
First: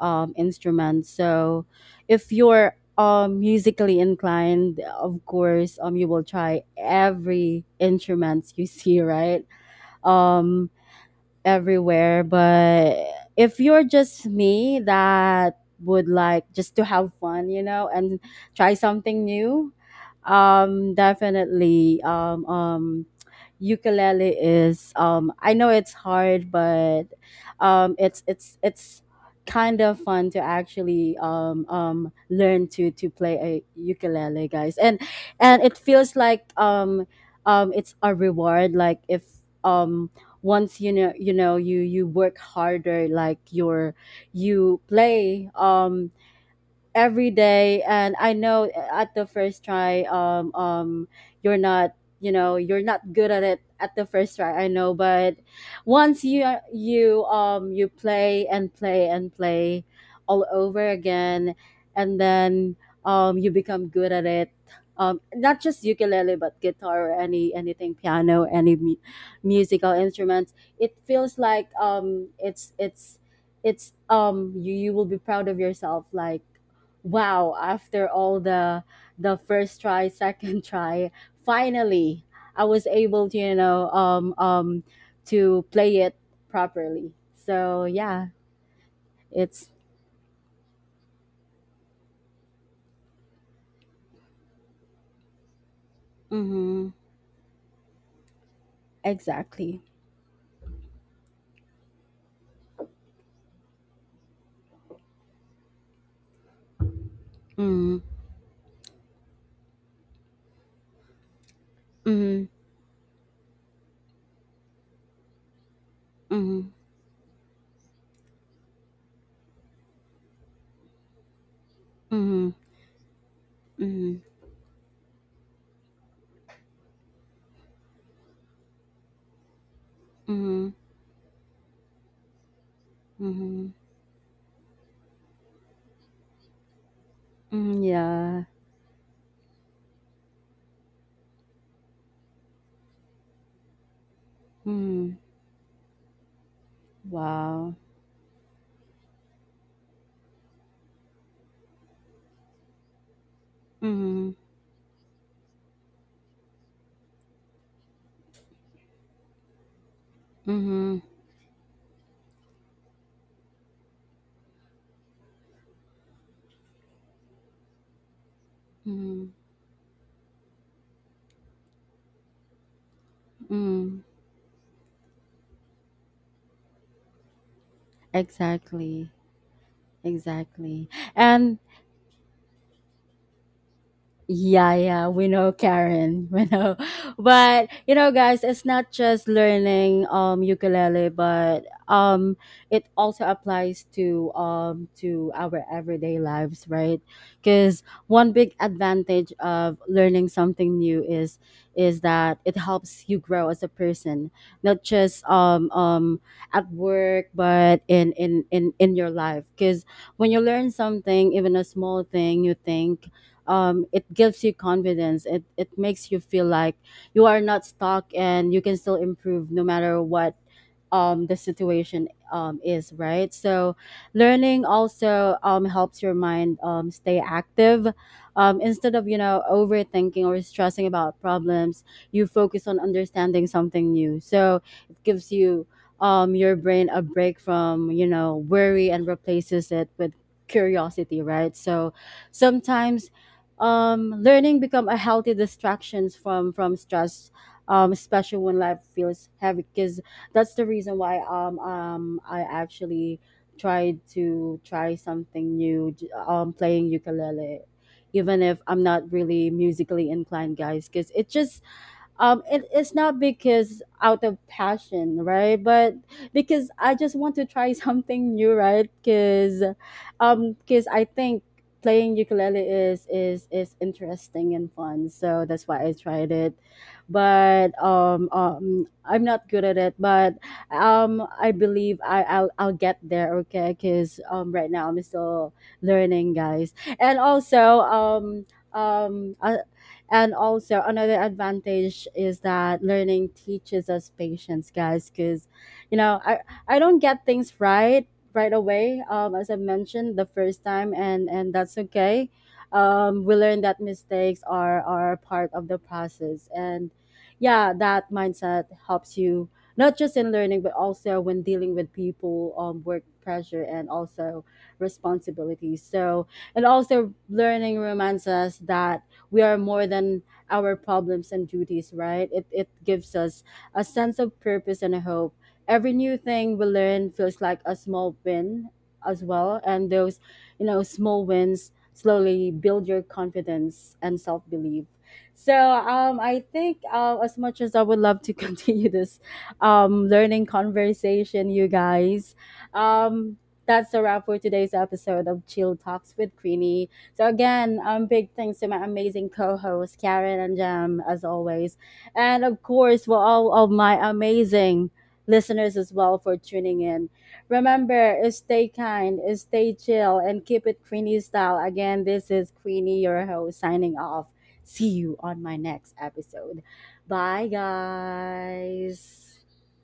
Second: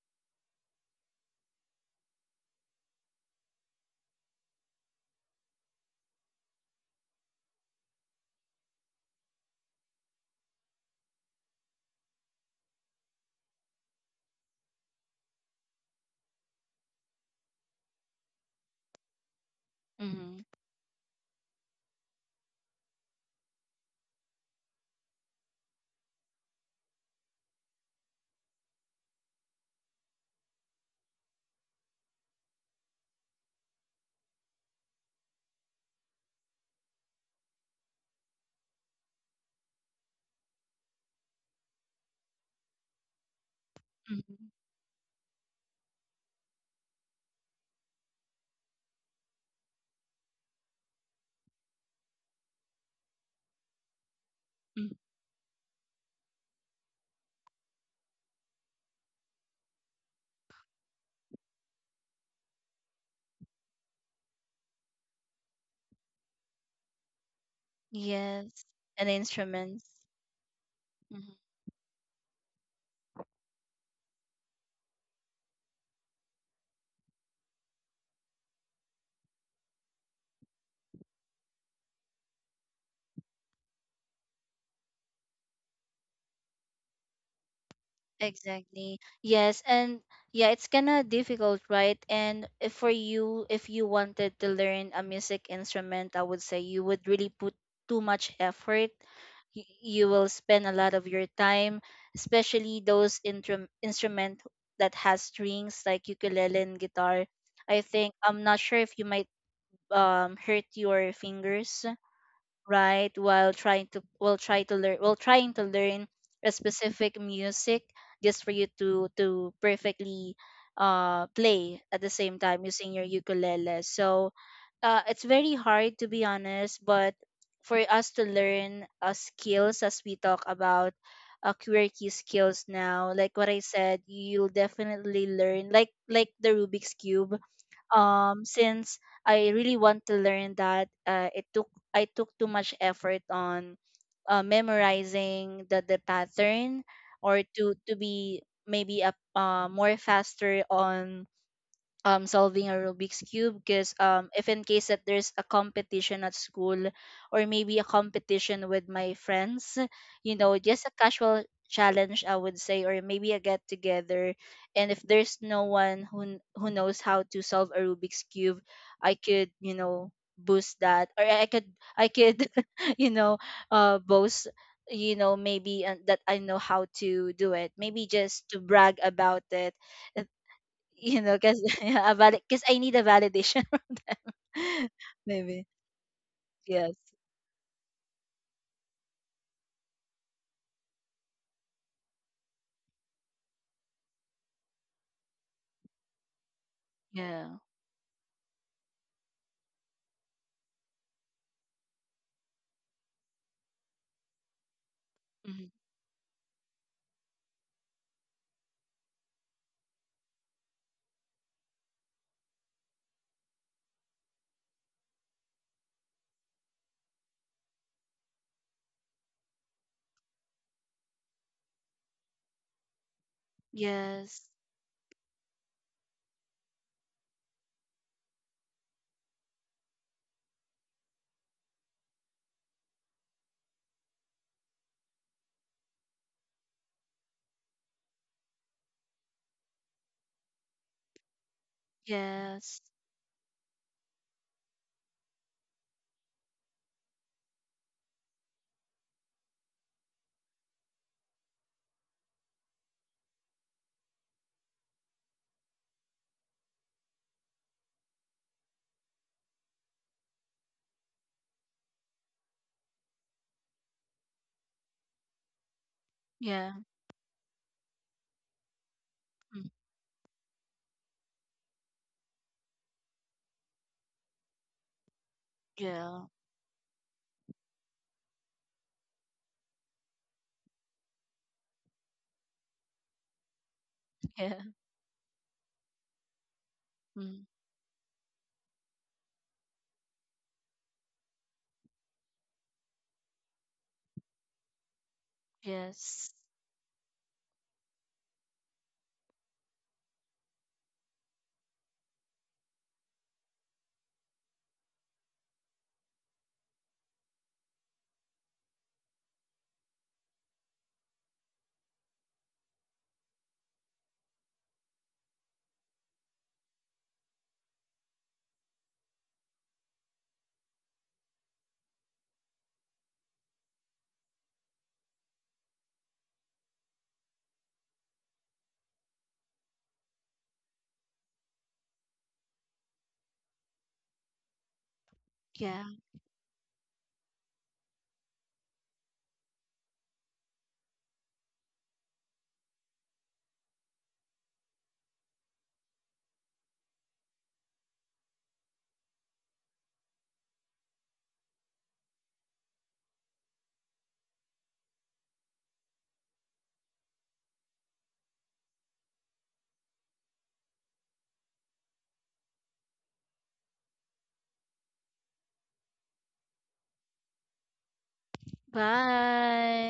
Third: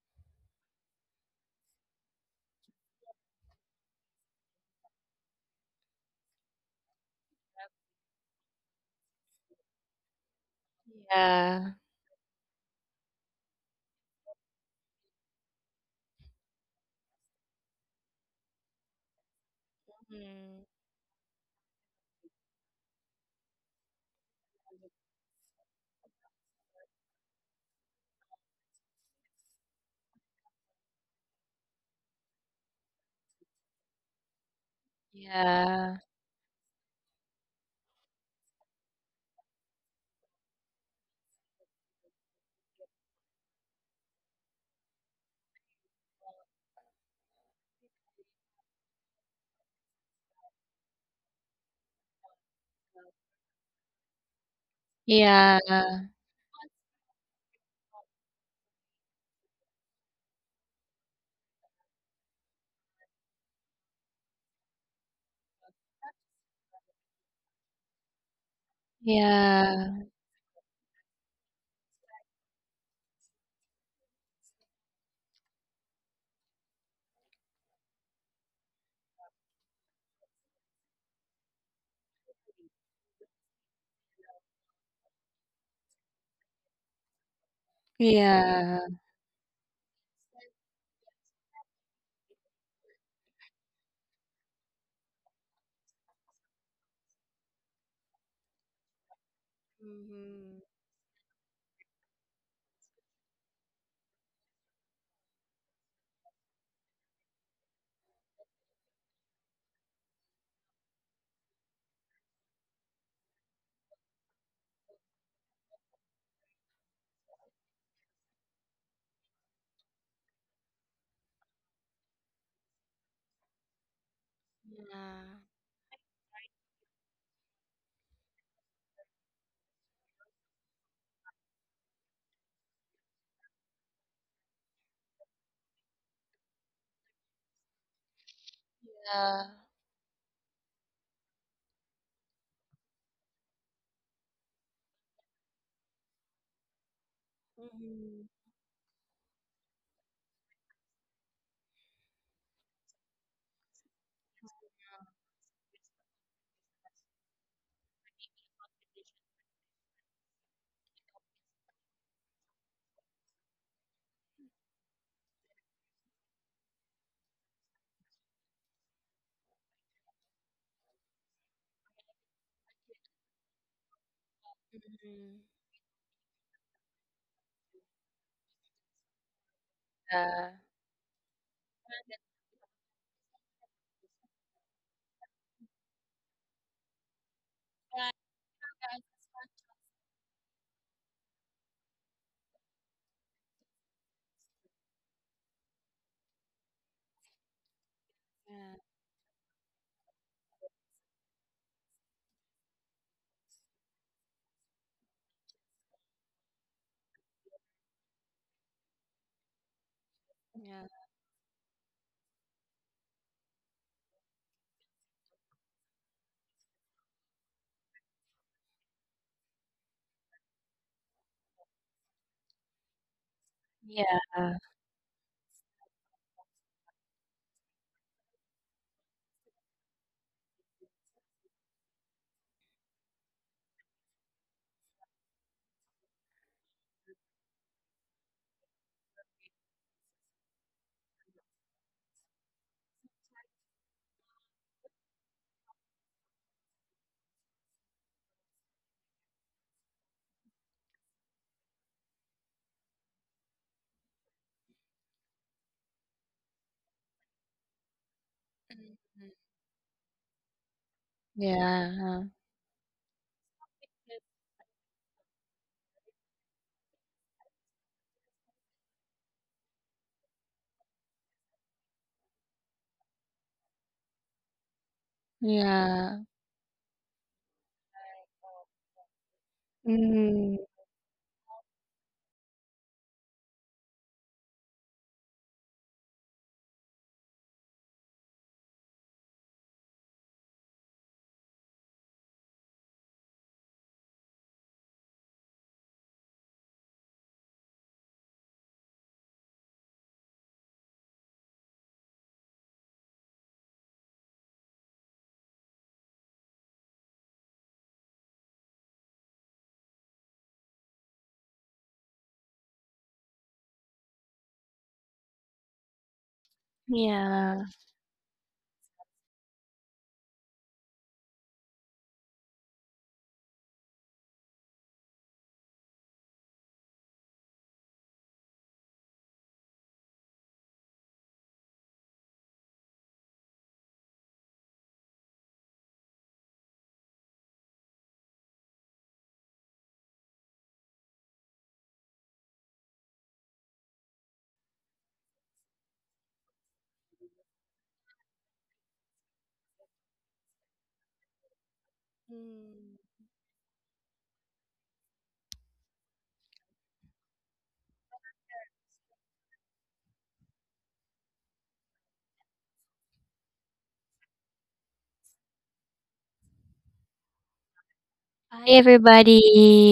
S2: um instruments. So, if you're musically inclined, of course, you will try every instruments you see, right? Um,
S3: Yeah.
S2: Everywhere. But if you're just me that would like just to have fun, you know, and try something new,
S1: Mm-hmm.
S3: Mhm.
S2: definitely, ukulele is, I know it's hard, but it's kind of fun to actually learn to play a ukulele, guys. And it
S3: Yeah.
S2: feels like it's a reward, like if, um once you know, you know, you work harder, like you're
S1: Mm-hmm.
S2: you play every day. And I know, at the first try, you're not, you know, you're not good at it at the first try, I know, but
S3: Yeah.
S2: once you, you you play and play and play all over again, and then you become good at it, not just ukulele, but guitar or any anything, piano,
S1: Yes, and instruments.
S2: musical
S3: Yeah.
S2: instruments. It
S1: Mm-hmm.
S2: feels like it's you you will be proud of yourself, like, wow, after all the first try, second try, finally I was able to, you know, to play it properly. So yeah,
S3: Yeah.
S1: Exactly. Yes,
S2: it's.
S1: and yeah, it's kind of difficult, right? And if for you, if you wanted to learn a music instrument, I would say you
S2: Mm-hmm,
S1: would really put too much effort. Y-
S2: exactly.
S1: You will
S3: Mhm.
S1: spend a lot of your time, especially those instrument that has strings like ukulele and guitar. I
S2: Mm-hmm,
S1: think I'm not sure if you might hurt your fingers,
S2: mm-hmm,
S1: right, while trying to, while trying to learn a
S2: mm-hmm,
S1: specific music just for you to perfectly play at the same
S2: mm-hmm,
S1: time using your ukulele. So it's
S3: Yeah.
S1: very hard, to be honest. But for us to learn skills as we talk
S2: mm-hmm, mm-hmm,
S1: about quirky skills now, like what I
S2: mm-hmm,
S1: said, you'll definitely learn like the Rubik's cube.
S2: mm-hmm. Yeah.
S1: Since
S3: Yeah.
S1: I really want to learn that, it took I took too much effort on
S2: Mm-hmm,
S1: memorizing the pattern, or to
S2: wow.
S3: Mhm.
S1: be maybe a more faster on solving a Rubik's cube, because
S2: Mm-hmm,
S1: if in case that there's a competition at school or maybe a competition with my friends, you know, just a
S2: mm-hmm,
S1: casual challenge, I would say, or maybe a get together, and if there's no one who who knows how to solve a Rubik's cube, I
S2: mm-hmm,
S1: could, you know, boost that, or I could, I could you know,
S2: mm-hmm,
S1: boast, you know,
S3: Mhm.
S1: maybe that I know how to do it, maybe just to brag
S2: exactly,
S1: about it,
S3: Yeah.
S2: exactly.
S1: you know,
S2: And
S1: because yeah, a valid because I need a validation from
S2: yeah,
S1: them.
S2: yeah, we know,
S1: Maybe.
S2: Karen, we know.
S1: Yes.
S2: But you know, guys, it's not just learning ukulele, but it also applies to our everyday lives, right?
S1: Yeah.
S2: Because one big advantage of learning something new is that it helps you grow as a person, not just
S1: Mhm.
S2: at work, but in your life. Because when you
S3: Yeah.
S2: learn
S3: Yeah.
S2: something, even a small thing, you think, it gives you confidence. It makes you feel like you are not stuck and you can still improve no matter what the situation, is right. So
S3: Yeah.
S1: Yes.
S2: learning also, helps your mind, stay active, instead of, you know, overthinking or stressing about problems. You focus on understanding something new. So it gives you, your brain a break from, you know, worry, and replaces it with curiosity, right? So
S1: Yes.
S2: sometimes, learning become a healthy distractions from stress, especially when life feels heavy. Because that's the reason why, I actually tried to try something new, playing ukulele, even if I'm not
S3: Mhm.
S2: really musically inclined, guys, because it just,
S3: Yeah.
S2: it, it's not because out of passion, right, but because
S1: Yeah.
S2: I just want to try something new, right? Because
S1: Mm.
S2: because I think playing ukulele is interesting and fun, so that's why I
S3: Yeah.
S1: Yeah.
S2: tried it. But I'm not good at it, but
S3: Mm,
S2: I believe I I'll get there, okay, because
S1: Yeah.
S2: right now I'm still learning, guys. And
S1: Mm.
S2: also um uh, and also another advantage is that learning teaches us patience, guys, because, you know,
S1: Yes.
S2: I don't get things right right away, as I mentioned the first time. And that's okay. We learn that mistakes are part of the process. And yeah, that mindset helps you, not just in learning but also when dealing with people, work pressure, and also responsibilities. So, and also
S3: yeah.
S2: learning reminds us that we are more than our problems and duties, right? It gives us a sense of purpose and a hope. Every new thing we learn feels like a small win as well. And those, you know, small wins slowly build your confidence and self belief. So
S1: Yeah.
S2: I think, as much as I would love to continue this learning conversation, you guys, um, that's a wrap for today's episode of Chill Talks with Queenie. So again, big thanks to my amazing co-hosts Karen and Jam, as always, and of course
S3: Mm.
S2: for all of my amazing listeners as well for tuning in. Remember, stay kind, stay chill, and keep it Queenie style. Again, this is Queenie, your host, signing off. See you on my next episode. Bye,
S3: Bye. Hi,
S2: guys.
S1: Bye.
S3: everybody.